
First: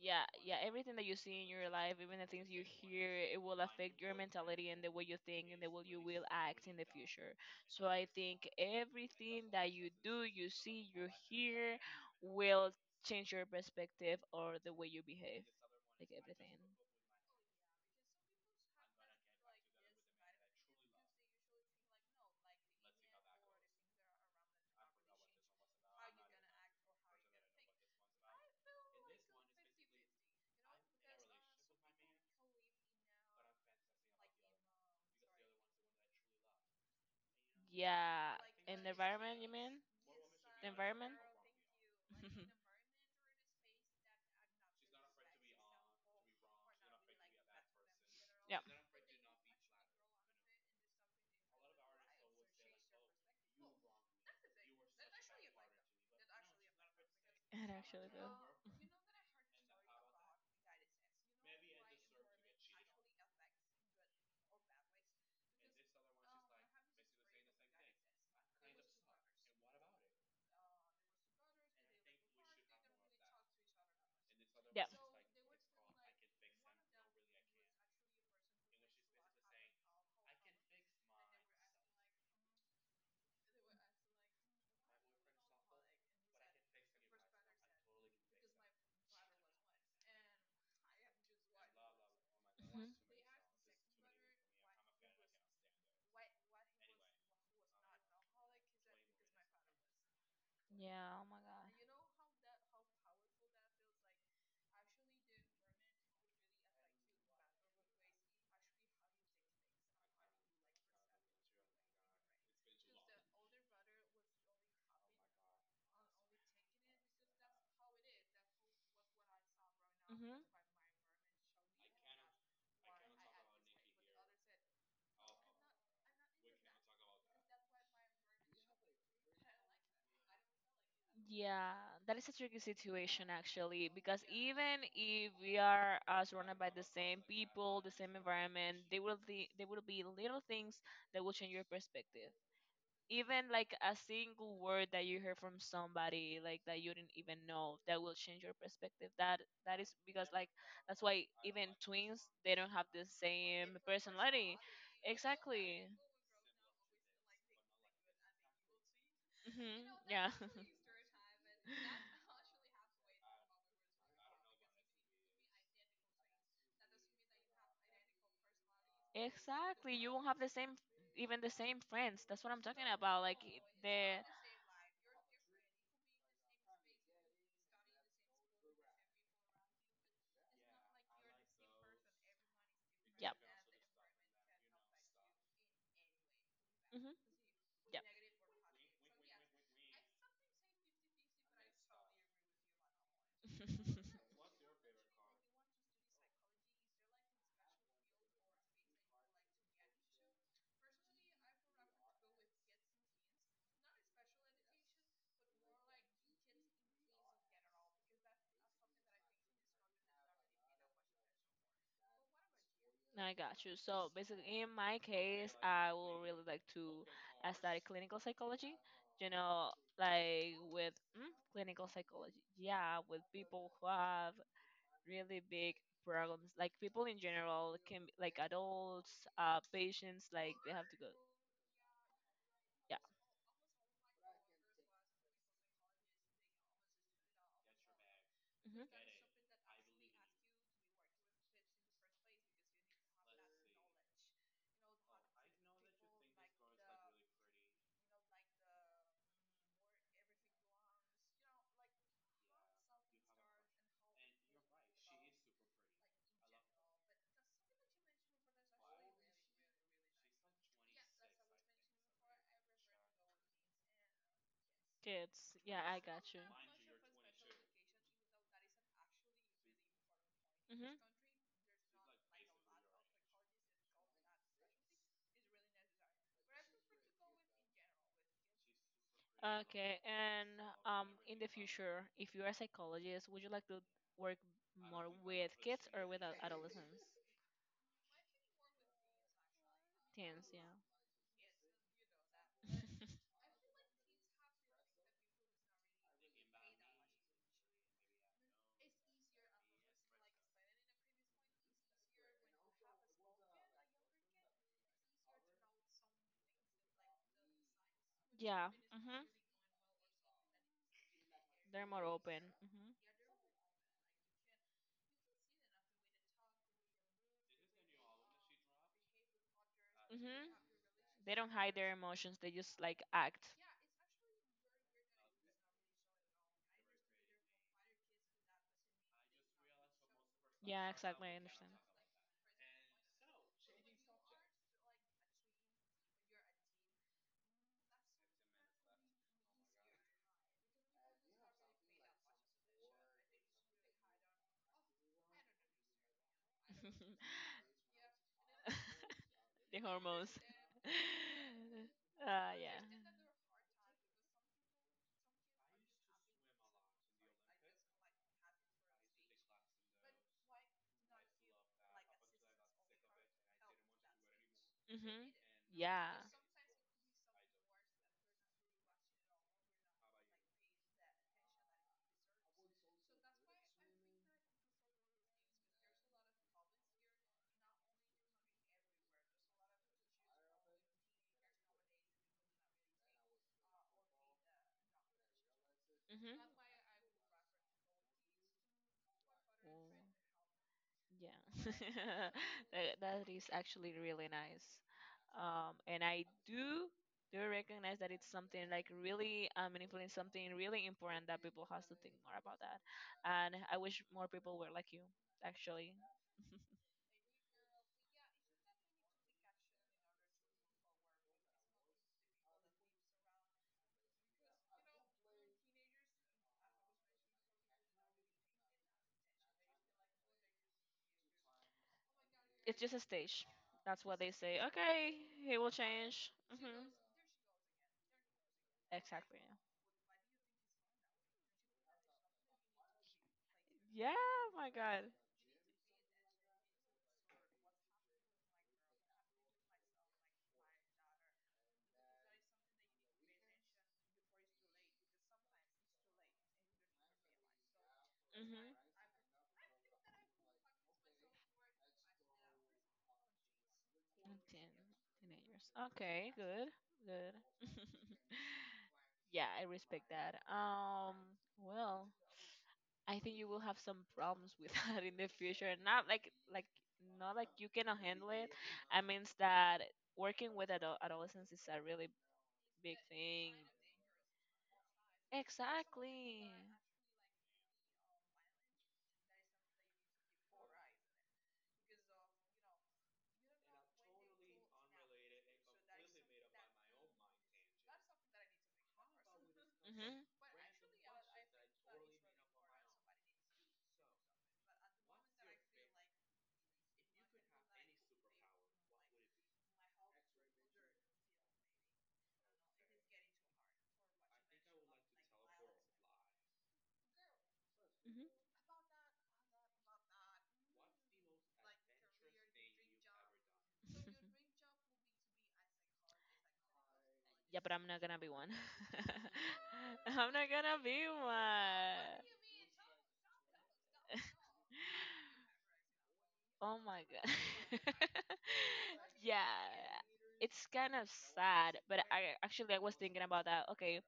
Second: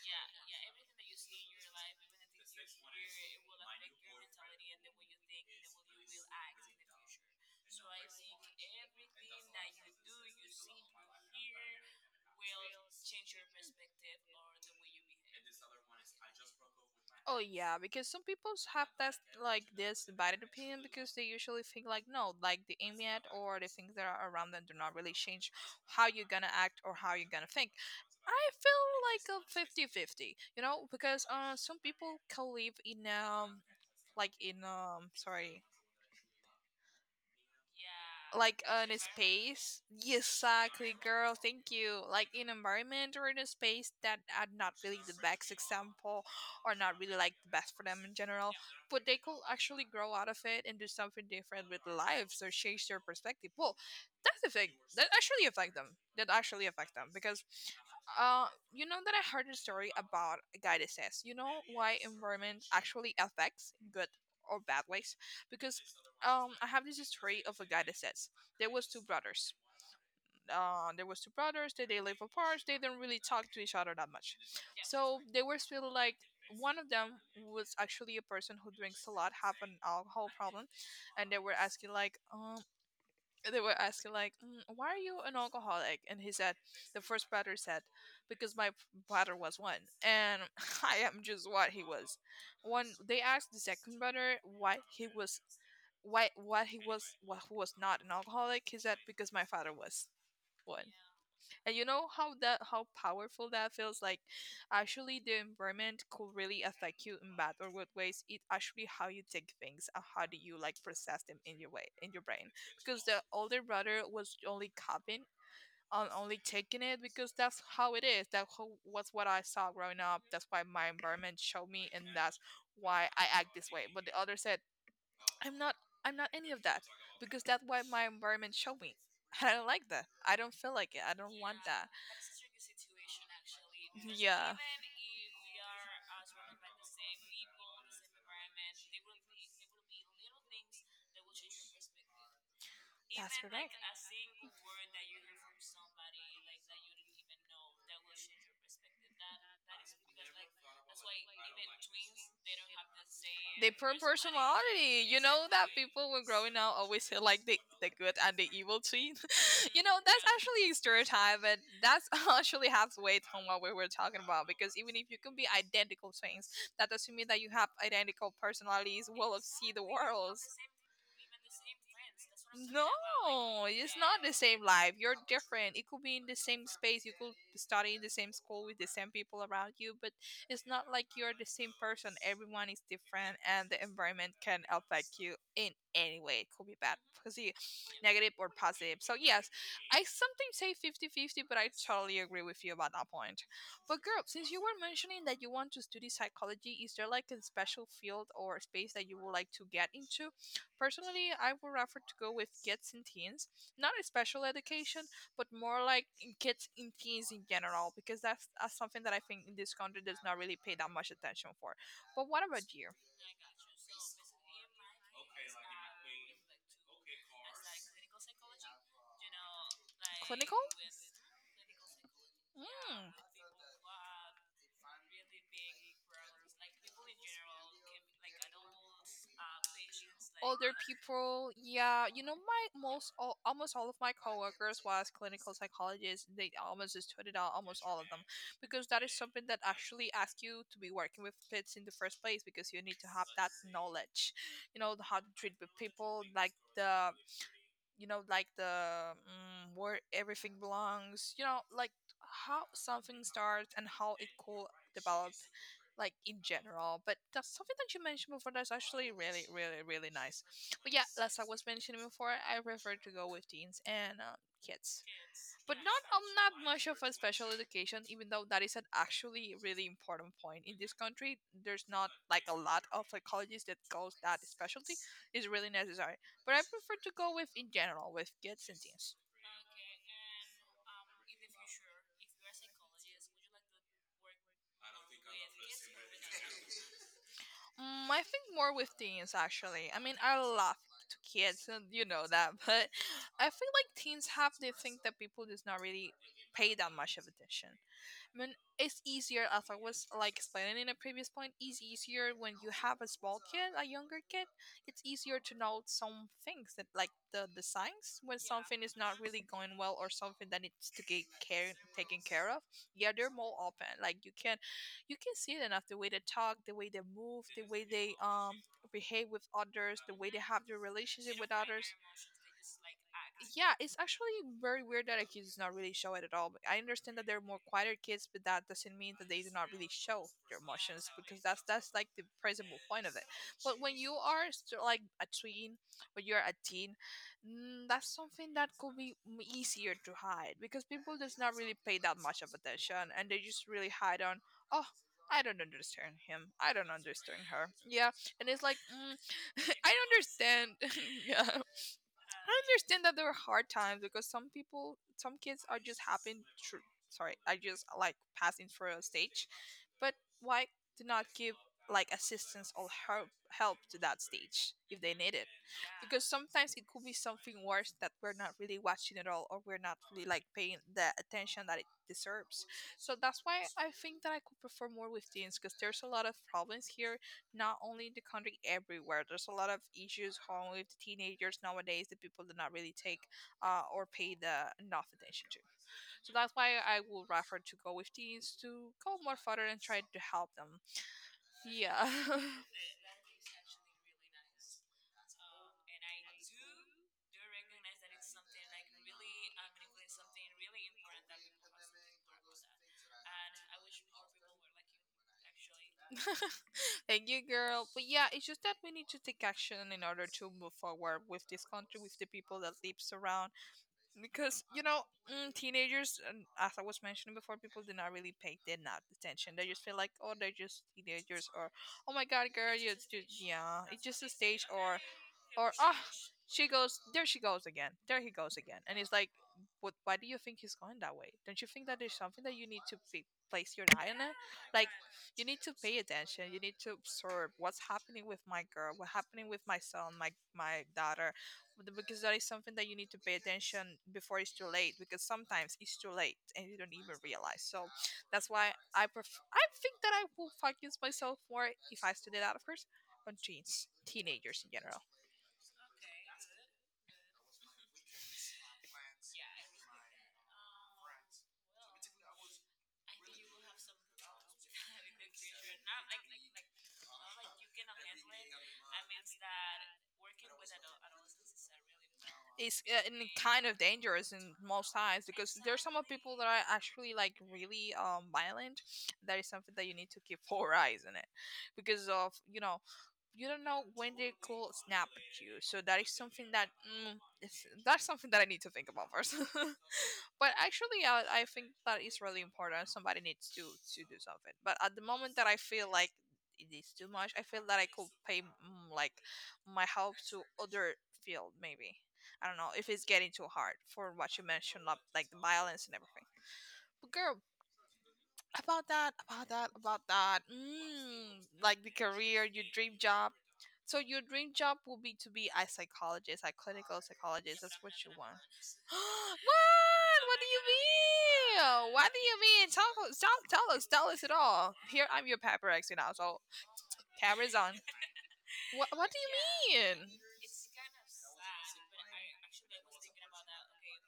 Speaker 2: yeah, yeah. Everything that you see in your life, even the things you hear, it will affect your mentality and the way you think and the way you will act in the future. So I think everything that you do, you see, you hear, will change your perspective or the way you behave, like everything.
Speaker 1: Oh yeah, because some people have that like this divided opinion because they usually think like no, like the immediate or the things that are around them do not really change how you're gonna act or how you're gonna think. I feel like a 50-50, you know, because some people can live in like in sorry,
Speaker 2: Yeah,
Speaker 1: like
Speaker 2: in
Speaker 1: on
Speaker 2: the
Speaker 1: a
Speaker 2: environment, you mean?
Speaker 1: space,
Speaker 2: The
Speaker 1: exactly
Speaker 2: environment?
Speaker 1: girl thank you, like
Speaker 2: [laughs]
Speaker 1: in environment or in a space that are not really the best example, are not really like the best for them in general.
Speaker 2: Yeah,
Speaker 1: But they could actually grow out of it and do something different with lives or change their perspective. Well, that's the thing that actually affect them. That actually affect them because
Speaker 2: it actually does.
Speaker 1: you
Speaker 2: Mhm.
Speaker 1: know that I heard a
Speaker 2: [laughs]
Speaker 1: story about a guy that says, you know why environment actually affects in good or bad ways? Because I have this story of a guy that says there was two brothers. There was two brothers. They live apart. They didn't really talk to each other that much.
Speaker 2: Yeah.
Speaker 1: So they were still like one of them was actually a person who drinks a lot, have an alcohol problem, and they were asking like, they were asking like, why are you an alcoholic? And he said, the first batter said, because my batter was one, and [laughs] I am just what he was. When
Speaker 2: Mhm.
Speaker 1: they asked the second batter why he was, why he was, why he was not an alcoholic, he said because my father was one.
Speaker 2: Yeah, oh my god.
Speaker 1: And you know how that, how powerful that feels like actually the environment could really affect you in bad or good ways. It actually how you take things and how do you like process them in your way in your brain. Because the older brother was only copying on, only taking it because that's how it is. Was what I saw growing up.
Speaker 2: Mhm.
Speaker 1: That's why my environment showed me, and that's why I act this way. But the other said I'm not I'm not any of that because that's what my environment showed me. [laughs] I don't like that. I don't feel like it. I don't want
Speaker 2: Yeah,
Speaker 1: that.
Speaker 2: that is a tricky situation actually, because
Speaker 1: Yeah.
Speaker 2: even if we are surrounded by the same people, the same environment, there will be little things that will change your perspective.
Speaker 1: That's
Speaker 2: Even like
Speaker 1: correct.
Speaker 2: a single word that you hear from somebody like that you didn't even know, that will change your perspective. That is because like that's why even twins they don't have the
Speaker 1: They
Speaker 2: same
Speaker 1: per
Speaker 2: personality.
Speaker 1: Personality. You know that
Speaker 2: Exactly.
Speaker 1: people when growing up always say like the good and the evil twin. [laughs] You
Speaker 2: Mhm.
Speaker 1: know that's
Speaker 2: Yeah.
Speaker 1: actually a stereotype, but that's [laughs] actually half weight
Speaker 2: [laughs]
Speaker 1: on what we were talking about. Because even if you can be identical twins, that doesn't mean that you have identical personalities, will of see the
Speaker 2: Exactly. You won't have the
Speaker 1: worlds.
Speaker 2: same, even the same friends. That's what I'm talking about. Like
Speaker 1: No, it's
Speaker 2: the.
Speaker 1: not the same life. You're different. It could be in the same space. You could study in the same school with the same people around you, but it's not like you're the same person. Everyone is
Speaker 2: Yep.
Speaker 1: different, and the environment can affect you in any way. It could be bad,
Speaker 2: hmm
Speaker 1: posi- negative, or positive. So, yes, I sometimes say 50-50, but I totally agree with you about that point. But,
Speaker 2: Yep. [laughs]
Speaker 1: girl, since you were mentioning that you want to study psychology, is there like a special field or space that you would like to get into? Personally, I would rather to go with kids and teens, not a special education, but more like in kids and teens in general, because that's something that I think in this country does not really pay that much attention for. But what about you?
Speaker 2: I got you. So basically, in my case, I will really like to study clinical psychology. You know,
Speaker 1: Clinical?
Speaker 2: like with clinical psychology,
Speaker 1: Mm.
Speaker 2: yeah, with people who have really big problems, like people in general can be like adults, patients, like
Speaker 1: Older
Speaker 2: they have to go,
Speaker 1: people, yeah, you know, my
Speaker 2: yeah.
Speaker 1: almost all of my coworkers was clinical psychologists. They almost just put it out, almost all of them,
Speaker 2: Hmm.
Speaker 1: because that is something that actually asks you to be working with kids in the first place, because you need to have that knowledge, you know, how to treat with people like the the where everything belongs, you know, like how something starts and how it could develop, like in general. But that's something that you mentioned before, that's actually really really really nice. But yeah, as I was mentioning before, I prefer to go with teens and kids,
Speaker 2: Kids.
Speaker 1: but
Speaker 2: Yeah, I
Speaker 1: not
Speaker 2: got you.
Speaker 1: not much of a special education, even though that is an actually really important point in this
Speaker 2: Hmm.
Speaker 1: country. There's not like a lot of like colleges that goes that specialty, is really necessary. But I prefer to go with in general with kids and teens.
Speaker 2: Okay, and in the future, if you're a psychologist, would you like to work more with kids or with adolescents?
Speaker 1: I think more with teens. Actually, I mean, I
Speaker 2: Teens, yeah.
Speaker 1: love to kids, and you know that, [laughs] but I feel like teens have the thing that people does not really pay that much of attention. I mean, it's easier, as I was like explaining in a previous point, it's easier when you have a small kid, a younger kid. It's easier to know some things that, like the signs when
Speaker 2: Yeah.
Speaker 1: something is not
Speaker 2: Hmm.
Speaker 1: really going well or something that needs to get care
Speaker 2: They're more
Speaker 1: taken
Speaker 2: open.
Speaker 1: care of.
Speaker 2: Mm-hmm.
Speaker 1: Yeah, they're more open. Like you can see it enough the way they talk, the way they move, the way they behave with others, the way they
Speaker 2: Hmm.
Speaker 1: have their relationship
Speaker 2: They
Speaker 1: with
Speaker 2: don't hide
Speaker 1: others.
Speaker 2: their emotions. They just like act.
Speaker 1: Yeah, it's actually very weird that kids does not really show it at all. But I understand that they're more quieter kids, but that doesn't mean that they do not really show their
Speaker 2: Yeah,
Speaker 1: emotions,
Speaker 2: exactly. I
Speaker 1: because that's
Speaker 2: understand.
Speaker 1: that's like the principal point of it. But when you are like a tween, when you're a teen, that's something that could be easier to hide, because people does not really pay that much of attention, and they just really hide on. Oh, I don't understand him. I don't understand her. Yeah, and it's like
Speaker 2: [laughs]
Speaker 1: [laughs]
Speaker 2: The
Speaker 1: I don't
Speaker 2: hormones.
Speaker 1: understand. [laughs] Yeah,
Speaker 2: [laughs]
Speaker 1: I
Speaker 2: Yeah.
Speaker 1: understand that there are hard times because some people, some kids are just happen. Sorry, I just like passing through a stage. But why do not give like assistance or help to that stage if they
Speaker 2: Hmm.
Speaker 1: need it?
Speaker 2: Yeah.
Speaker 1: Because sometimes it could be something worse that we're not really watching at all, or we're not really like paying the attention that it deserves. So that's why I think that I could prefer more with teens, because there's a lot of problems here, not only in the country, everywhere there's a lot of issues home with the teenagers nowadays that people do not really take or pay the enough attention to. So
Speaker 2: Mhm.
Speaker 1: that's why I would rather to go with teens, to go more further and
Speaker 2: Oh,
Speaker 1: try to help them.
Speaker 2: yeah. [laughs]
Speaker 1: Yeah.
Speaker 2: That is actually really nice. And I do recognize that it's something like really meaningful and something really important that people has to think more about that. And I wish more people were like you, actually.
Speaker 1: [laughs] Thank you, girl. But yeah, it's just that we need to take action in order to move forward with this country, with the people that lives around. Because you know, teenagers, and as I was mentioning before, people do not really pay that not attention. They just feel like, oh, they're just teenagers, or oh my god, girl,
Speaker 2: It's
Speaker 1: you
Speaker 2: just a
Speaker 1: dude,
Speaker 2: stage.
Speaker 1: yeah, it's
Speaker 2: That's what
Speaker 1: just a
Speaker 2: they say.
Speaker 1: stage,
Speaker 2: Okay, it
Speaker 1: or
Speaker 2: will
Speaker 1: ah,
Speaker 2: change.
Speaker 1: she
Speaker 2: Hmm.
Speaker 1: goes there, she goes again, there he goes again, and it's like,
Speaker 2: Exactly.
Speaker 1: what? Why do you think he's going that way? Don't you think that there's something that you need to be, place your eye on
Speaker 2: Yeah,
Speaker 1: it?
Speaker 2: oh my
Speaker 1: Like,
Speaker 2: God.
Speaker 1: you need to pay attention. You need to observe what's happening with my girl, what's happening with my son, my daughter, because that is something that you need to pay attention before it's too late. Because sometimes it's too late and you don't even realize. So that's why
Speaker 2: Mhm.
Speaker 1: I prefer, I think that I will focus myself more if I study that, of course, on teens, teenagers in
Speaker 2: Okay.
Speaker 1: general.
Speaker 2: Okay, good. Good. [laughs] Yeah, I respect that. Well, I think you will have some problems with [laughs] that in the future. Not like not like you cannot handle it. I means that working with adolescents is a really
Speaker 1: It's
Speaker 2: big
Speaker 1: and it
Speaker 2: thing.
Speaker 1: kind of dangerous in most times, because there's some of people that
Speaker 2: Exactly.
Speaker 1: are actually like really violent. That is something that you need to keep [laughs] four eyes on it, because of you know, you don't know when they could snap at you. So that is something that it's, that's something that I need to think about first. [laughs]
Speaker 2: Hmm.
Speaker 1: But actually, I think that is really important. Somebody needs to do something. But at the moment that I feel like it is too much, I feel that I could pay like my help to other field maybe. I don't know if it's getting too hard for what you mentioned, like the violence and everything. But girl,
Speaker 2: Hmm.
Speaker 1: about that, like the career, your dream job. So your
Speaker 2: [laughs]
Speaker 1: dream job will be to be a psychologist, a clinical
Speaker 2: Yeah,
Speaker 1: psychologist?
Speaker 2: but
Speaker 1: That's
Speaker 2: I'm
Speaker 1: what
Speaker 2: not
Speaker 1: you
Speaker 2: gonna be
Speaker 1: want?
Speaker 2: one.
Speaker 1: [gasps]
Speaker 2: [laughs]
Speaker 1: what
Speaker 2: I'm
Speaker 1: what
Speaker 2: not
Speaker 1: do you
Speaker 2: gonna be
Speaker 1: mean? What
Speaker 2: one.
Speaker 1: do you mean? Tell, tell, tell us, tell us it
Speaker 2: [laughs]
Speaker 1: all here. I'm your paparazzi now, so
Speaker 2: Oh my god.
Speaker 1: cameras on.
Speaker 2: [laughs]
Speaker 1: What do
Speaker 2: Yeah,
Speaker 1: you mean?
Speaker 2: it's kind of sad, but I actually I was thinking about that. Okay,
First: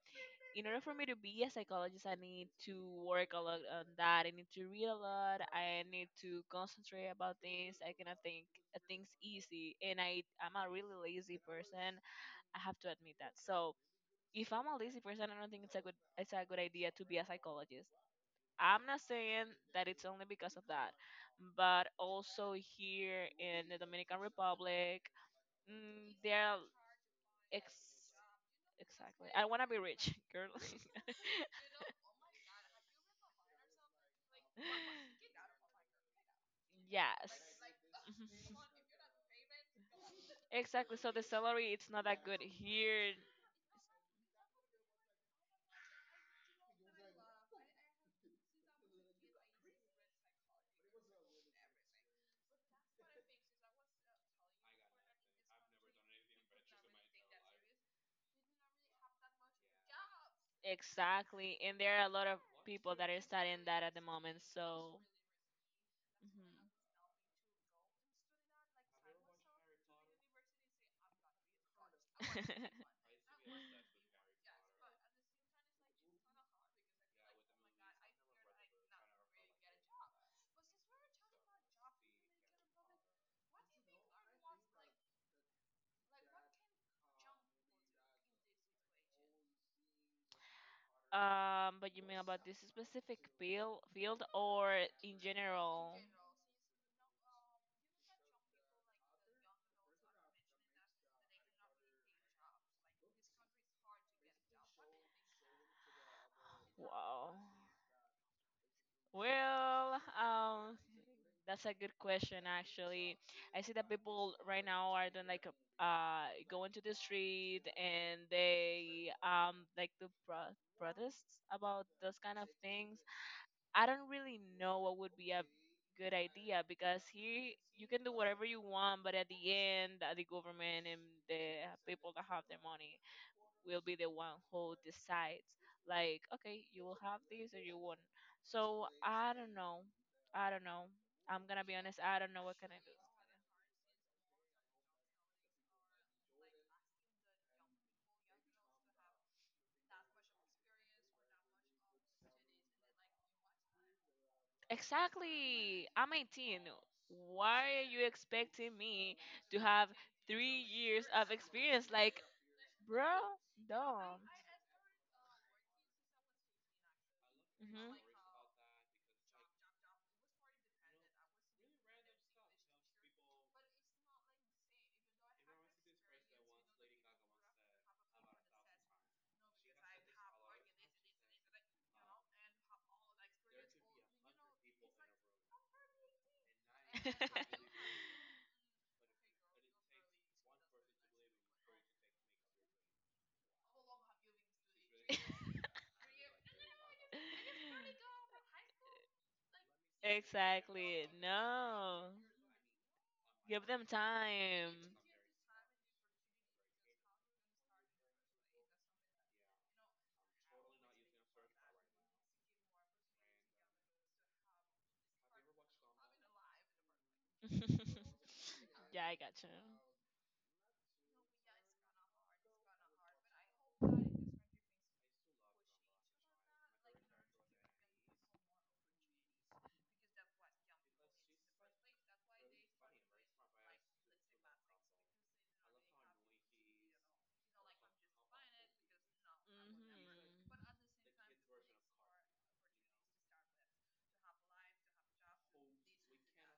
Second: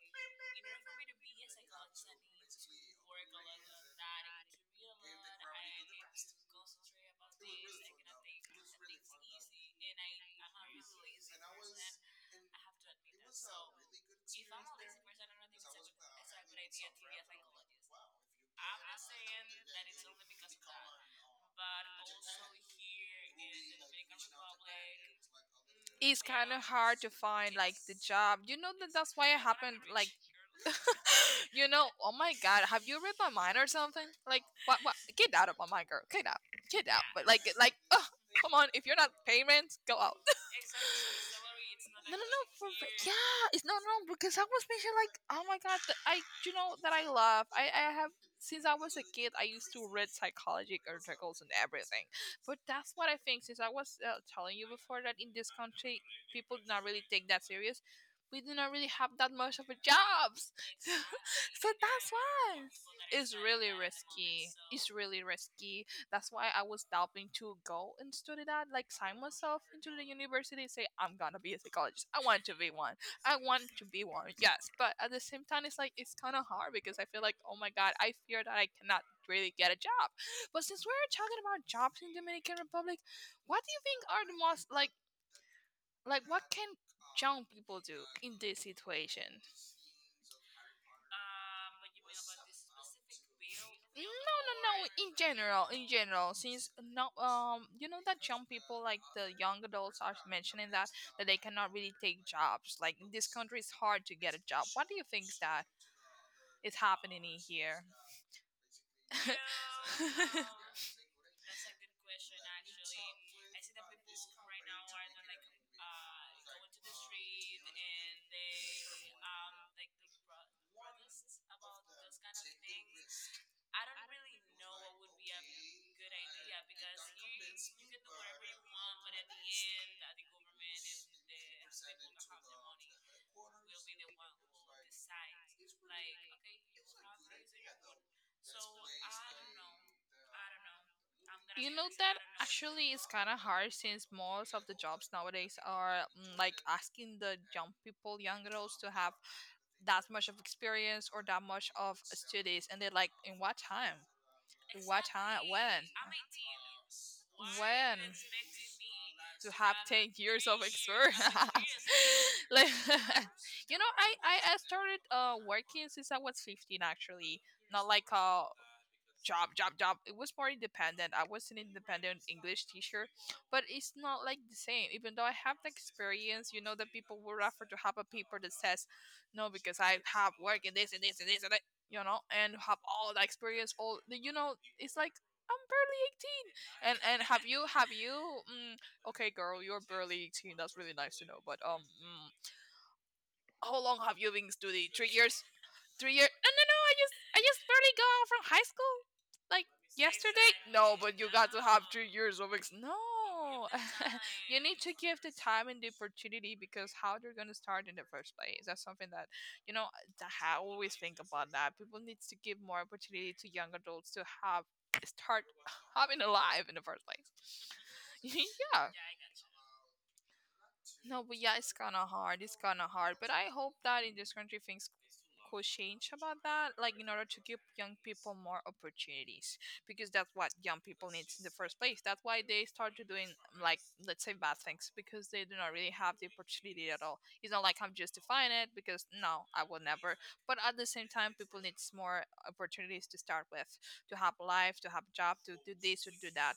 Speaker 2: in order for me to be a psychologist, I need to work a lot on that. I need to read a lot. I need to concentrate about things. I cannot think things easy, and I'm a really lazy person. I have to admit that. So if I'm a lazy person, I don't think it's a good idea to be a psychologist. I'm not saying that it's only because of that, but also here in the Dominican Republic, mm,
Speaker 1: It's
Speaker 2: there
Speaker 1: kind
Speaker 2: are
Speaker 1: of hard to find like the
Speaker 2: ex-
Speaker 1: job. You know that that's
Speaker 2: exactly.
Speaker 1: why it
Speaker 2: I want to
Speaker 1: happened.
Speaker 2: be
Speaker 1: Like,
Speaker 2: rich, [laughs] girl. [laughs]
Speaker 1: [laughs] you know, oh my god, have you read my mind or something? Like, what? What? Get out of my mind, girl. Get out. Get out. But
Speaker 2: yes.
Speaker 1: like, oh, come on. If you're not payments, go out.
Speaker 2: [laughs]
Speaker 1: [laughs]
Speaker 2: Exactly. So the salary it's not
Speaker 1: No,
Speaker 2: that
Speaker 1: no,
Speaker 2: good
Speaker 1: no.
Speaker 2: here,
Speaker 1: Yeah, it's no, no. Because I was mentioning like, oh my god, that I, you know, that I love. I have since I was a kid, I used to read psychology articles and everything. But that's what I think. Since I was telling you before that in this country, people do not really take that serious. We do not really have that much of a jobs, [laughs] so
Speaker 2: exactly,
Speaker 1: so
Speaker 2: and there are a
Speaker 1: that's
Speaker 2: lot of
Speaker 1: why
Speaker 2: people that are
Speaker 1: it's
Speaker 2: studying
Speaker 1: really
Speaker 2: that at the moment.
Speaker 1: risky. It's
Speaker 2: So.
Speaker 1: really risky. That's why I was doubting to go and study that, like sign myself into the university, say I'm gonna be a psychologist. I want to be
Speaker 2: [laughs]
Speaker 1: one. I want to be one. Yes, but at the same time, it's like it's kind of hard because I feel like oh my god, I fear that I cannot really get a job. But since we're talking about jobs in Dominican Republic, what do you think are the most like what can young people do in this situation?
Speaker 2: But you mean about this specific field,
Speaker 1: No,
Speaker 2: field
Speaker 1: no,
Speaker 2: or
Speaker 1: no.
Speaker 2: in
Speaker 1: In
Speaker 2: general?
Speaker 1: general, since no, you know that young people, like the young adults, are mentioning that they cannot really take jobs. Like in this country, it's hard to get a job. What do you think is that is happening
Speaker 2: Wow.
Speaker 1: in here?
Speaker 2: Well,
Speaker 1: [laughs]
Speaker 2: that's a good question, actually. I see that people right now are doing like a, going to the street and they like the protests about those kind of things. I don't really know what would be a good idea because here you can do whatever you want, but at the end, the government and the people that have the money will be the one who decides, like, okay, you will have these or you won't. So I don't know. I don't know. I'm gonna
Speaker 1: You
Speaker 2: be
Speaker 1: know
Speaker 2: honest,
Speaker 1: that
Speaker 2: I don't know what can I
Speaker 1: actually
Speaker 2: do.
Speaker 1: is kind of hard since most of the jobs nowadays are like asking the young people, young girls to have that much of experience or that much of studies, and they're like, in what time? What time? When?
Speaker 2: Exactly, I'm 18. Why are
Speaker 1: When?
Speaker 2: you expecting me
Speaker 1: To
Speaker 2: to
Speaker 1: have
Speaker 2: have
Speaker 1: 10 years
Speaker 2: three
Speaker 1: of
Speaker 2: years
Speaker 1: experience?
Speaker 2: of experience, like,
Speaker 1: [laughs] Like,
Speaker 2: bro,
Speaker 1: [laughs] you know, i
Speaker 2: don't.
Speaker 1: i I started working since I was 15, actually. Not
Speaker 2: Hmm.
Speaker 1: like a job, it was more independent. I was an independent English teacher. But it's not like the same, even though I have the experience. You know that people will refer to have a paper that says, no, because I have work in this and this and this and that, you know, and have all the experience, all the, you know, it's like I'm barely 18, and have
Speaker 2: [laughs]
Speaker 1: you, have you mm, okay, girl, you're barely 18. That's really nice to know. But how long have you been studying? 3 years? 3 years? No, no, no. I just barely got out from high school, like yesterday. No,
Speaker 2: Exactly.
Speaker 1: but you got to have three
Speaker 2: No.
Speaker 1: years of ex.
Speaker 2: Give
Speaker 1: No,
Speaker 2: them
Speaker 1: [laughs] you
Speaker 2: time.
Speaker 1: need to give the time and the opportunity, because how they're gonna start in the first place? That's something that you know, that I always think about that. People needs to give more opportunity to young adults to have start having a life in the first place.
Speaker 2: [laughs]
Speaker 1: [laughs] Yeah.
Speaker 2: Yeah, I gotcha.
Speaker 1: No, but yeah, it's kind of hard. It's kind of hard. But I hope that in this country things could change about that, like in order to give young people more opportunities, because that's what young people need in the first place. That's why they started doing, like, let's say bad things, because they do not really have the opportunity at all. It's not like I'm justifying it, because no, I will
Speaker 2: Mhm.
Speaker 1: never. But at the same time, people needs more opportunities to start with, to have a life, to have a job, to do this, to do that.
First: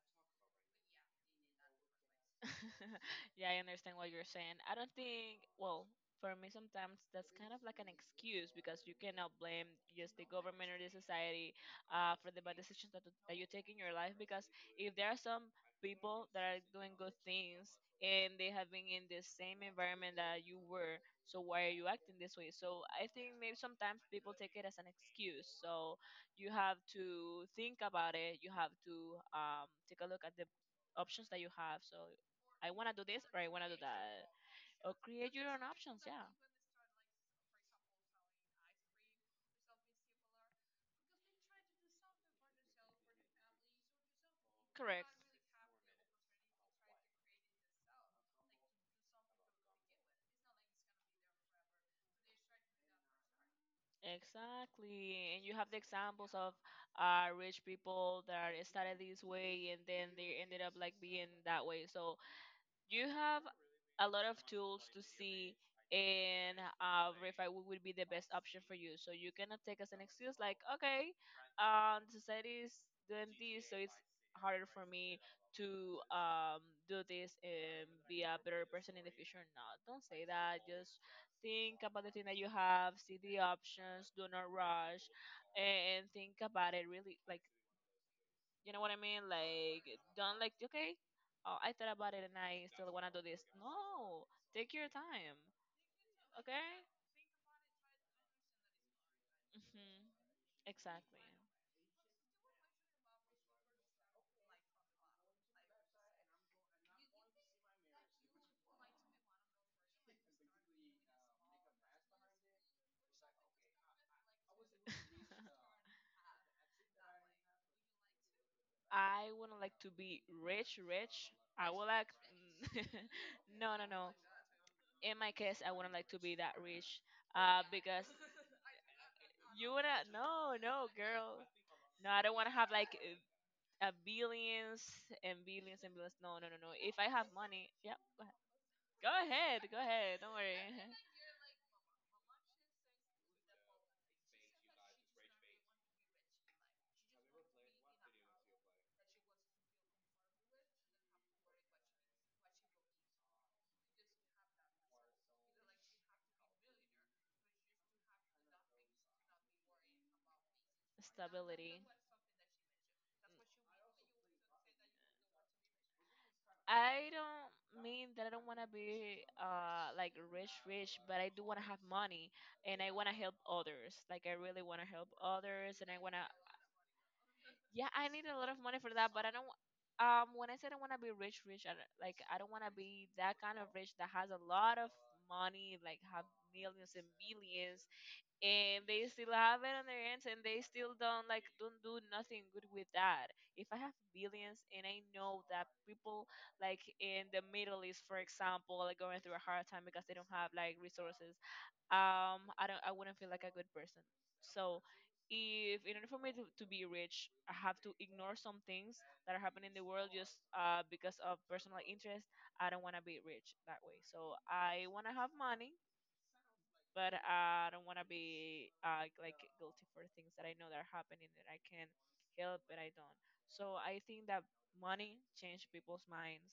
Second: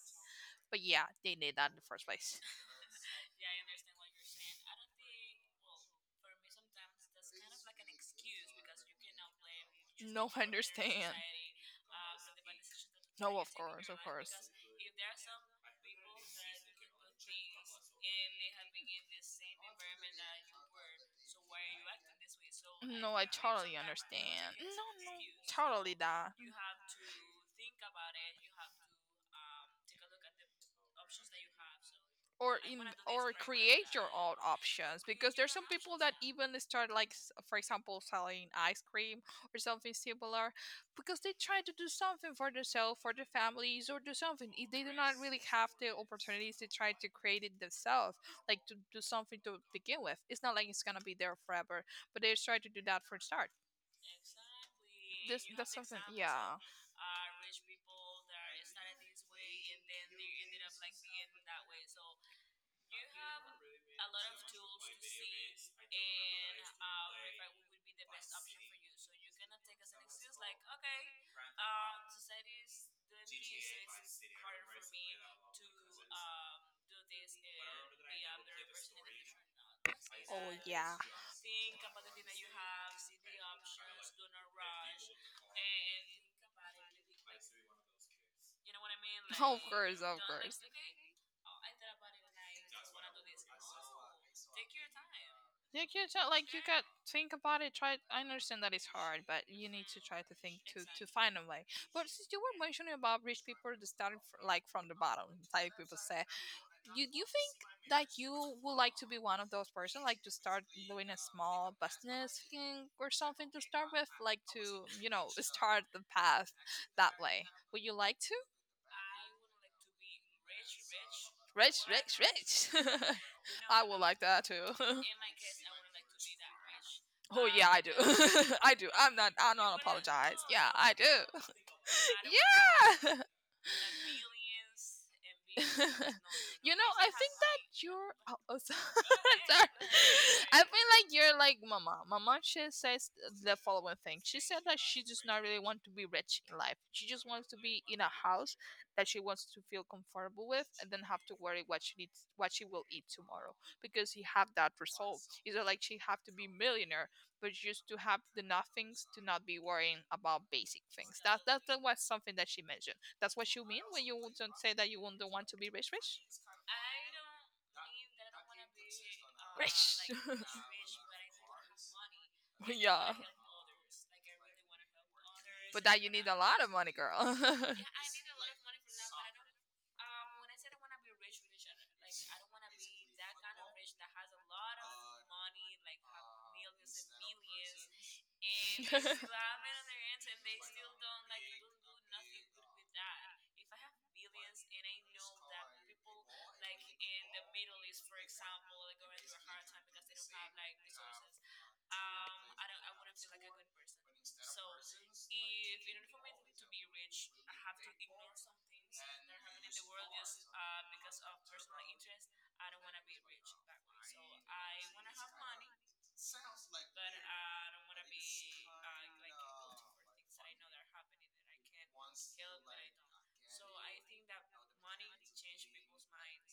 Speaker 1: But yeah, they need that in the first place.
Speaker 2: [laughs] Yeah, I understand what you're saying. I don't think, well, for me, sometimes that's kind of like an excuse because you cannot blame just the
Speaker 1: No, I
Speaker 2: government or the
Speaker 1: understand.
Speaker 2: society for the bad decisions that
Speaker 1: No,
Speaker 2: you
Speaker 1: of
Speaker 2: take in
Speaker 1: course,
Speaker 2: your
Speaker 1: of
Speaker 2: life.
Speaker 1: course.
Speaker 2: Because if there are some people that are doing good things and they have been in the same environment that you were, so why are you acting this way? So
Speaker 1: Like, no,
Speaker 2: I
Speaker 1: I
Speaker 2: think
Speaker 1: so
Speaker 2: maybe
Speaker 1: totally that might be
Speaker 2: sometimes people
Speaker 1: understand.
Speaker 2: take it
Speaker 1: No,
Speaker 2: as an
Speaker 1: an no, excuse.
Speaker 2: excuse.
Speaker 1: Totally
Speaker 2: So
Speaker 1: that.
Speaker 2: you have to think about it, you have to take a look at the options that you have. So
Speaker 1: Or like
Speaker 2: I
Speaker 1: in one
Speaker 2: want
Speaker 1: of
Speaker 2: to
Speaker 1: the
Speaker 2: do
Speaker 1: things or
Speaker 2: this
Speaker 1: where I'm
Speaker 2: or I want to do
Speaker 1: create your own
Speaker 2: that.
Speaker 1: [laughs]
Speaker 2: Or
Speaker 1: options, because
Speaker 2: create your
Speaker 1: there's
Speaker 2: own
Speaker 1: some people
Speaker 2: options,
Speaker 1: that
Speaker 2: yeah.
Speaker 1: even start like for example selling ice cream or something similar, because they try to do something for themselves, for their families, or do something. If they do
Speaker 2: Correct.
Speaker 1: not really have the opportunities, they try to create it themselves. Like to do something to begin with. It's not like it's gonna be there forever, but they try to do that for a start.
Speaker 2: Exactly. And
Speaker 1: This
Speaker 2: you have
Speaker 1: that's
Speaker 2: the
Speaker 1: something,
Speaker 2: examples of
Speaker 1: yeah.
Speaker 2: rich people that started this way and then they ended up like being that way. So you have a lot of tools to see and verify what would be the best option for you. So you cannot take as an excuse like, okay, society is doing this, so it's harder for me to do this and be a better person in the future. No, don't say
Speaker 1: Oh
Speaker 2: that.
Speaker 1: yeah.
Speaker 2: Just
Speaker 1: [laughs]
Speaker 2: think about the thing that you have, see the options, do not rush, and think about it really, like, you know what I mean?
Speaker 1: Of
Speaker 2: Like,
Speaker 1: course, of
Speaker 2: don't, like,
Speaker 1: course.
Speaker 2: okay, oh, I thought about it and I still want to do this. No, take your time,
Speaker 1: You can try, like you got
Speaker 2: okay?
Speaker 1: think about it. Try. I understand that it's hard, but you need to
Speaker 2: Hmm.
Speaker 1: try to think to
Speaker 2: Exactly.
Speaker 1: find a way. But since you were mentioning about rich people that started like from the bottom, like people say, you think that you would like to be one of those person, like to start doing a small business thing or something to start with, like to you know
Speaker 2: [laughs]
Speaker 1: start the path that way. Would you like to?
Speaker 2: I wouldn't like to be rich, rich. I would
Speaker 1: Rich,
Speaker 2: like,
Speaker 1: rich, rich.
Speaker 2: [laughs]
Speaker 1: [laughs]
Speaker 2: no,
Speaker 1: I
Speaker 2: no,
Speaker 1: would
Speaker 2: no.
Speaker 1: like that too. [laughs]
Speaker 2: In my case, I wouldn't like to be that rich,
Speaker 1: Oh yeah, I do. [laughs]
Speaker 2: because
Speaker 1: I do. I'm not. I
Speaker 2: you
Speaker 1: don't
Speaker 2: wanna,
Speaker 1: apologize.
Speaker 2: no,
Speaker 1: Yeah,
Speaker 2: no,
Speaker 1: I do.
Speaker 2: girl. No, I don't want to have like
Speaker 1: [laughs] Yeah. [laughs]
Speaker 2: billions and billions and billions. No, no, no,
Speaker 1: [laughs]
Speaker 2: no.
Speaker 1: You know,
Speaker 2: If
Speaker 1: I
Speaker 2: I have
Speaker 1: think that
Speaker 2: money, yeah,
Speaker 1: you're. [laughs] Oh, oh,
Speaker 2: go
Speaker 1: [laughs]
Speaker 2: ahead.
Speaker 1: sorry.
Speaker 2: Go ahead. Go ahead. Don't
Speaker 1: I
Speaker 2: worry.
Speaker 1: feel
Speaker 2: [laughs]
Speaker 1: like you're like Mama. Mama, she says the following thing. She said that she does not really want to be rich in life. She just wants to be in a house that she wants to feel comfortable with, and then have to worry what she needs, what she will eat tomorrow, because she have that result. It's not like she have to be millionaire, but just to have the nothings to not be worrying about basic things. That that,
Speaker 2: Stability.
Speaker 1: that was something that she mentioned. That's what you mean when you don't say that you don't want to be rich, rich?
Speaker 2: I don't mean that I don't want to be
Speaker 1: Rich.
Speaker 2: like rich rich,
Speaker 1: [laughs]
Speaker 2: but I do want to have money and I want to
Speaker 1: Yeah.
Speaker 2: help others. Like I really want to help others
Speaker 1: But
Speaker 2: and
Speaker 1: that
Speaker 2: I
Speaker 1: you
Speaker 2: want to,
Speaker 1: need a lot of money, girl. [laughs]
Speaker 2: yeah, I need a lot of money for that, but I don't. When I said I want to be rich, rich, I don't want to be that kind of rich that has a lot of money, like have millions and millions, and they still have it on their hands, and they still don't do nothing good with that. If I have billions, and I know that people like in the Middle East, for example, are going through a hard time because they don't have like resources, I wouldn't feel like a good person, so if in order for me to be rich I have to ignore some things that are happening in the world just because of personal interest, I don't want to be rich that way, so I want to have money but I don't want to be like guilty for things that I know that are happening that I can help but I don't, so I think that money changed people's minds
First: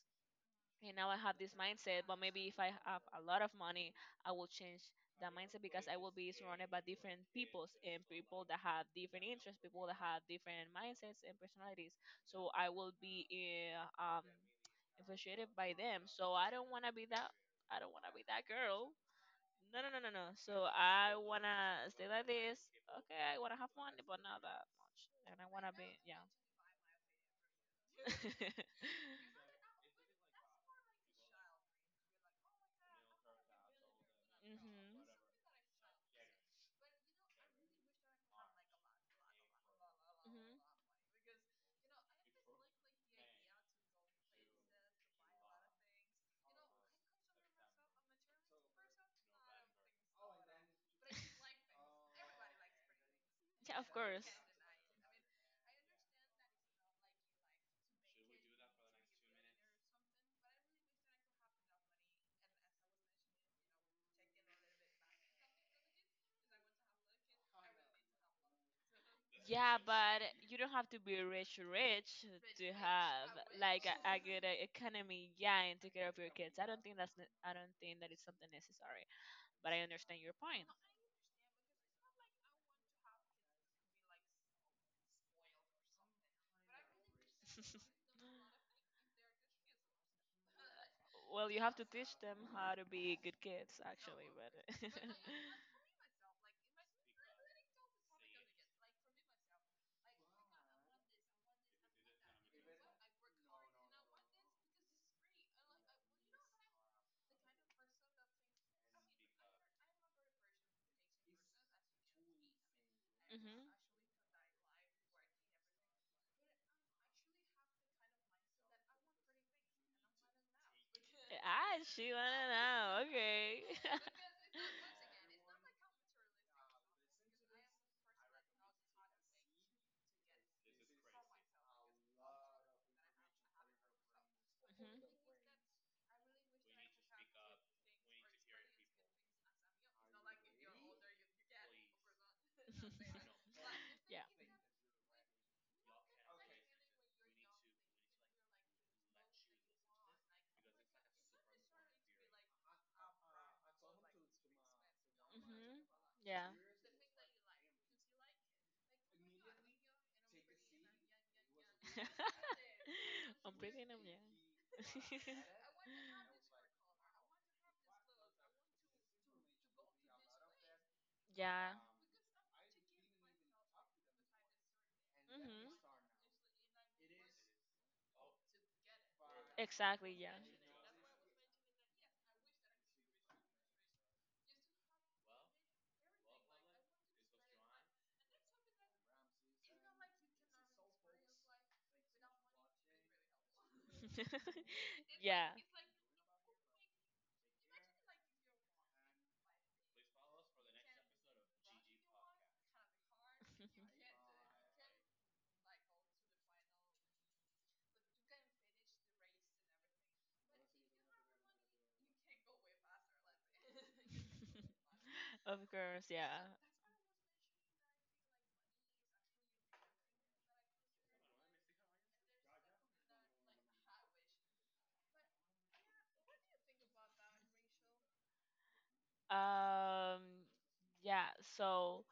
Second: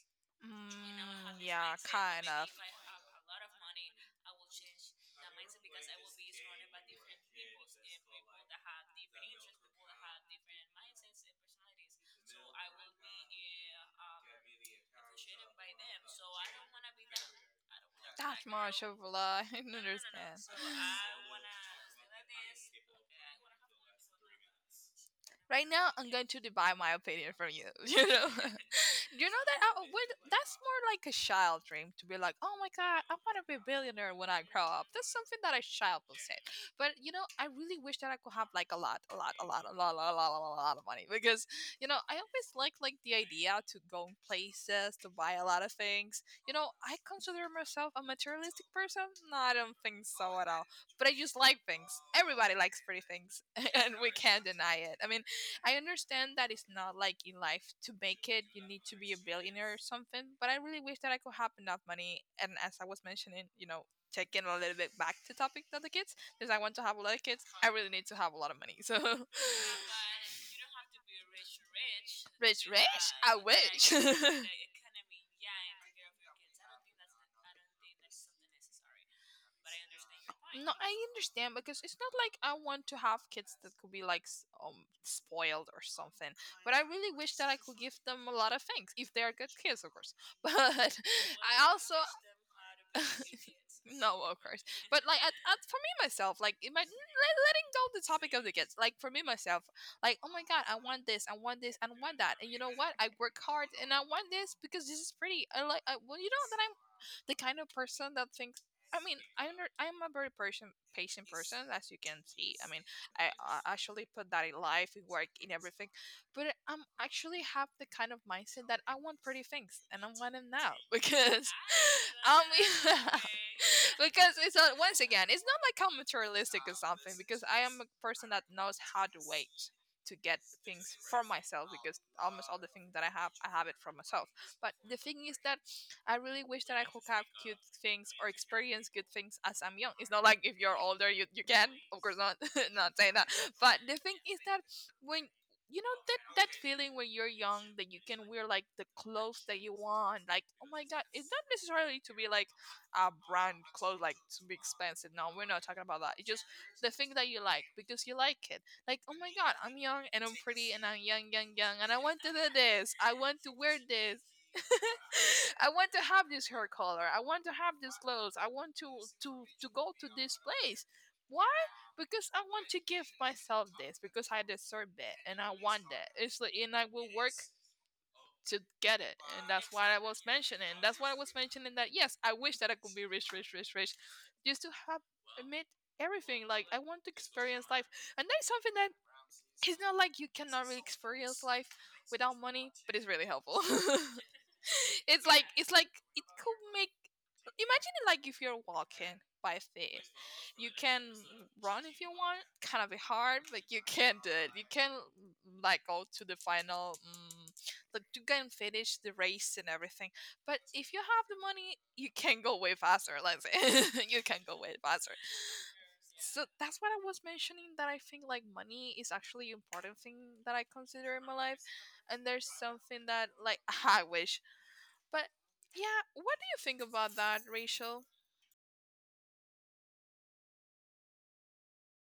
Speaker 2: and now I have
Speaker 1: Mm,
Speaker 2: this
Speaker 1: yeah,
Speaker 2: mindset. But
Speaker 1: kind
Speaker 2: maybe
Speaker 1: of.
Speaker 2: if I have a lot of money, I will change that mindset because I will be surrounded by different peoples and people that have different interests, people that have different mindsets and personalities. So I will be uh, um, infatuated by them. So I don't want to be that. I don't want to be
Speaker 1: That
Speaker 2: that
Speaker 1: much
Speaker 2: girl.
Speaker 1: of a lie. [laughs] I
Speaker 2: No, no, no, no, no.
Speaker 1: understand.
Speaker 2: So I wanna stay like this. Okay, I wanna have money, but not that much. And I
Speaker 1: Right
Speaker 2: wanna be,
Speaker 1: now, I'm
Speaker 2: yeah.
Speaker 1: going to divide my opinion from you. [laughs] You know, [laughs] you
Speaker 2: [laughs]
Speaker 1: know that I would, that's more like a child dream to be like, oh my god, I want to be a billionaire when I grow up.
Speaker 2: Mhm.
Speaker 1: That's something that a child will say. But you know, I really wish that I could have like a lot, a lot, a lot, a lot, a lot, a lot,
Speaker 2: Mhm.
Speaker 1: a lot of money, because you know I always like the idea to go in places to buy a lot of things. You know, I consider myself a materialistic person. No, I don't think so at all, but I just like
Speaker 2: [laughs]
Speaker 1: things. Everybody likes pretty things, [laughs]
Speaker 2: Yeah, of
Speaker 1: and we
Speaker 2: course.
Speaker 1: can't deny it. I mean, I understand that it's not like in life to make it, you need to be a billionaire or something, but I really wish that I could have enough money. And as I was mentioning, you know, taking a little bit back to topic of the kids, because I want to have a lot of kids, I really need to have a lot of money. So, [laughs]
Speaker 2: Yeah, but you don't have to be rich, rich to
Speaker 1: rich, rich,
Speaker 2: have
Speaker 1: I
Speaker 2: like
Speaker 1: wish.
Speaker 2: a good
Speaker 1: [laughs]
Speaker 2: economy, yeah, and take care of your kids. I don't think that is something necessary, but I understand your
Speaker 1: No,
Speaker 2: point.
Speaker 1: I understand, because it's not like I want to have kids that could be like spoiled or something. But I really wish that
Speaker 2: [laughs]
Speaker 1: I could give them a lot of things if they are good kids, of course. [laughs] But
Speaker 2: Well,
Speaker 1: I
Speaker 2: you have to
Speaker 1: also
Speaker 2: teach them how to be good kids,
Speaker 1: [laughs]
Speaker 2: actually.
Speaker 1: no, of course.
Speaker 2: But
Speaker 1: But like,
Speaker 2: [laughs]
Speaker 1: for me myself, like, it might, let, letting go the topic of the kids. Like for me myself, like, oh my god, I want this, and I want that. And you know what? I work hard, and I want this because this is pretty. I like. I, well, you know that I'm the kind of person that thinks I mean, I'm a very person, patient person, as you can see. I mean, I,
Speaker 2: Mhm.
Speaker 1: I actually put that in life, in work, in everything. But I'm actually have the kind of mindset that I want pretty things, and I want them now [laughs] because,
Speaker 2: Ah, she wanna
Speaker 1: um,
Speaker 2: know. Okay.
Speaker 1: [laughs] because it's
Speaker 2: [laughs]
Speaker 1: not, once again, it's not like I'm materialistic or something. Because I am a person that knows how to wait to get things for myself, because almost all the things that I have it for myself. But the
Speaker 2: Mhm.
Speaker 1: thing is that I really wish that I could have good things or experience good things as I'm young. It's not like if you're older, you can, of course not, [laughs] not saying that. But the
Speaker 2: [laughs]
Speaker 1: thing
Speaker 2: Yeah.
Speaker 1: is that when you know that that feeling when you're young that you can wear like the clothes that you want, like oh my god, it's not necessarily to be like our brand clothes like to be expensive. No, we're not
Speaker 2: Hmm.
Speaker 1: talking about that. It's just
Speaker 2: Yeah.
Speaker 1: the thing that you like because you like it. Like, oh my god, I'm young and I'm pretty and I'm young, young, young, and I want to do this. I want
Speaker 2: [laughs]
Speaker 1: to
Speaker 2: I'm
Speaker 1: wear
Speaker 2: breathing them.
Speaker 1: this. [laughs]
Speaker 2: Yeah. [laughs]
Speaker 1: I want to have this hair color. I want to have these clothes. I want to go to this place. Why?
Speaker 2: Yeah.
Speaker 1: Because I want to give myself this because I deserve it and I
Speaker 2: Mhm.
Speaker 1: want it. It's like and I will work to get it, and
Speaker 2: Exactly, yeah.
Speaker 1: that's why I was mentioning that yes, I wish that I could be rich, rich, rich, rich, just to have admit everything, like I want to experience life, and that is something that it's not like you cannot really experience life without money, but it's really helpful. [laughs]
Speaker 2: [laughs]
Speaker 1: It's like,
Speaker 2: Yeah.
Speaker 1: it could make, imagine it, like if you're walking by faith, you can run if you want, kind of hard, but you can do it. You can like go to the final like you can finish the race and everything. But if you have the money, you can go way faster. Let's say [laughs] you can go way
Speaker 2: [laughs]
Speaker 1: faster.
Speaker 2: Of course,
Speaker 1: So
Speaker 2: yeah.
Speaker 1: that's what I was mentioning, that I think like money is actually an important thing that I consider in my life. And there's something that like [laughs] I wish. But yeah, what do you think about that, Rachel?
Speaker 2: Um, yeah, so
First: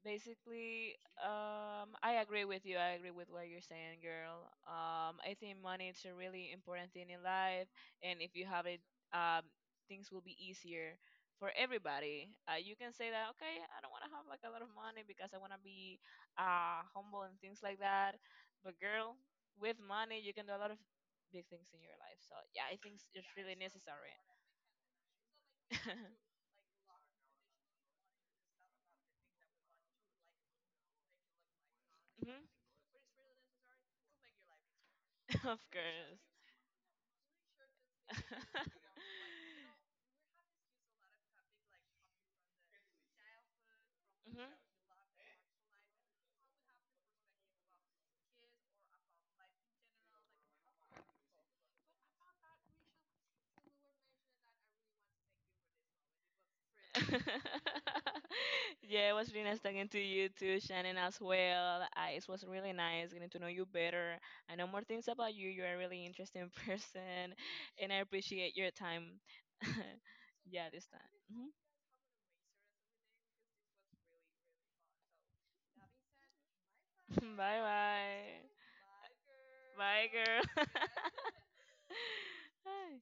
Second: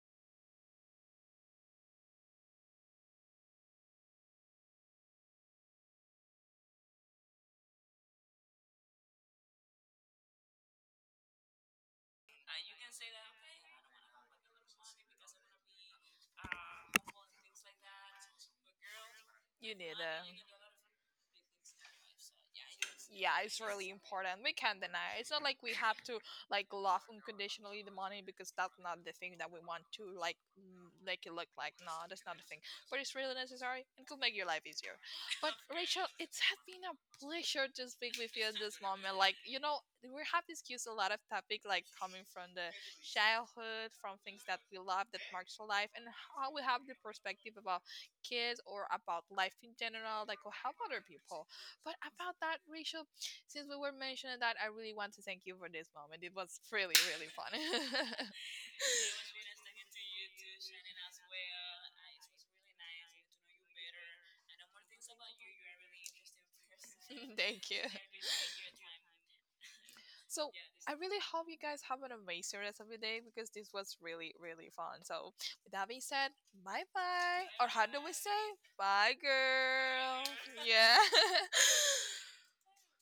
Speaker 2: basically, I agree with you. I agree with what you're saying, girl. I think money is a really important thing in life, and if you have it, um, things will be easier for everybody. You can say that, okay, I don't want to have like a lot of money because I want to be humble and things like that. But girl,
Speaker 1: You
Speaker 2: with
Speaker 1: need
Speaker 2: money, you
Speaker 1: it.
Speaker 2: can do a lot of big things in your life. So yeah, I think it's
Speaker 1: Yeah,
Speaker 2: really
Speaker 1: it's really
Speaker 2: necessary.
Speaker 1: important. We can't deny. It. It's not like we have to like love unconditionally the money, because that's not the thing that we want to like make it look like. No, that's not
Speaker 2: Hmm.
Speaker 1: the thing. But it's really necessary and could make your life easier.
Speaker 2: [laughs] Of
Speaker 1: But [laughs] Rachel,
Speaker 2: course.
Speaker 1: it's has been a pleasure to speak with you at this moment. Like you
Speaker 2: [laughs]
Speaker 1: know, we have discussed a lot of topic like coming from the childhood, from things
Speaker 2: Mhm.
Speaker 1: that we love that marks our life, and how we have the perspective about kids or about life in general, like or help other people. But about that, Rachel, since we were mentioning that, I really want to thank you for this moment. It was really, really fun.
Speaker 2: [laughs]
Speaker 1: [laughs]
Speaker 2: Yeah, it was really nice talking to you too, Shannon, as well. I, it was really nice getting to know you better. I know more things about you. You're a really interesting [laughs] person,
Speaker 1: Thank you.
Speaker 2: and I appreciate your time. [laughs]
Speaker 1: So
Speaker 2: Yeah, this
Speaker 1: I
Speaker 2: time.
Speaker 1: really hope
Speaker 2: Hmm.
Speaker 1: you guys have an amazing rest of your day because this was really, really fun. So with that being said, bye
Speaker 2: [laughs]
Speaker 1: bye.
Speaker 2: Bye
Speaker 1: Or how do we say?
Speaker 2: bye.
Speaker 1: Bye
Speaker 2: Bye,
Speaker 1: girl.
Speaker 2: girl.
Speaker 1: Yeah. [laughs]
Speaker 2: [laughs] Hi.